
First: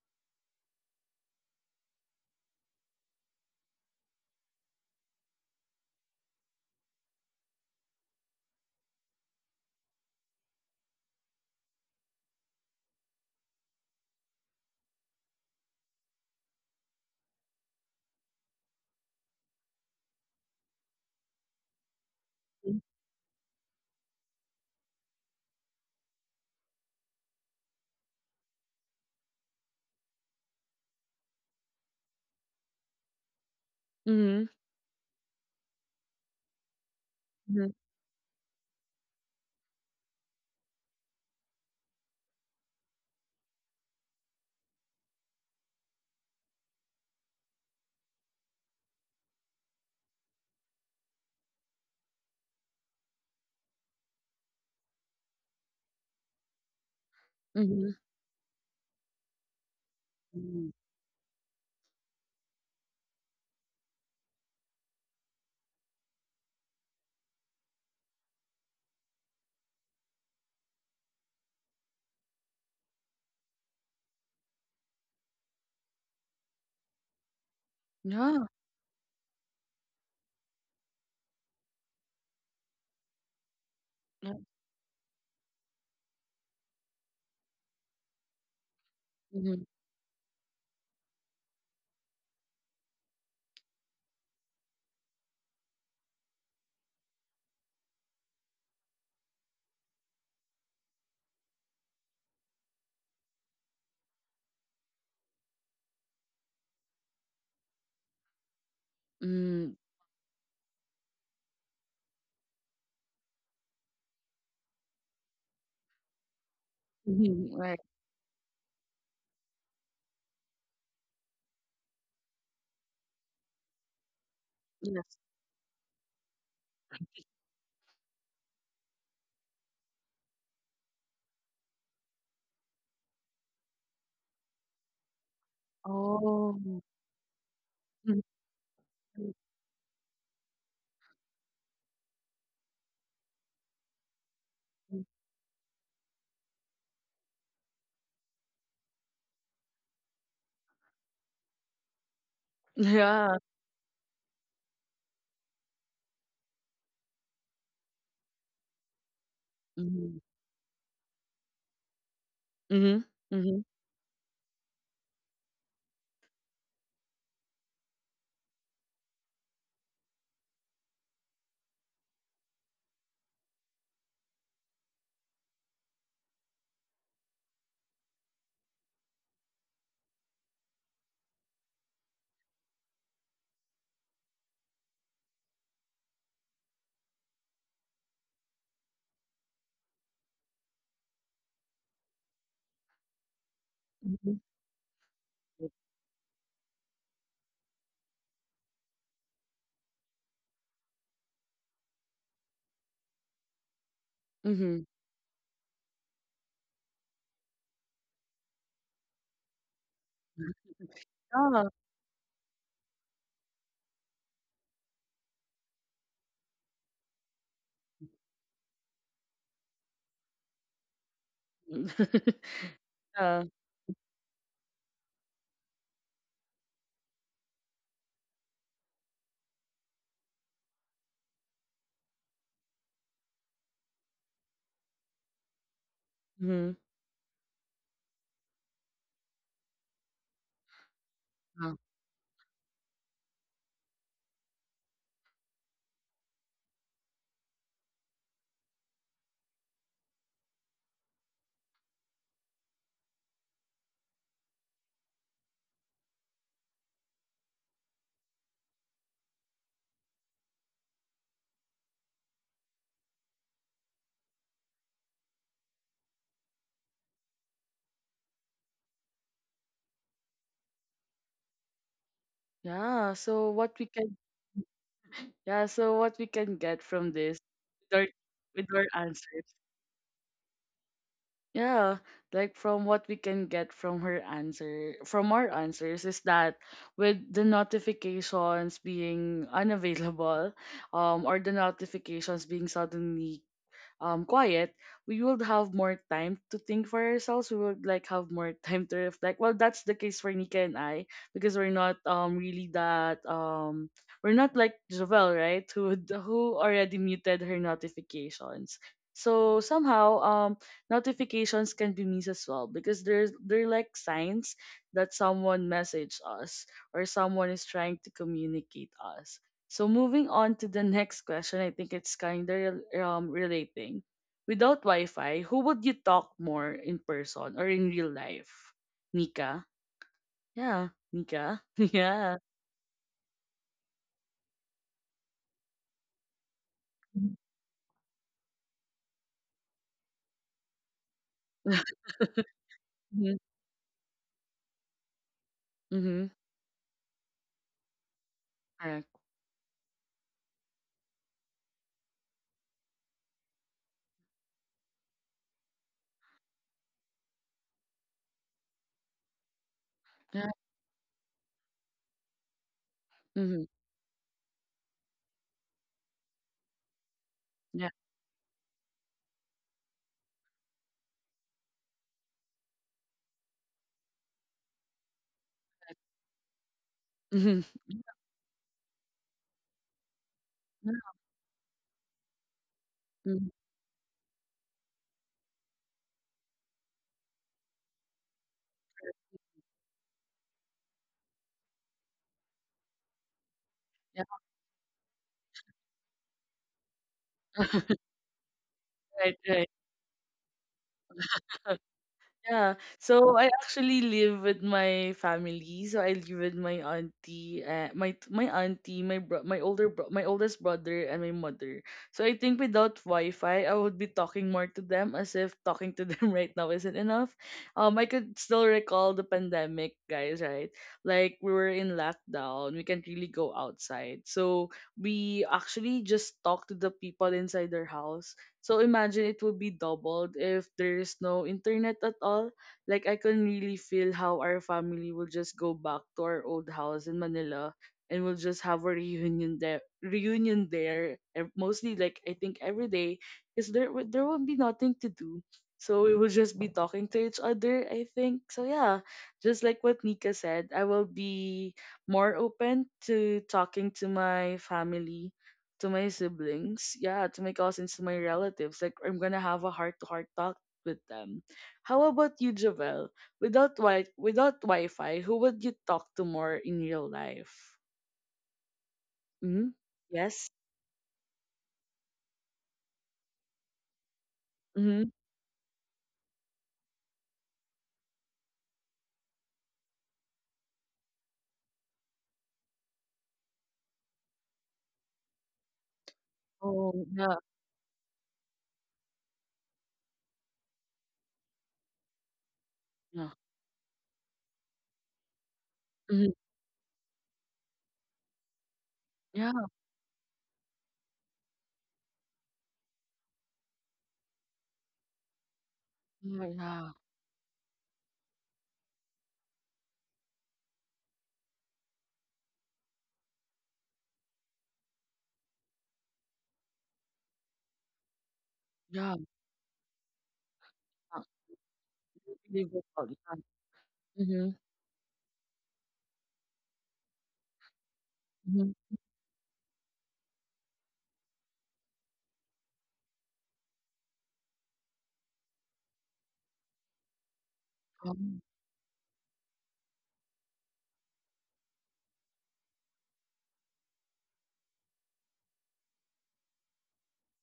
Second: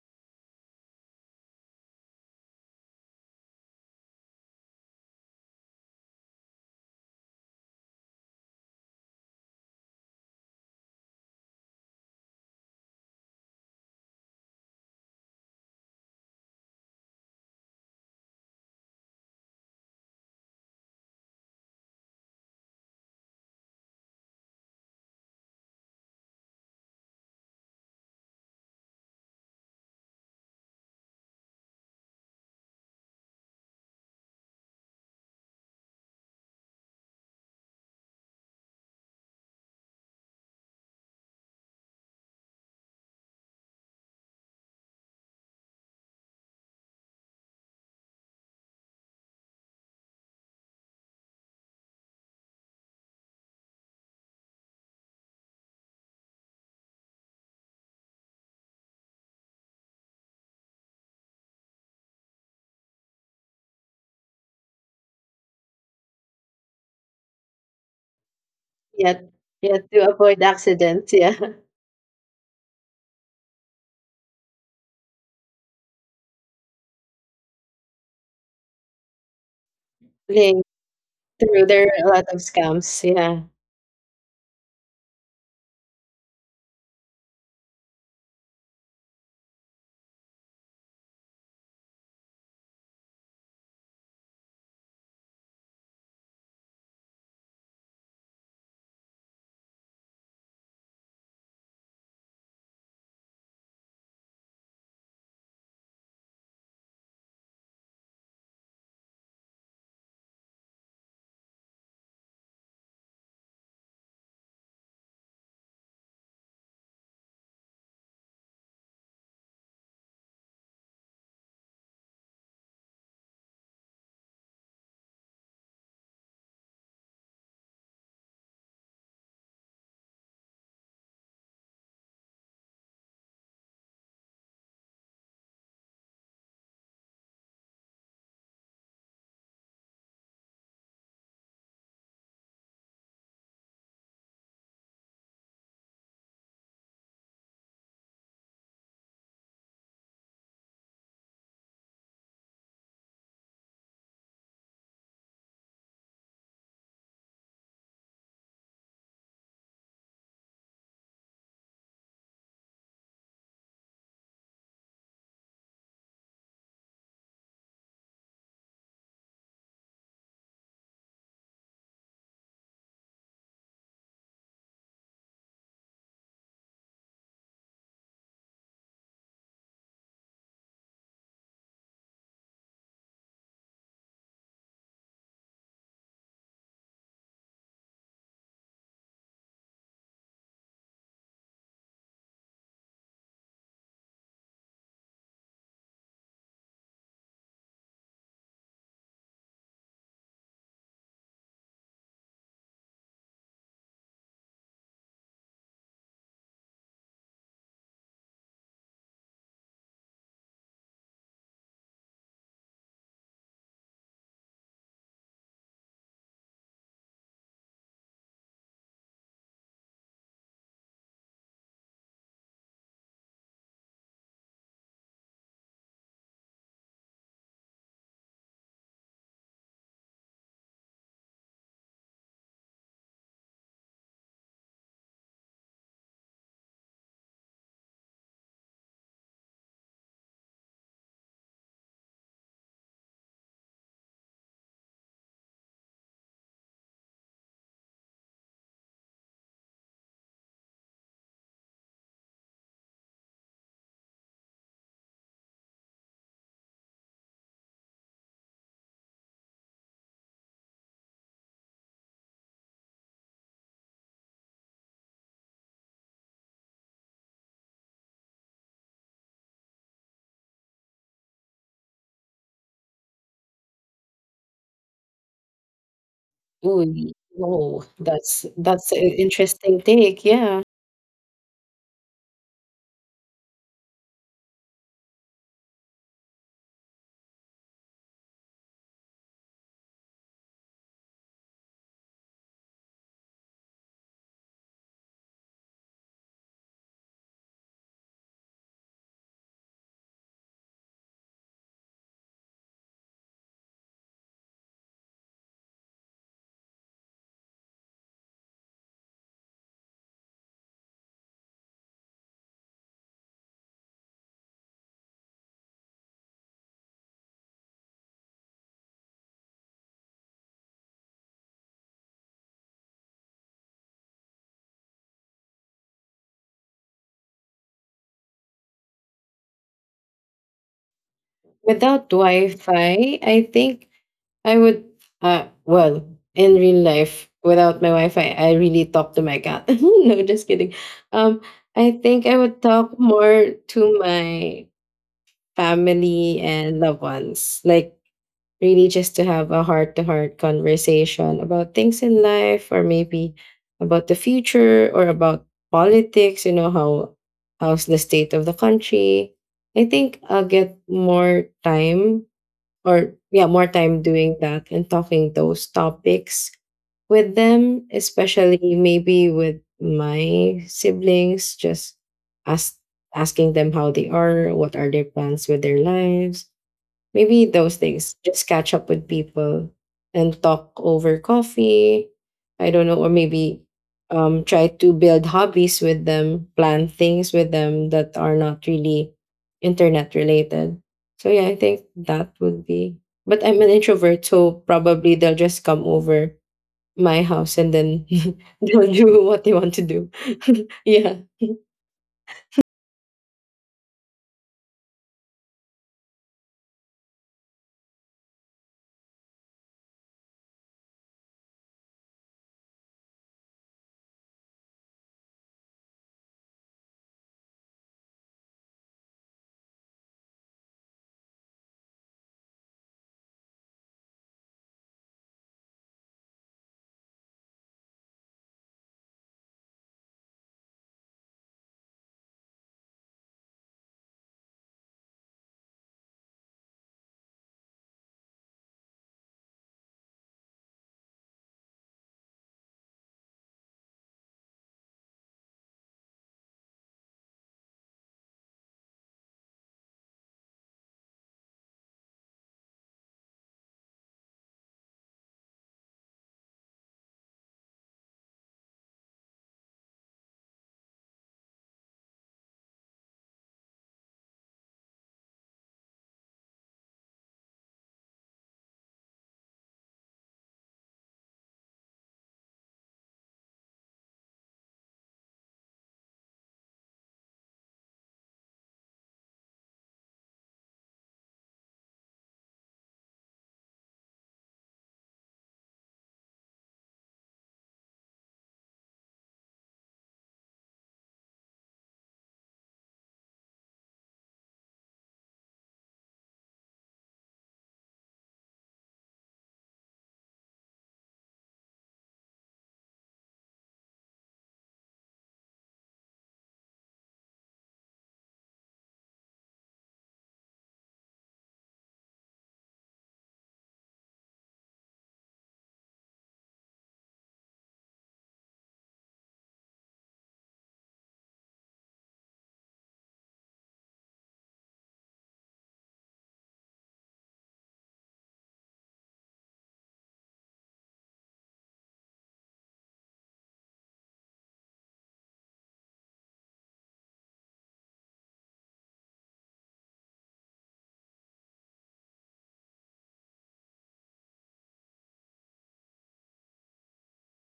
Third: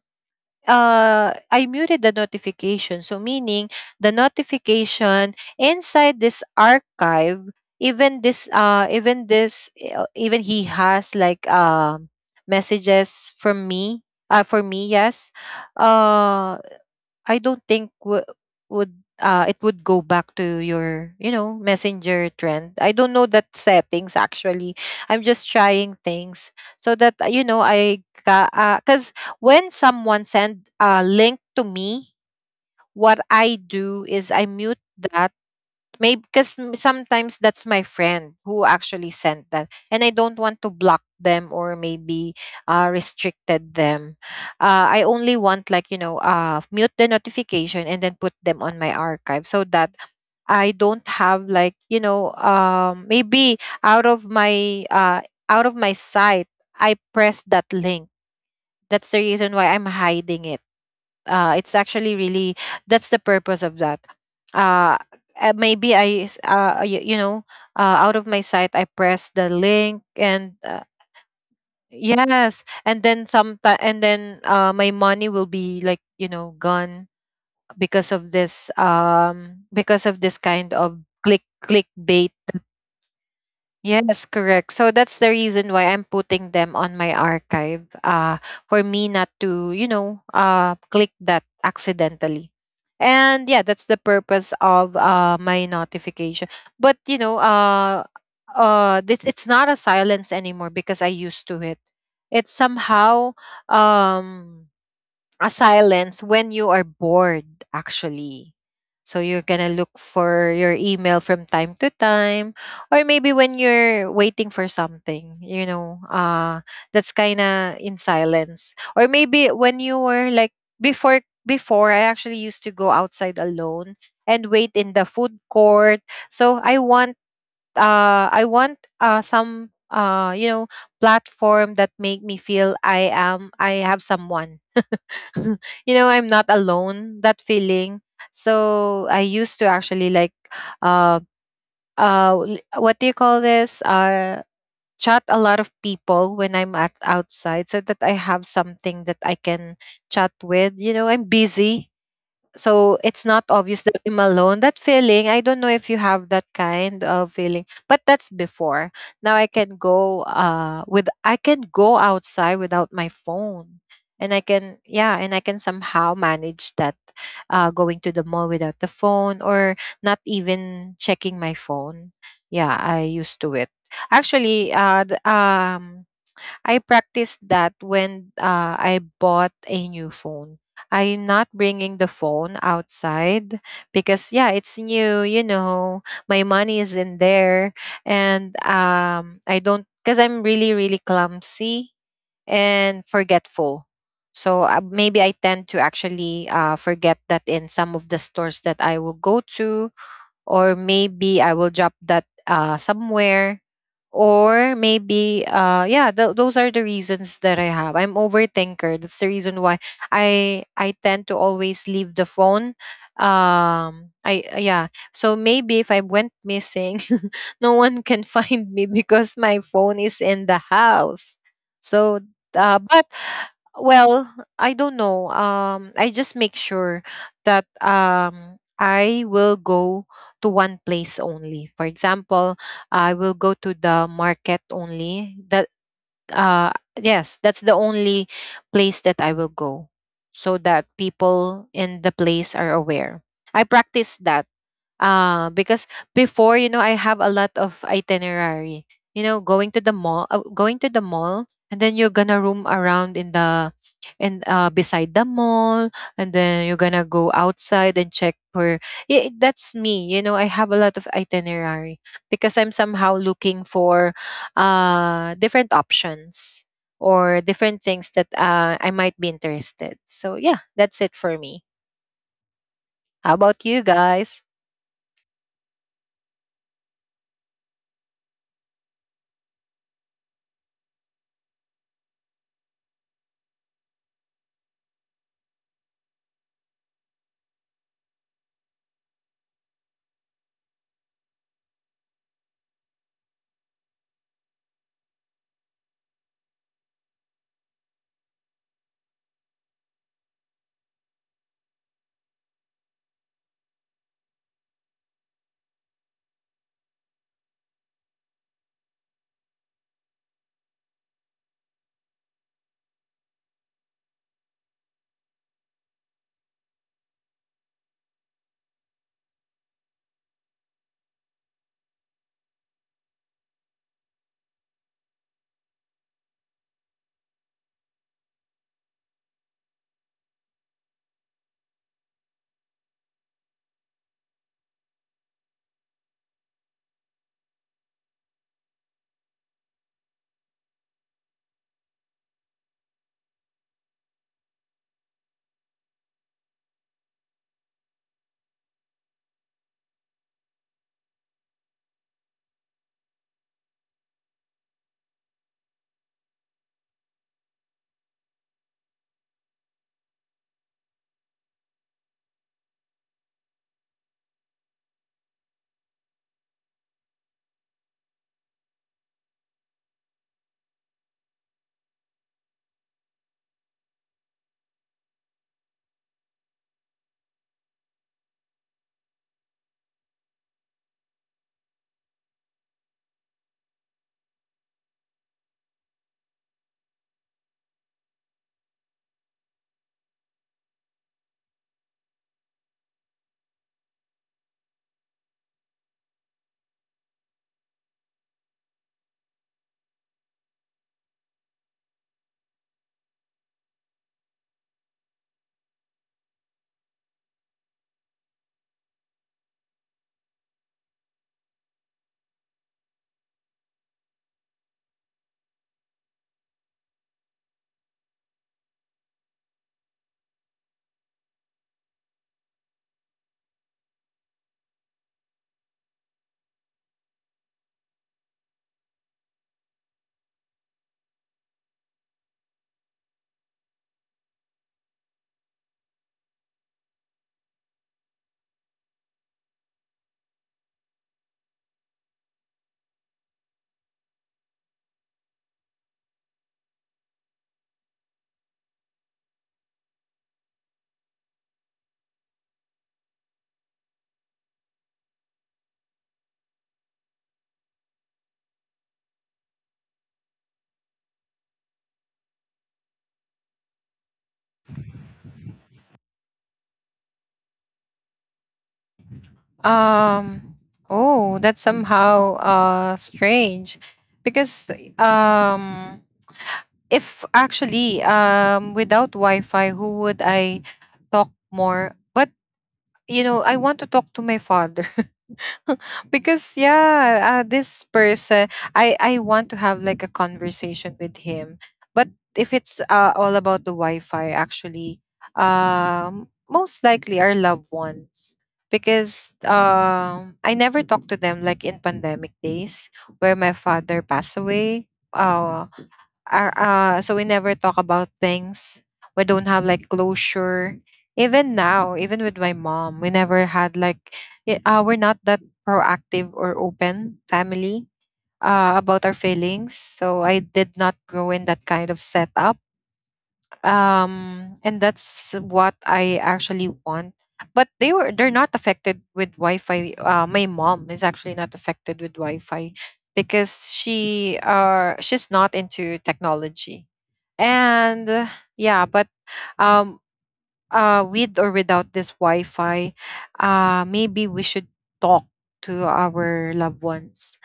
B: uh, I muted the notification. So meaning the notification inside this archive, even this even this even he has like messages from me for me, yes. uh I don't think w- would it would go back to your, you know, messenger trend. I don't know that settings actually. I'm just trying things so that, you know, I because 'cause when someone send a link to me, what I do is
A: Mm-hmm.
B: I mute that. Maybe because sometimes
A: Hmm.
B: that's my friend who actually sent that, and I don't want to block them or maybe restricted them. I only want, like, you know, mute the notification and then put them on my archive so that I don't have, like, you know, maybe out of my sight I press that
A: Mm-hmm.
B: link. That's the reason why I'm hiding it. It's actually really that's the purpose of that. uh, Maybe you, you know, out of my sight I
C: Yeah,
B: press the
C: yeah,
B: link
C: to avoid
B: and,
C: accidents. Yeah,
B: yes, and then my money will be, like, you know, gone
A: Yeah.
B: because of this
C: playing
B: kind of
C: through, there are a lot
B: clickbait.
C: of scams. Yeah.
B: Yes,
A: Yeah,
B: correct. So that's the reason why I'm putting them on my archive, for me not
A: mhm,
B: to, you know, click that accidentally. And yeah, that's the purpose of my notification. But you know, this it's not a silence anymore because I used to it. It's somehow um a silence when you are bored actually. So you're gonna
A: mm,
B: look for your email from time to time, or maybe when you're waiting for something, you know, that's kind
A: mhm,
B: of
A: right.
B: in silence. Or maybe when you were like before, before, I actually used to go outside alone and wait in the
A: Yes.
B: food court. So I want some, you know, platform that make me feel I am, I have someone. You know, I'm not
A: Oh, mhm,
B: alone, that feeling. So I
A: mhm,
B: used to actually like uh what do you call this?
A: mhm.
B: Chat a lot of people when I'm at outside, so that I have something that I can chat with. You know, I'm busy, so it's
A: Yeah,
B: not obvious that I'm alone. That feeling, I don't know if you have that kind of feeling, but that's before. Now I can go
A: mm-hmm.
B: with I can go outside without my
A: Mhm, mhm,
B: phone. And I can yeah, and I can somehow manage that going to the mall without the phone or not even checking my phone. Yeah, I used to it. Actually, I practiced that when I bought a new phone. I'm not bringing the phone outside because yeah, it's new, you know. My money is in there, and I don't, cuz I'm really really clumsy and forgetful.
A: mhm.
B: So maybe I tend to actually forget that in some of the stores that I will go to, or maybe I will drop that somewhere, or
A: Mhm.
B: maybe yeah, those are the reasons that I have. I'm overthinker, that's the reason why I tend to
A: Yeah.
B: always leave the phone. I Yeah, so maybe if I went missing no one can find me because my phone is in the house. So but
A: Yeah.
B: well, I don't know, I just make sure that I will go to one place only. For example, I will go to the market only. That uh
A: Mhm.
B: yes, that's the only place that I will go, so that people
A: Yeah.
B: in the place are aware. I practice that, because before, you know, I have a lot of itinerary. You know, going to the mall, and then you're gonna roam around in the and beside the mall, and then you're gonna go outside and check for. Yeah, that's me. You know, I have a lot of itinerary because I'm somehow looking for different options or different things that I might be interested. So yeah, that's it for me.
A: Yeah,
B: How
A: so
B: about
A: what
B: you
A: we can
B: guys?
A: yeah, so what we can
C: Ooh,
A: get from this
C: whoa,
A: with our
C: that's
A: with our
C: that's an
A: answers.
C: interesting take. Yeah,
A: Yeah, like from what we can get from her answer, from our answers is that with the notifications being unavailable, or the notifications being suddenly quiet, we would have more time to think for ourselves. We would like have more time to reflect. Well, that's the case for Nika and I because we're not really that, we're not like Jovel, right? Who already muted her notifications. So somehow, notifications can be missed as well because there's they're like signs that someone messaged us or someone is trying to communicate us. So moving on to the next question, I think it's kind of relating. Without Wi-Fi, who would you talk more in person or in real life? Nika. Yeah, Nika.
C: without
A: Yeah.
C: Wi-Fi, I think I would, well, in real life, without my Wi-Fi, I really talk to my cat. No, just kidding. Um, I think I would talk
A: Mm-hmm.
C: more to my
A: Mm-hmm.
C: family and loved ones, like really just
A: Correct.
C: to have a heart-to-heart conversation about things in life, or maybe about the future, or about politics. You know how how's the state of the country. I think I'll
A: Yeah.
C: get more time, or yeah,
A: Mm-hmm.
C: more time doing that and talking those topics with them,
A: Yeah.
C: especially maybe with my siblings, just ask asking them how they are, what are their plans with their lives, maybe
A: Mm-hmm.
C: those things. Just catch up with people and talk
A: Yeah.
C: over coffee. I don't know, or
A: Mhm.
C: maybe, try to build hobbies with them, plan things with them that are not really internet related. So yeah, I think that would be. But I'm an introvert,
A: Yeah.
C: so probably they'll just come over my house and then they'll do
A: Right.
C: what they
A: Right.
C: want to do. Yeah.
A: Yeah. So I actually live with my family. So I live with my auntie, my auntie, my oldest brother, and my mother. So I think without Wi-Fi, I would be talking more to them, as if talking to them right now isn't enough. I could still recall the pandemic, guys, right? Like we were in lockdown, we can't really go outside. So we actually just talk to the people inside their house, so imagine it would be doubled if there is no internet at all. Like I can really feel how our family will just go back to our old house in Manila and we'll just have a reunion there, mostly like I think every day, because there won't be nothing to do. So we will just be talking to each other, I think. So yeah, just like what Nika said, I will be more open to talking to my family, to my siblings, yeah, to my cousins, to my relatives. Like I'm gonna have a heart to heart talk with them. How about you, Javel? Without Wi-Fi, who would you talk to more in real life? Mm-hmm. Yes.
B: Um, oh, that's somehow strange because
A: Mm-hmm.
B: um if actually without Wi-Fi, who would I talk more? But you know, I want to talk to my father. Because
A: Oh yeah.
B: yeah, this person, I want to have like a conversation with him. But if it's
A: Yeah.
B: all about the Wi-Fi, actually,
A: Mm-hmm.
B: most likely our loved ones. Because
A: Yeah.
B: I never talked to them, like, in pandemic days where my father passed away. Uh,
A: Yeah.
B: are
A: Yeah.
B: so we never talk about things. We don't have like closure. Even now, even with my mom, we never had like we're not that proactive or open family about our
A: Yeah.
B: feelings. So I did not
A: Uh,
B: grow in that kind of setup.
A: unbelievable. Yeah. Mm-hmm.
B: And that's what I actually want. But they're not
A: Mm-hmm.
B: affected with Wi-Fi. My mom is actually not affected with Wi-Fi because she's not into technology and,
A: Oh.
B: yeah, but um with or without this Wi-Fi, maybe we should talk to our loved ones,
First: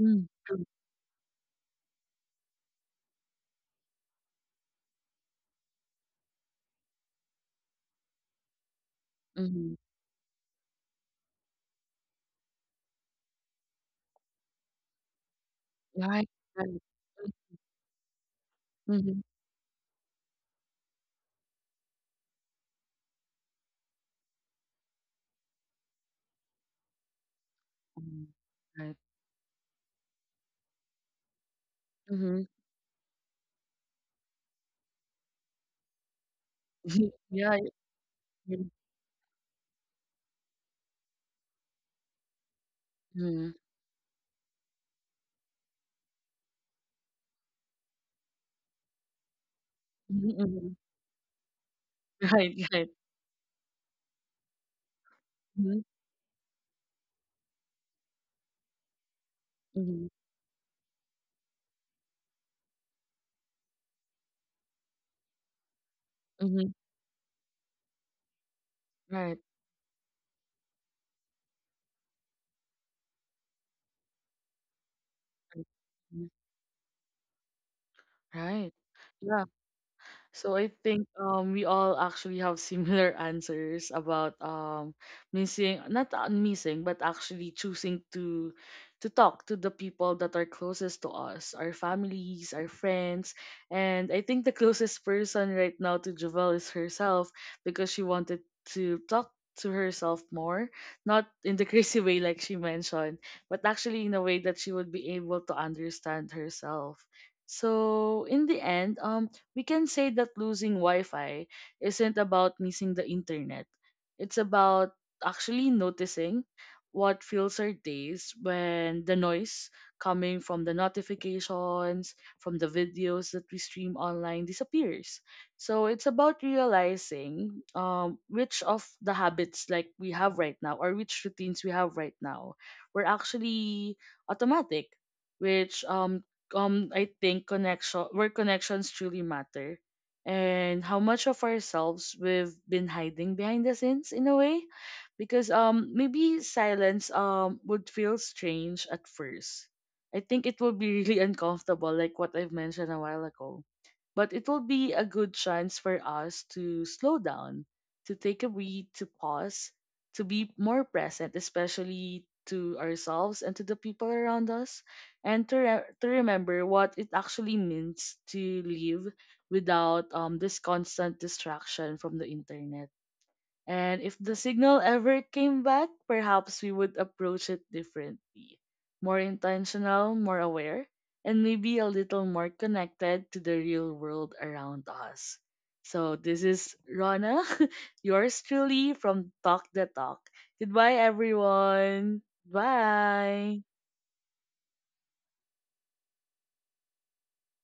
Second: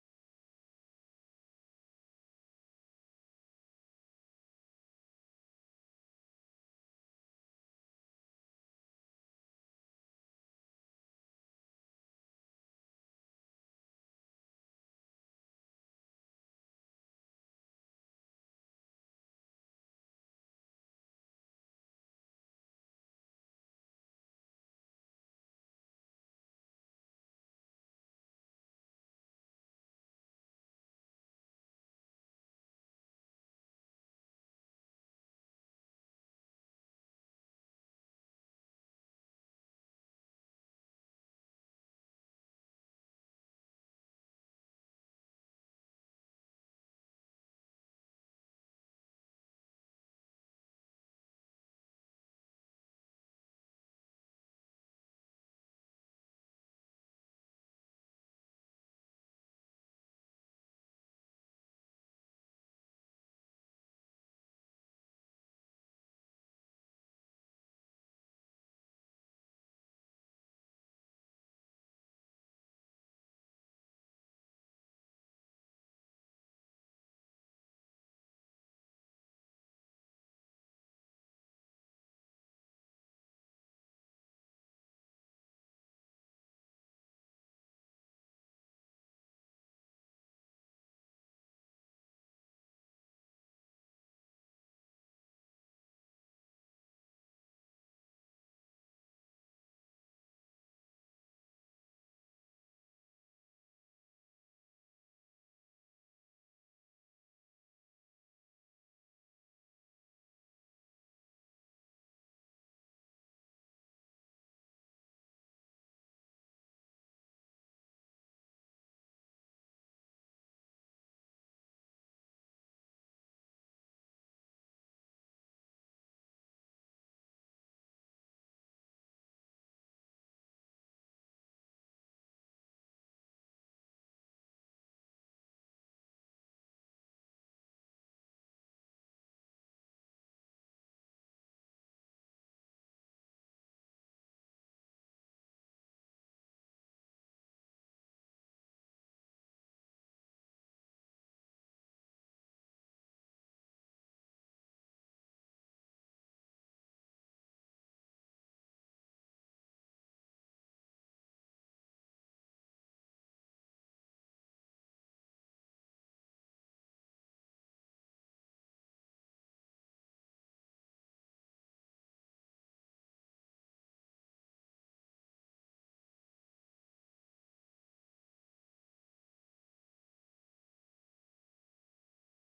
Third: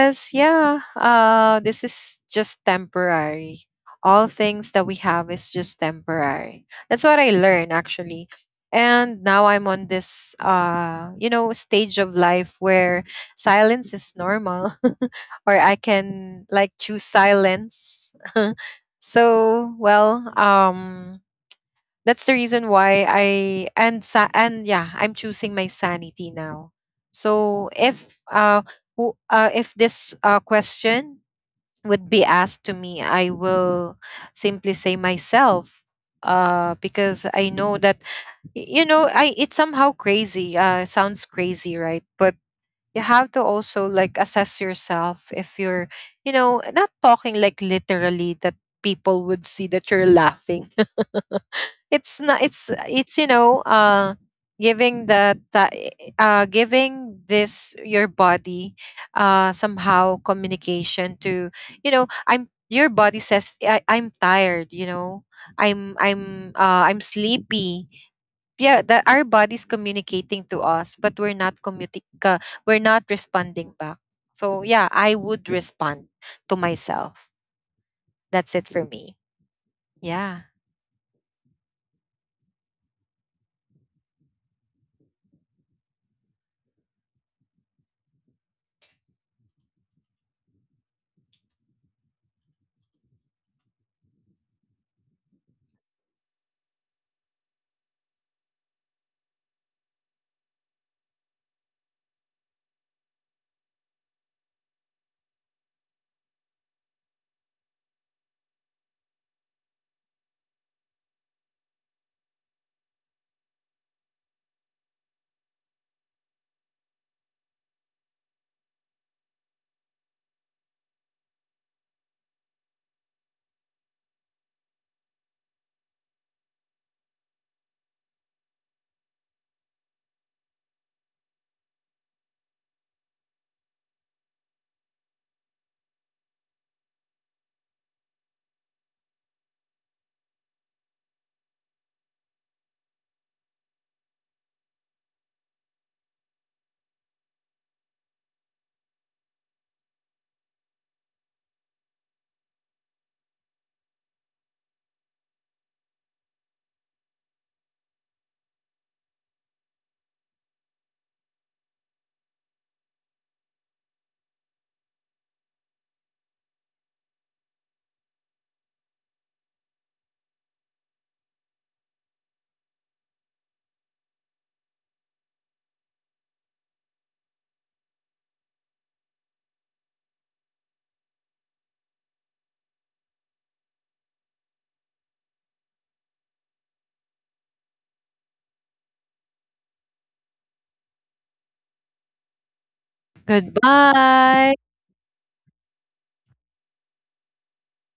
A: Mm-hmm.
B: yeah, this is just temporary. All things that we have is just temporary. That's what I learned actually. And now I'm
A: Mm-hmm.
B: on this, you know, stage of life where silence is normal or I
A: Right.
B: can like
A: Right.
B: choose silence.
A: Mm-hmm.
B: So well, that's the reason why I and sa- and yeah, I'm choosing my sanity now. So if
A: Right.
B: if this, question would be
A: Mm-hmm.
B: asked to me, I will simply say myself, because I
A: Yeah.
B: know that you know, I it's somehow crazy, sounds crazy, right? But you have to also like assess yourself. If you're, you know, not talking, like literally that people would see that you're laughing,
A: Mm-hmm.
B: it's not
A: Right,
B: it's
A: right.
B: it's you know, giving that
A: Mhm,
B: giving this your body
A: mhm,
B: somehow communication to, you know, I'm your body says I'm tired, you know,
A: mhm.
B: I'm sleepy. Yeah, that our
A: Right,
B: body's communicating to us but we're not uh, we're not responding back. So yeah, I would
A: right.
B: respond
A: Mhm.
B: to myself. That's
A: Right.
B: it for me.
A: Yeah.
B: Yeah.
A: So I think we all actually have similar answers about missing not missing, but actually choosing to talk to the people that are closest to us, our families, our friends, and I think the closest person right now to Javel is herself, because she wanted to talk to herself more, not in the crazy way like she mentioned, but actually in a way that she would be able to understand herself. So in the end, we can say that losing Wi-Fi isn't about missing the internet. It's about actually noticing what fills our days when the noise coming from the notifications, from the videos that we stream online disappears. So it's about realizing which of the habits like we have right now, or which routines we have right now, were actually automatic, which I think connection, where connections truly matter, and how much of ourselves we've been hiding behind the scenes in a way, because maybe silence would feel strange at first. I think it will be really uncomfortable like what I've mentioned a while ago. But it will be a good chance for us to slow down, to take a breath, to pause, to be more present, especially to ourselves and to the people around us, and to remember what it actually means to live without this constant distraction from the internet. And if the signal ever came back, perhaps we would approach it differently, more intentional, more aware, and maybe a little more connected to the real world around us. So, this is Rana, yours truly from Talk the Talk. Goodbye, everyone. Bye.
B: Goodbye.